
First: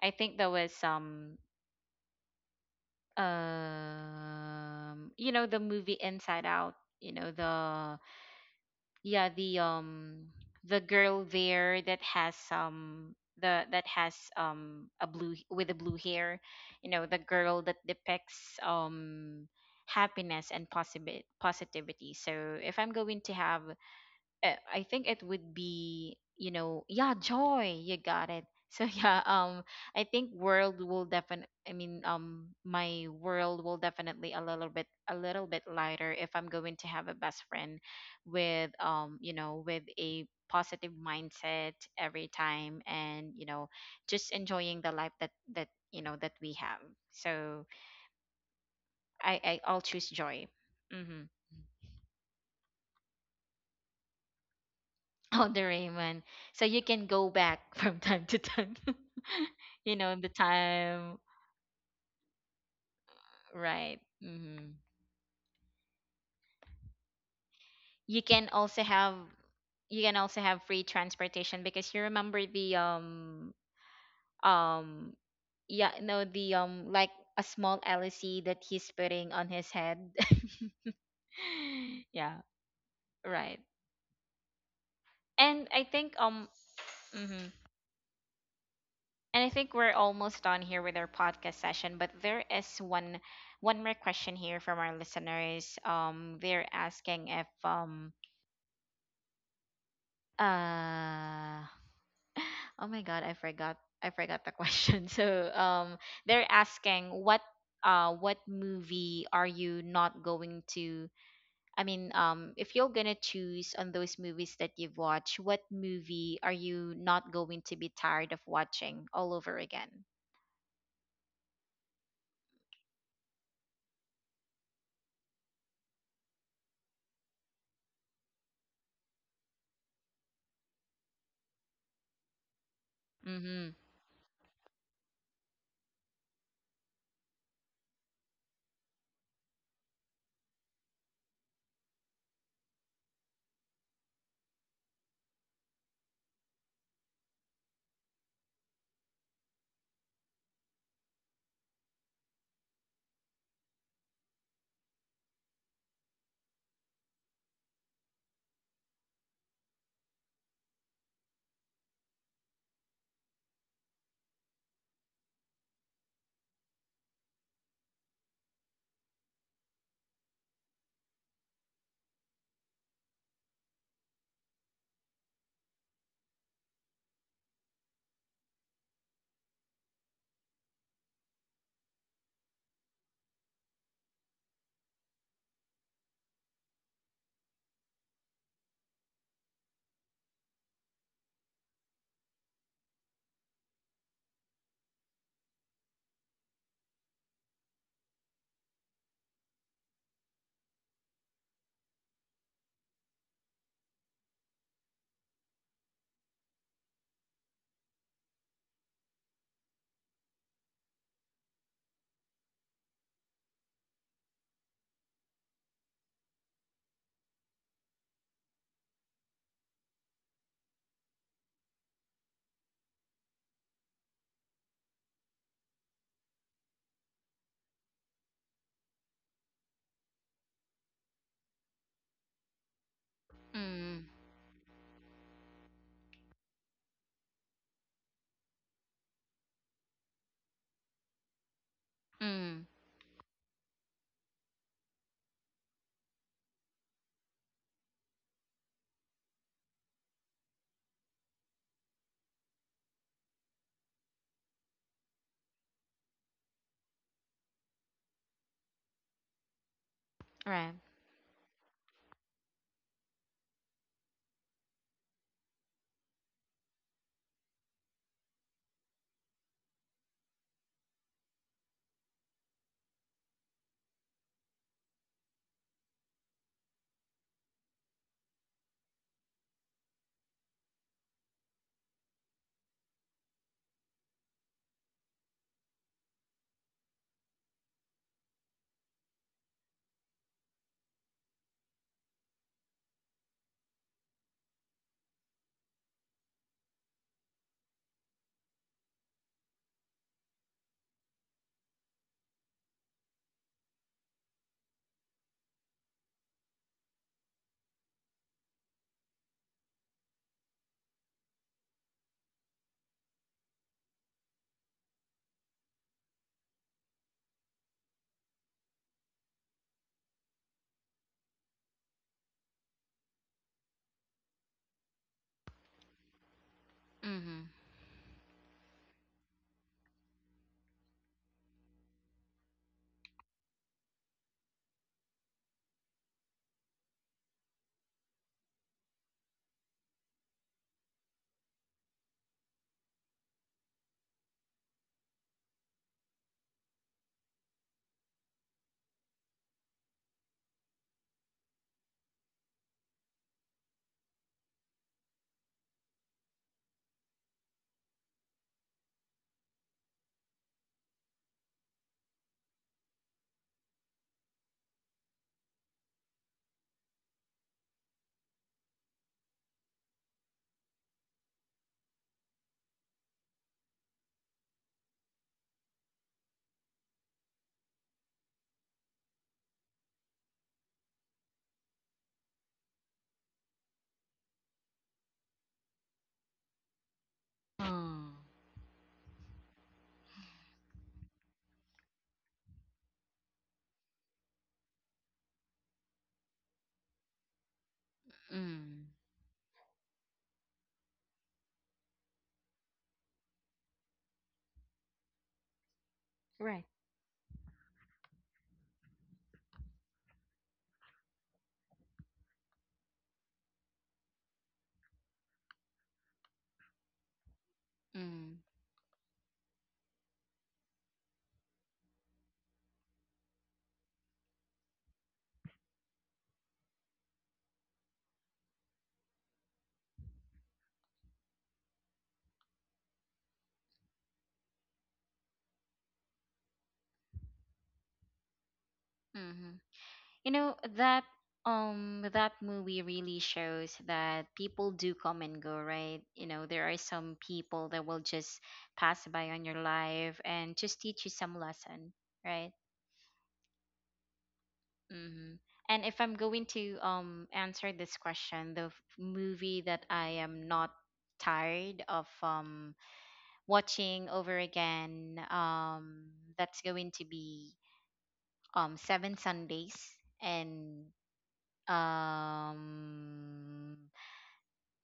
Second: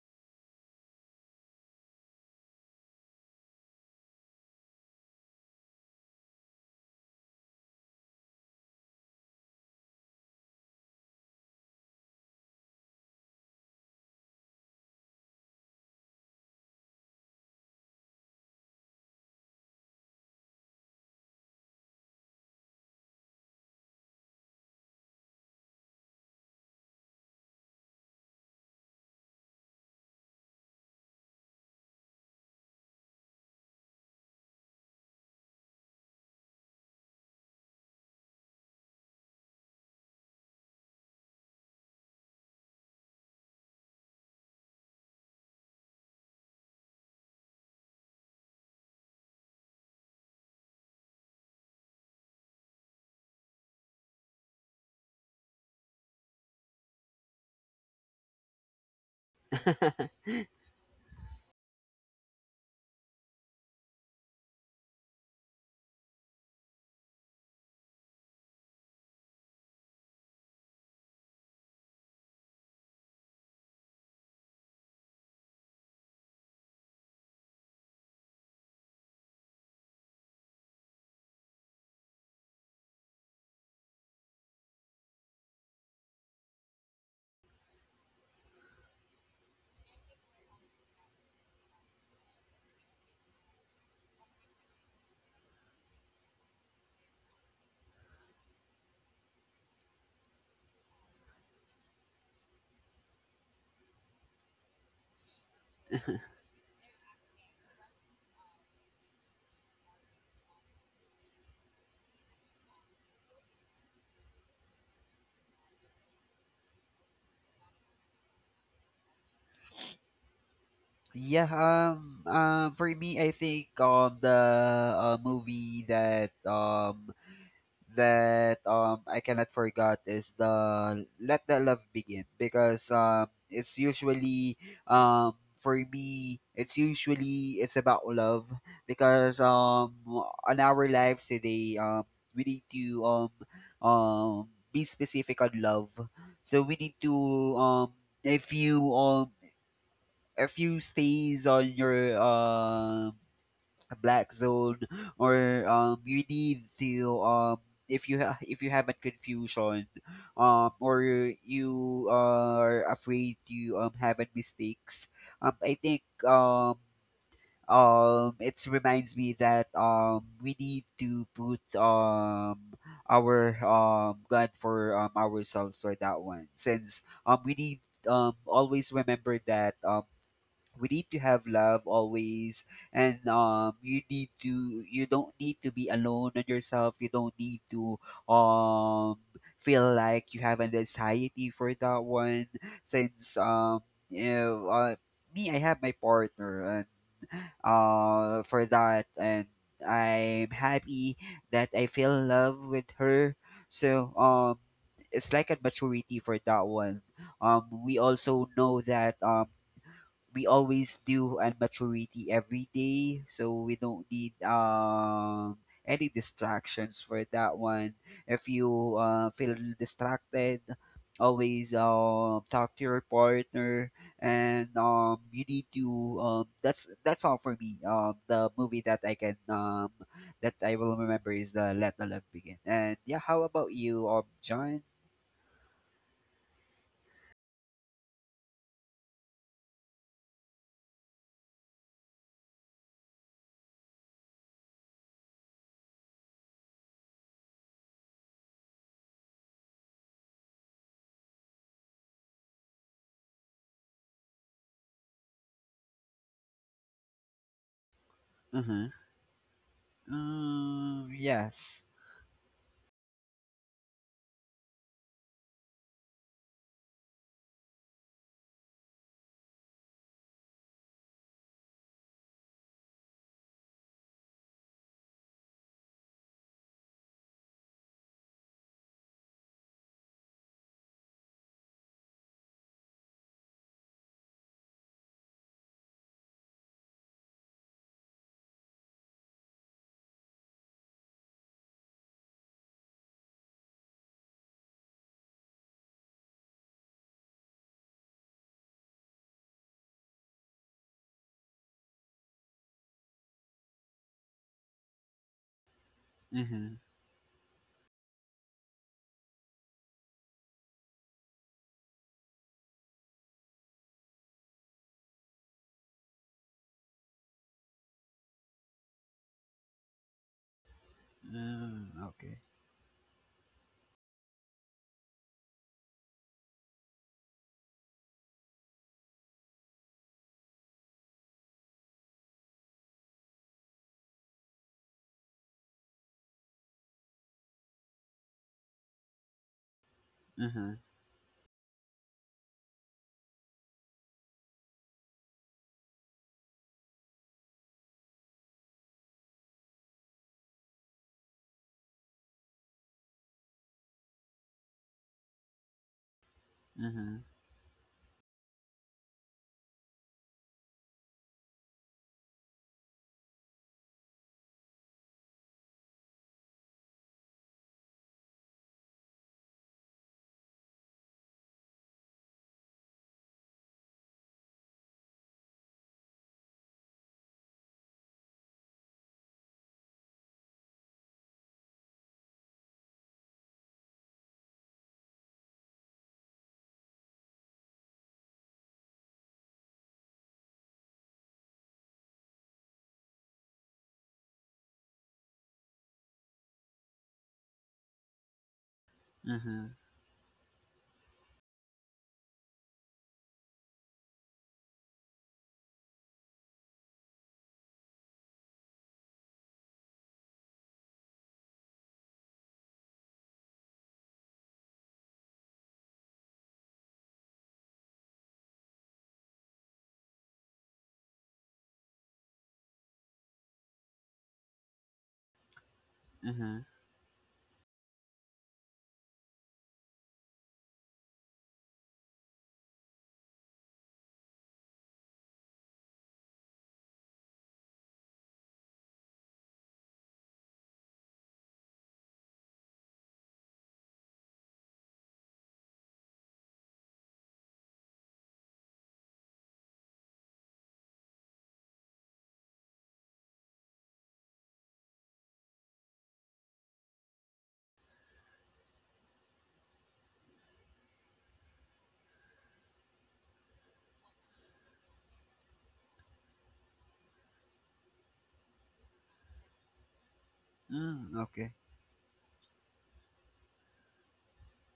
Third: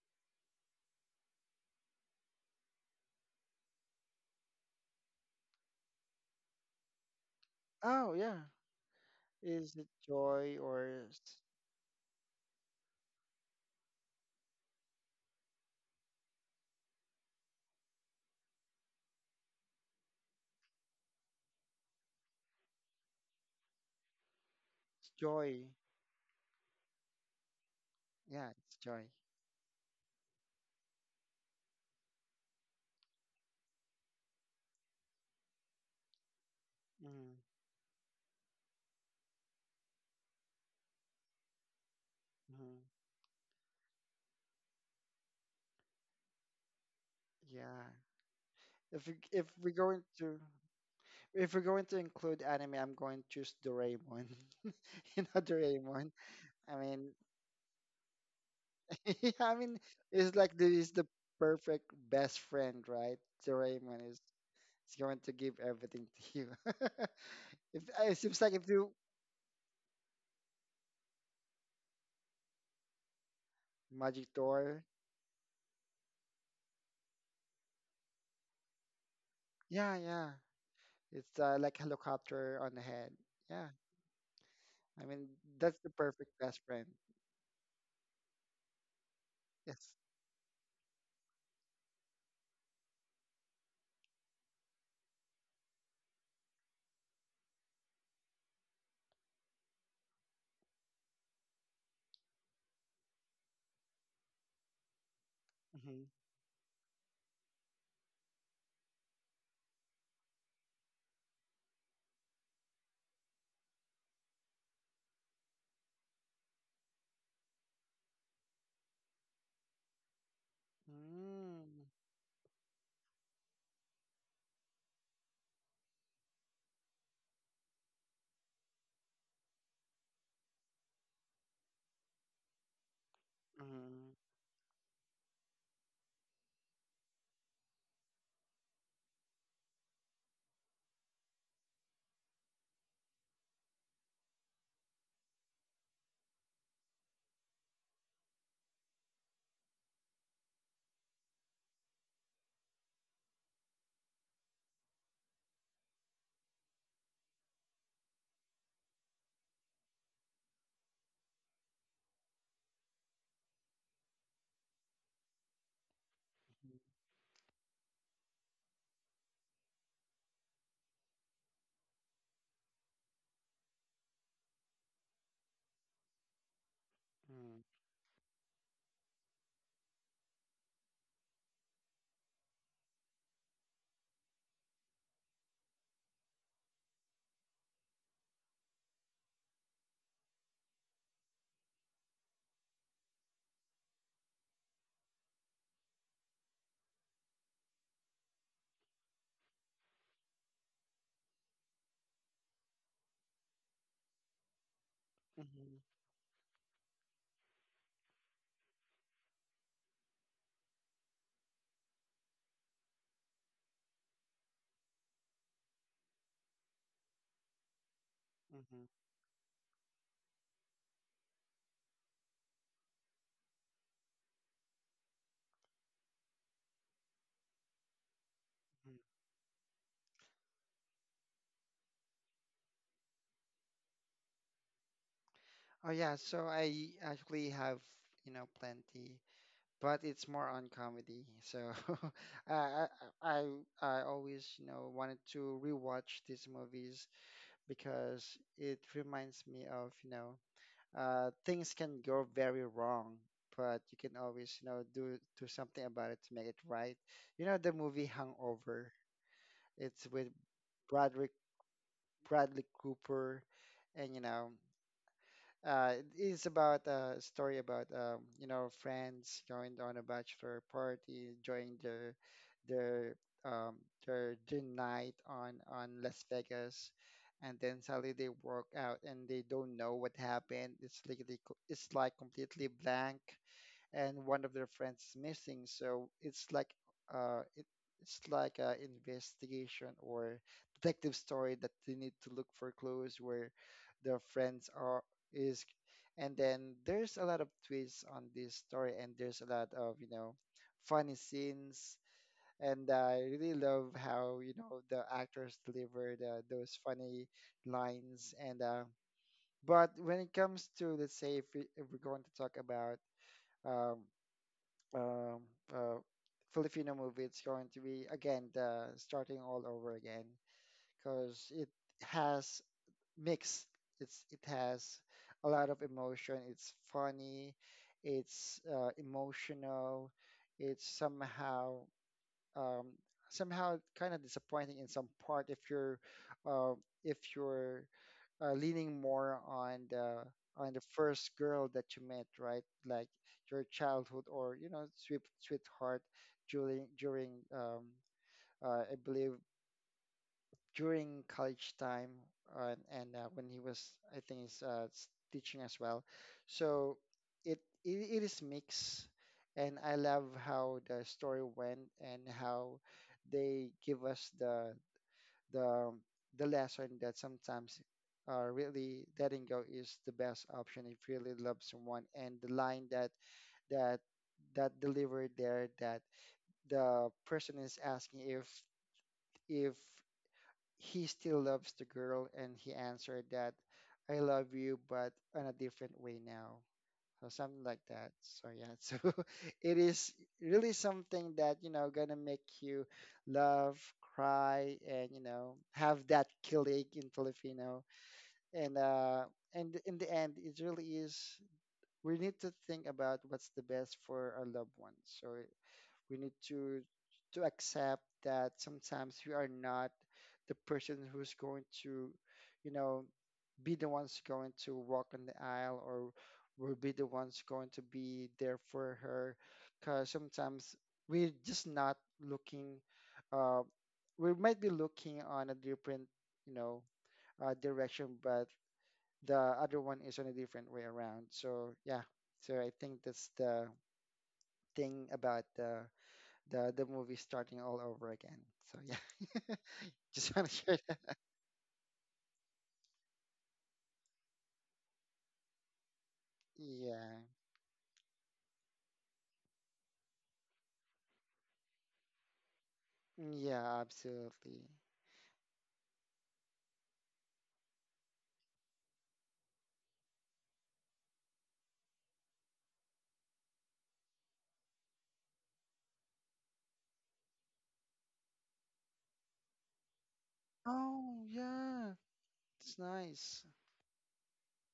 Speaker 1: I think there was some you know the movie Inside Out, you know the,
Speaker 2: Oh yeah,
Speaker 1: yeah, the,
Speaker 2: is it joy
Speaker 1: the
Speaker 2: or
Speaker 1: girl there that has the that has a blue with a blue hair, you know, the girl that depicts happiness and positivity. So if I'm going to have, I think it would
Speaker 2: joy?
Speaker 1: be, you know, yeah, Joy. You got it.
Speaker 2: Yeah, it's
Speaker 1: So
Speaker 2: joy.
Speaker 1: yeah, I think world will definitely. I mean, my world will definitely a little bit lighter if I'm going to have a
Speaker 2: Mm,
Speaker 1: best friend with, with a positive mindset every
Speaker 2: mhm.
Speaker 1: time, just enjoying the life that that you know that we have. So
Speaker 2: Yeah. If we,
Speaker 1: I,
Speaker 2: if
Speaker 1: I
Speaker 2: we're
Speaker 1: I'll
Speaker 2: going
Speaker 1: choose
Speaker 2: to
Speaker 1: joy. Mm-hmm.
Speaker 2: if we're going to include anime, I'm going to choose Doraemon. You know
Speaker 1: Oh, the
Speaker 2: Doraemon.
Speaker 1: Raymond. So you
Speaker 2: I
Speaker 1: can
Speaker 2: mean,
Speaker 1: go back from time to time.
Speaker 2: I mean, it's
Speaker 1: The
Speaker 2: like the is the
Speaker 1: time,
Speaker 2: perfect best friend, right? So Raymond
Speaker 1: right? Hmm.
Speaker 2: is going to give everything to you. If
Speaker 1: You
Speaker 2: it seems
Speaker 1: can
Speaker 2: like if
Speaker 1: also
Speaker 2: you
Speaker 1: have you can also have free transportation because you remember the
Speaker 2: magic door,
Speaker 1: um yeah no the um, like a small LC that he's putting on his
Speaker 2: yeah,
Speaker 1: head.
Speaker 2: yeah, it's like
Speaker 1: Yeah,
Speaker 2: helicopter on the head.
Speaker 1: right.
Speaker 2: Yeah, I mean
Speaker 1: And
Speaker 2: that's
Speaker 1: I
Speaker 2: the
Speaker 1: think
Speaker 2: perfect best friend.
Speaker 1: mhm. And I think we're
Speaker 2: Yes.
Speaker 1: almost done here with our podcast session, but there is one more question here from our listeners. They're asking if uh oh my god, I forgot the question.
Speaker 2: Mm-hmm.
Speaker 1: They're asking what what movie are you not going to? I mean, if you're gonna choose on those movies that you've watched, what movie are you not going to be tired of watching all over again?
Speaker 3: Yeah,
Speaker 2: Mm-hmm.
Speaker 3: for me, I think the movie that, I cannot forget is the Let the Love Begin, because
Speaker 1: Mm-hmm.
Speaker 3: it's
Speaker 2: Mm-hmm.
Speaker 3: usually, for me it's usually it's about love. Because on our lives today we need to be specific on love, so we need to um if you a few stays on your black zone, or you need to if you if you have a confusion or you are afraid to have a mistakes, I think it reminds me that we need to put our gun for ourselves for that one, since we
Speaker 2: Mm-hmm.
Speaker 3: need always remember that we need to have love always. And you need to, you don't need to be alone on yourself, you don't need to um feel like you have an anxiety for that one, since you know, uh, me, I have my partner. And for that, and I'm happy that I feel in love with her. So it's like a
Speaker 2: Mm-hmm. Mm-hmm.
Speaker 3: maturity for that one. We also know that we always do and maturity every day, so we don't need any distractions for that one. If
Speaker 2: Mm-hmm.
Speaker 3: you feel distracted, always talk to your partner. And you need to, that's all for me. The movie that I can that I will remember is the Let the Love Begin. And yeah, how about
Speaker 1: Mm.
Speaker 3: you, John?
Speaker 2: Oh yeah, so I actually have, you know, plenty, but it's more on comedy. So
Speaker 1: Mm.
Speaker 2: I, I I I always you know wanted to rewatch these movies because it reminds me of you know things can go very wrong, but you can always you know do something about it to make it right. You know the movie
Speaker 3: Mm-hmm.
Speaker 2: Hangover. It's with
Speaker 1: Right.
Speaker 3: Mm,
Speaker 2: Bradley
Speaker 3: yes.
Speaker 2: Bradley Cooper, and you know. It's about a story about you know friends going on a bachelor party, enjoying their their um, their gin night on Las Vegas, and then suddenly they walk out and they don't know what happened. It's like it's like completely blank, and one of their friends is missing. So it's like uh, it, it's like an investigation or detective story that they need to look for clues where their friends are is, and then there's a lot of twists on this story, and there's a lot of you know funny scenes. And I really love how you know the actors delivered
Speaker 3: Mm-hmm.
Speaker 2: those funny lines. And but when it comes to let's say if we're going to talk about um, um, uh, Filipino movie, it's going to be again the starting all over again because it
Speaker 3: Mm, okay.
Speaker 2: has mixed. It has a lot of emotion. It's
Speaker 1: Mm-hmm.
Speaker 2: funny, it's emotional, it's somehow um, somehow kind of disappointing in some part uh, if you're leaning more on the
Speaker 3: Mm-hmm.
Speaker 2: first girl that you met, right? Like your childhood or you know sweetheart during during I believe during college time and when he was I think he's teaching as well. So
Speaker 3: Mhm,
Speaker 2: it, it it is mixed, and I love how the story went and how they give us the the the lesson that sometimes really letting go is the best option if you really love someone, and the line that that delivered there that the person is asking if if he still loves the girl, and he answered that I love you but in a different way now or something like
Speaker 1: Oh,
Speaker 2: that. So yeah, so it is really something that you know gonna make you love, cry, and you know have that kilig in Filipino.
Speaker 1: mm.
Speaker 2: And uh,
Speaker 3: mhm,
Speaker 2: and in the end, it really is. We need to think about what's the best for our loved ones. So we need
Speaker 1: Right.
Speaker 2: to accept that sometimes we are not the person who's going to, you know, be the ones going to walk in the aisle or will be the ones going to be
Speaker 1: Mm.
Speaker 2: there for her because sometimes we're just not looking uh, we might be looking on a different you
Speaker 3: mhm.
Speaker 2: know direction, but the other one is on a different way around, so yeah, so I think that's the thing about the the movie starting all over again. So yeah,
Speaker 1: Mm-hmm. You
Speaker 2: just
Speaker 1: know
Speaker 2: want to share
Speaker 1: that
Speaker 2: that.
Speaker 1: that movie really shows that people do come and go, right? You know, there are some
Speaker 2: Yeah,
Speaker 1: people that will just pass by on your life and just teach you some lesson, right?
Speaker 2: yeah, absolutely.
Speaker 1: Mm-hmm. And if I'm going to answer this question, the movie that I am not tired of watching over again. That's going to be seven Sundays and
Speaker 3: Mm,
Speaker 2: Oh
Speaker 3: okay.
Speaker 2: yeah. It's nice.
Speaker 1: um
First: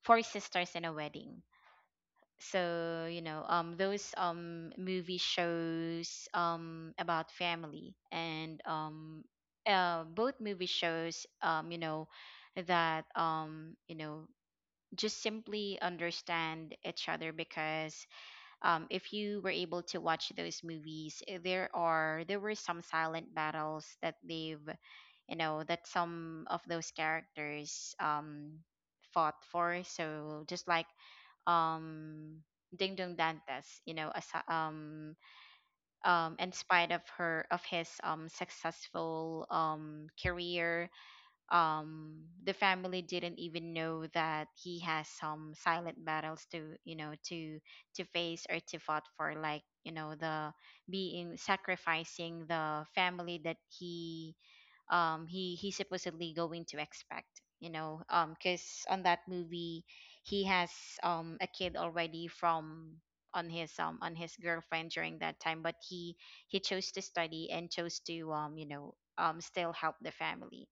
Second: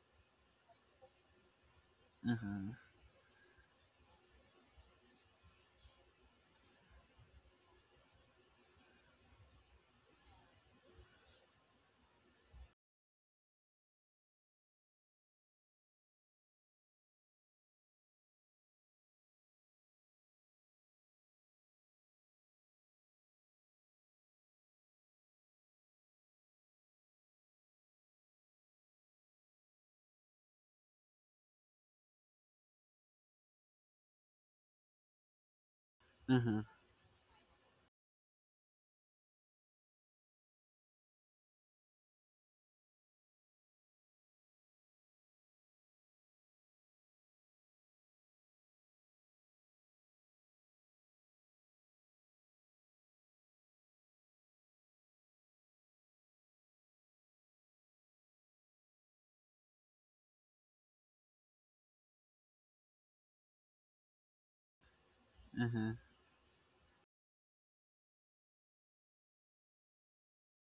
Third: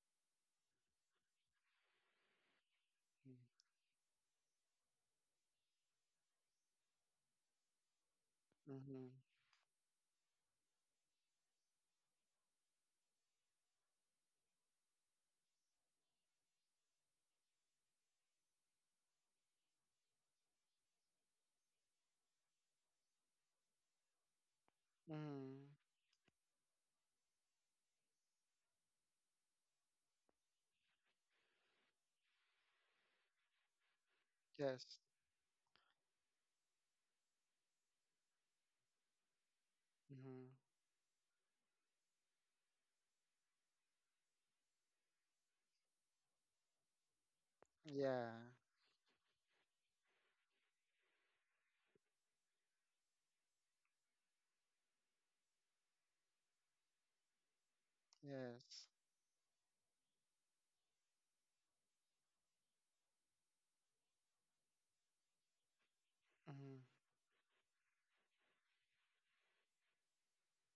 Speaker 1: four sisters and a wedding.
Speaker 3: Mhm,
Speaker 1: So you
Speaker 2: Mm-hmm.
Speaker 1: know those movie shows about family and
Speaker 2: Mm-hmm.
Speaker 1: both movie shows you know that you know just simply understand each other because if you were able to watch those movies, eh, there were some silent battles that they've you know that some of those characters fought for. So just like um Ding Dong Dantes, you know, as,
Speaker 2: Yes.
Speaker 1: um um in
Speaker 3: mhm,
Speaker 1: spite of her of his successful
Speaker 2: Mm-hmm.
Speaker 1: career the family didn't even know that he has some silent battles to you know to
Speaker 2: Yeah.
Speaker 1: face or to fought for like you know the being sacrificing the family that he he supposedly going to expect you know because
Speaker 2: Yes.
Speaker 1: on that movie he has a kid already from on his girlfriend during that time but
Speaker 3: mhm,
Speaker 1: he
Speaker 2: Mm-hmm.
Speaker 1: chose to study and chose to still help the family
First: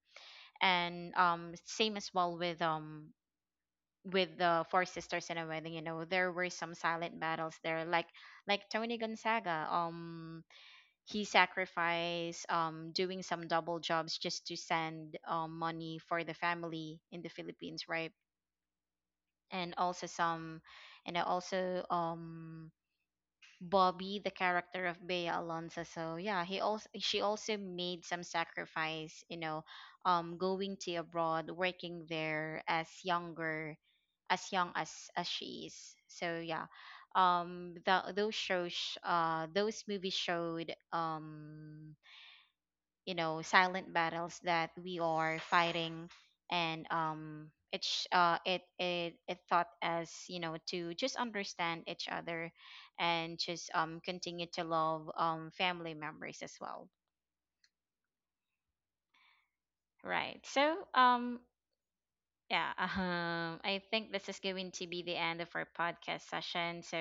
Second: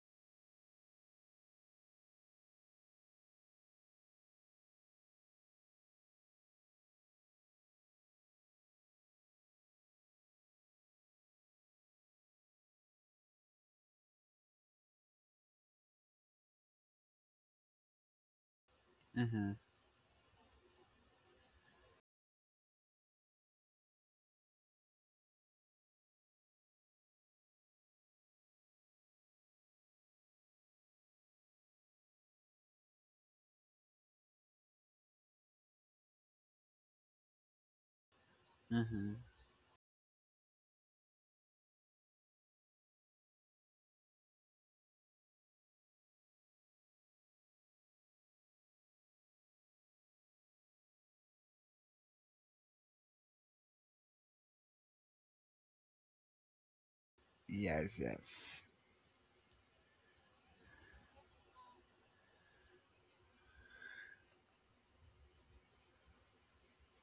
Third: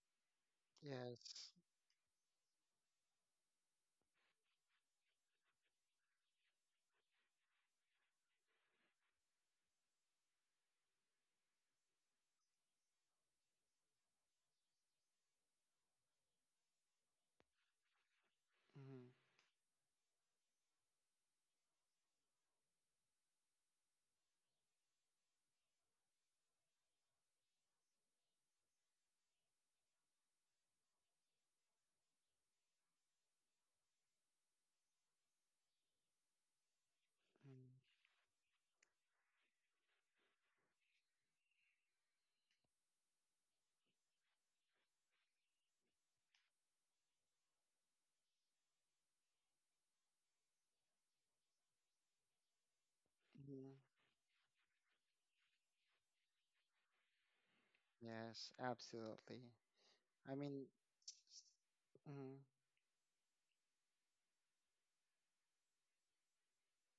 Speaker 1: and
Speaker 2: Yes.
Speaker 1: same as well with the four sisters in a wedding, you know, there were some silent battles there, like Tony Gonzaga, he sacrificed doing some double jobs just to send money for the family in the Philippines, right?
Speaker 2: Mm-hmm.
Speaker 3: mhm,
Speaker 1: And also some and also Bobby, the character of Bea Alonso. So yeah, he also she also made some sacrifice, you know, going to abroad, working there as younger, as young as she is. So yeah, those shows,
Speaker 3: mhm.
Speaker 1: those movies showed you know silent battles that we are fighting, and it it taught us you know to just understand each other and just
Speaker 2: Mm-hmm.
Speaker 1: continue to love family members as well,
Speaker 3: Yes,
Speaker 2: Yes,
Speaker 3: yes,
Speaker 2: absolutely. I
Speaker 1: right?
Speaker 2: mean,
Speaker 1: So
Speaker 2: mhm.
Speaker 1: yeah, I think this is going to be the end of our podcast session, so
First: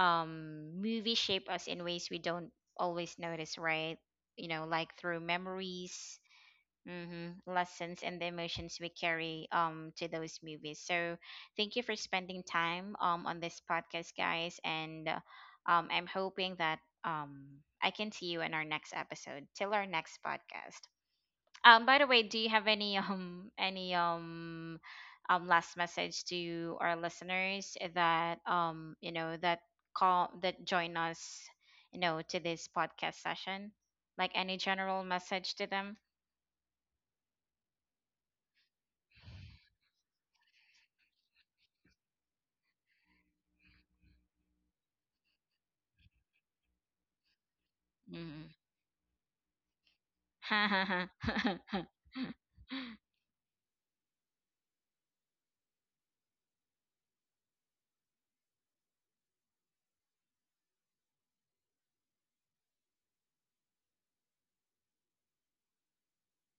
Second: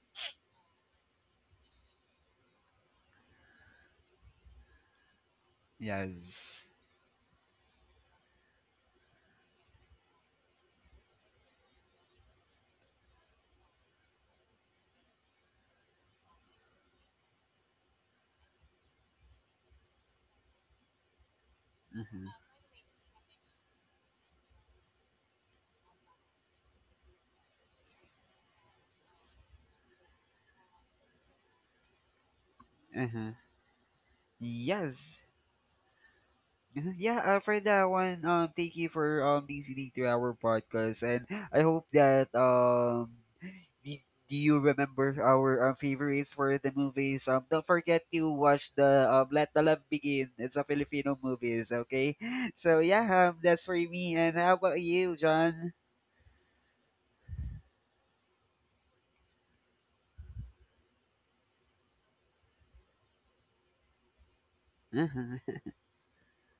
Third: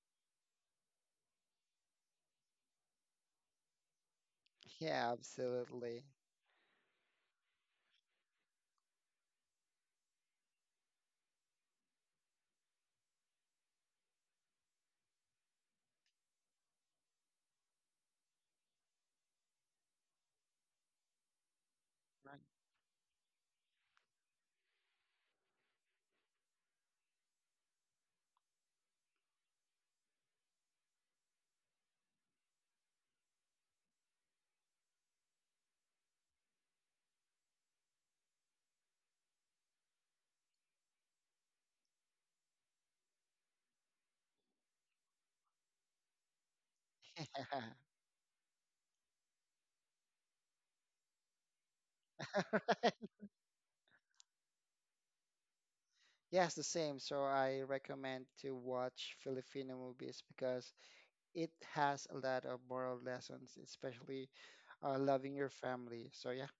Speaker 1: movies shape us in ways we don't always notice, right? You know, like
Speaker 2: Yeah,
Speaker 1: through
Speaker 2: absolutely.
Speaker 1: memories,
Speaker 3: yes.
Speaker 1: hmm, lessons, and the emotions we carry to those movies. So thank you for spending time on this podcast, guys, and I'm hoping that I can see you in our next episode. Till our next podcast. By the
Speaker 3: Mhm,
Speaker 1: way, do you have any any last message to our listeners that call that join us you know to this podcast
Speaker 3: mhm.
Speaker 1: session, like any general
Speaker 3: Yes.
Speaker 1: message to them?
Speaker 3: Mhm. Yeah, for that one, thank you for listening to our podcast, and I hope that do, do you remember our favorites for the movies?
Speaker 2: Right.
Speaker 3: Don't forget to
Speaker 1: Mhm.
Speaker 3: watch the, Let the Love Begin. It's a Filipino movies, okay? So yeah, that's for me. And how about you, John?
Speaker 2: Yes, the same. So I recommend to watch Filipino movies because it has a lot of moral lessons, especially loving your family. So yeah,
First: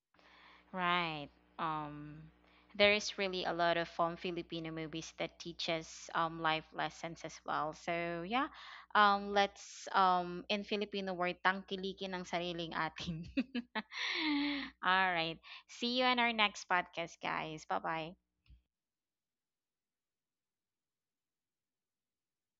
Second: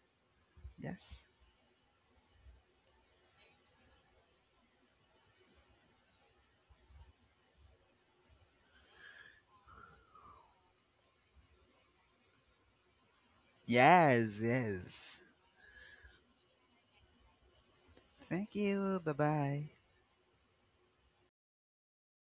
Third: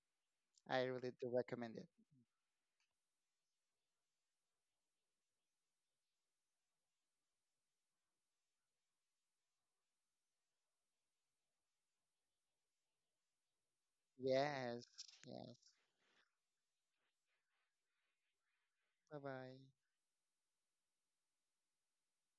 Speaker 2: I really
Speaker 3: Yes.
Speaker 1: Right.
Speaker 2: do recommend it.
Speaker 1: Um, there is really a lot of Filipino movies that teaches life lessons as well. So yeah, let's in Filipino word tangkilikin ang sariling atin.
Speaker 3: Yes,
Speaker 2: Yes,
Speaker 1: All
Speaker 3: yes.
Speaker 1: right.
Speaker 2: yes.
Speaker 1: See you in our next podcast, guys. Bye bye.
Speaker 3: Thank you. Bye
Speaker 2: Bye-bye.
Speaker 3: bye.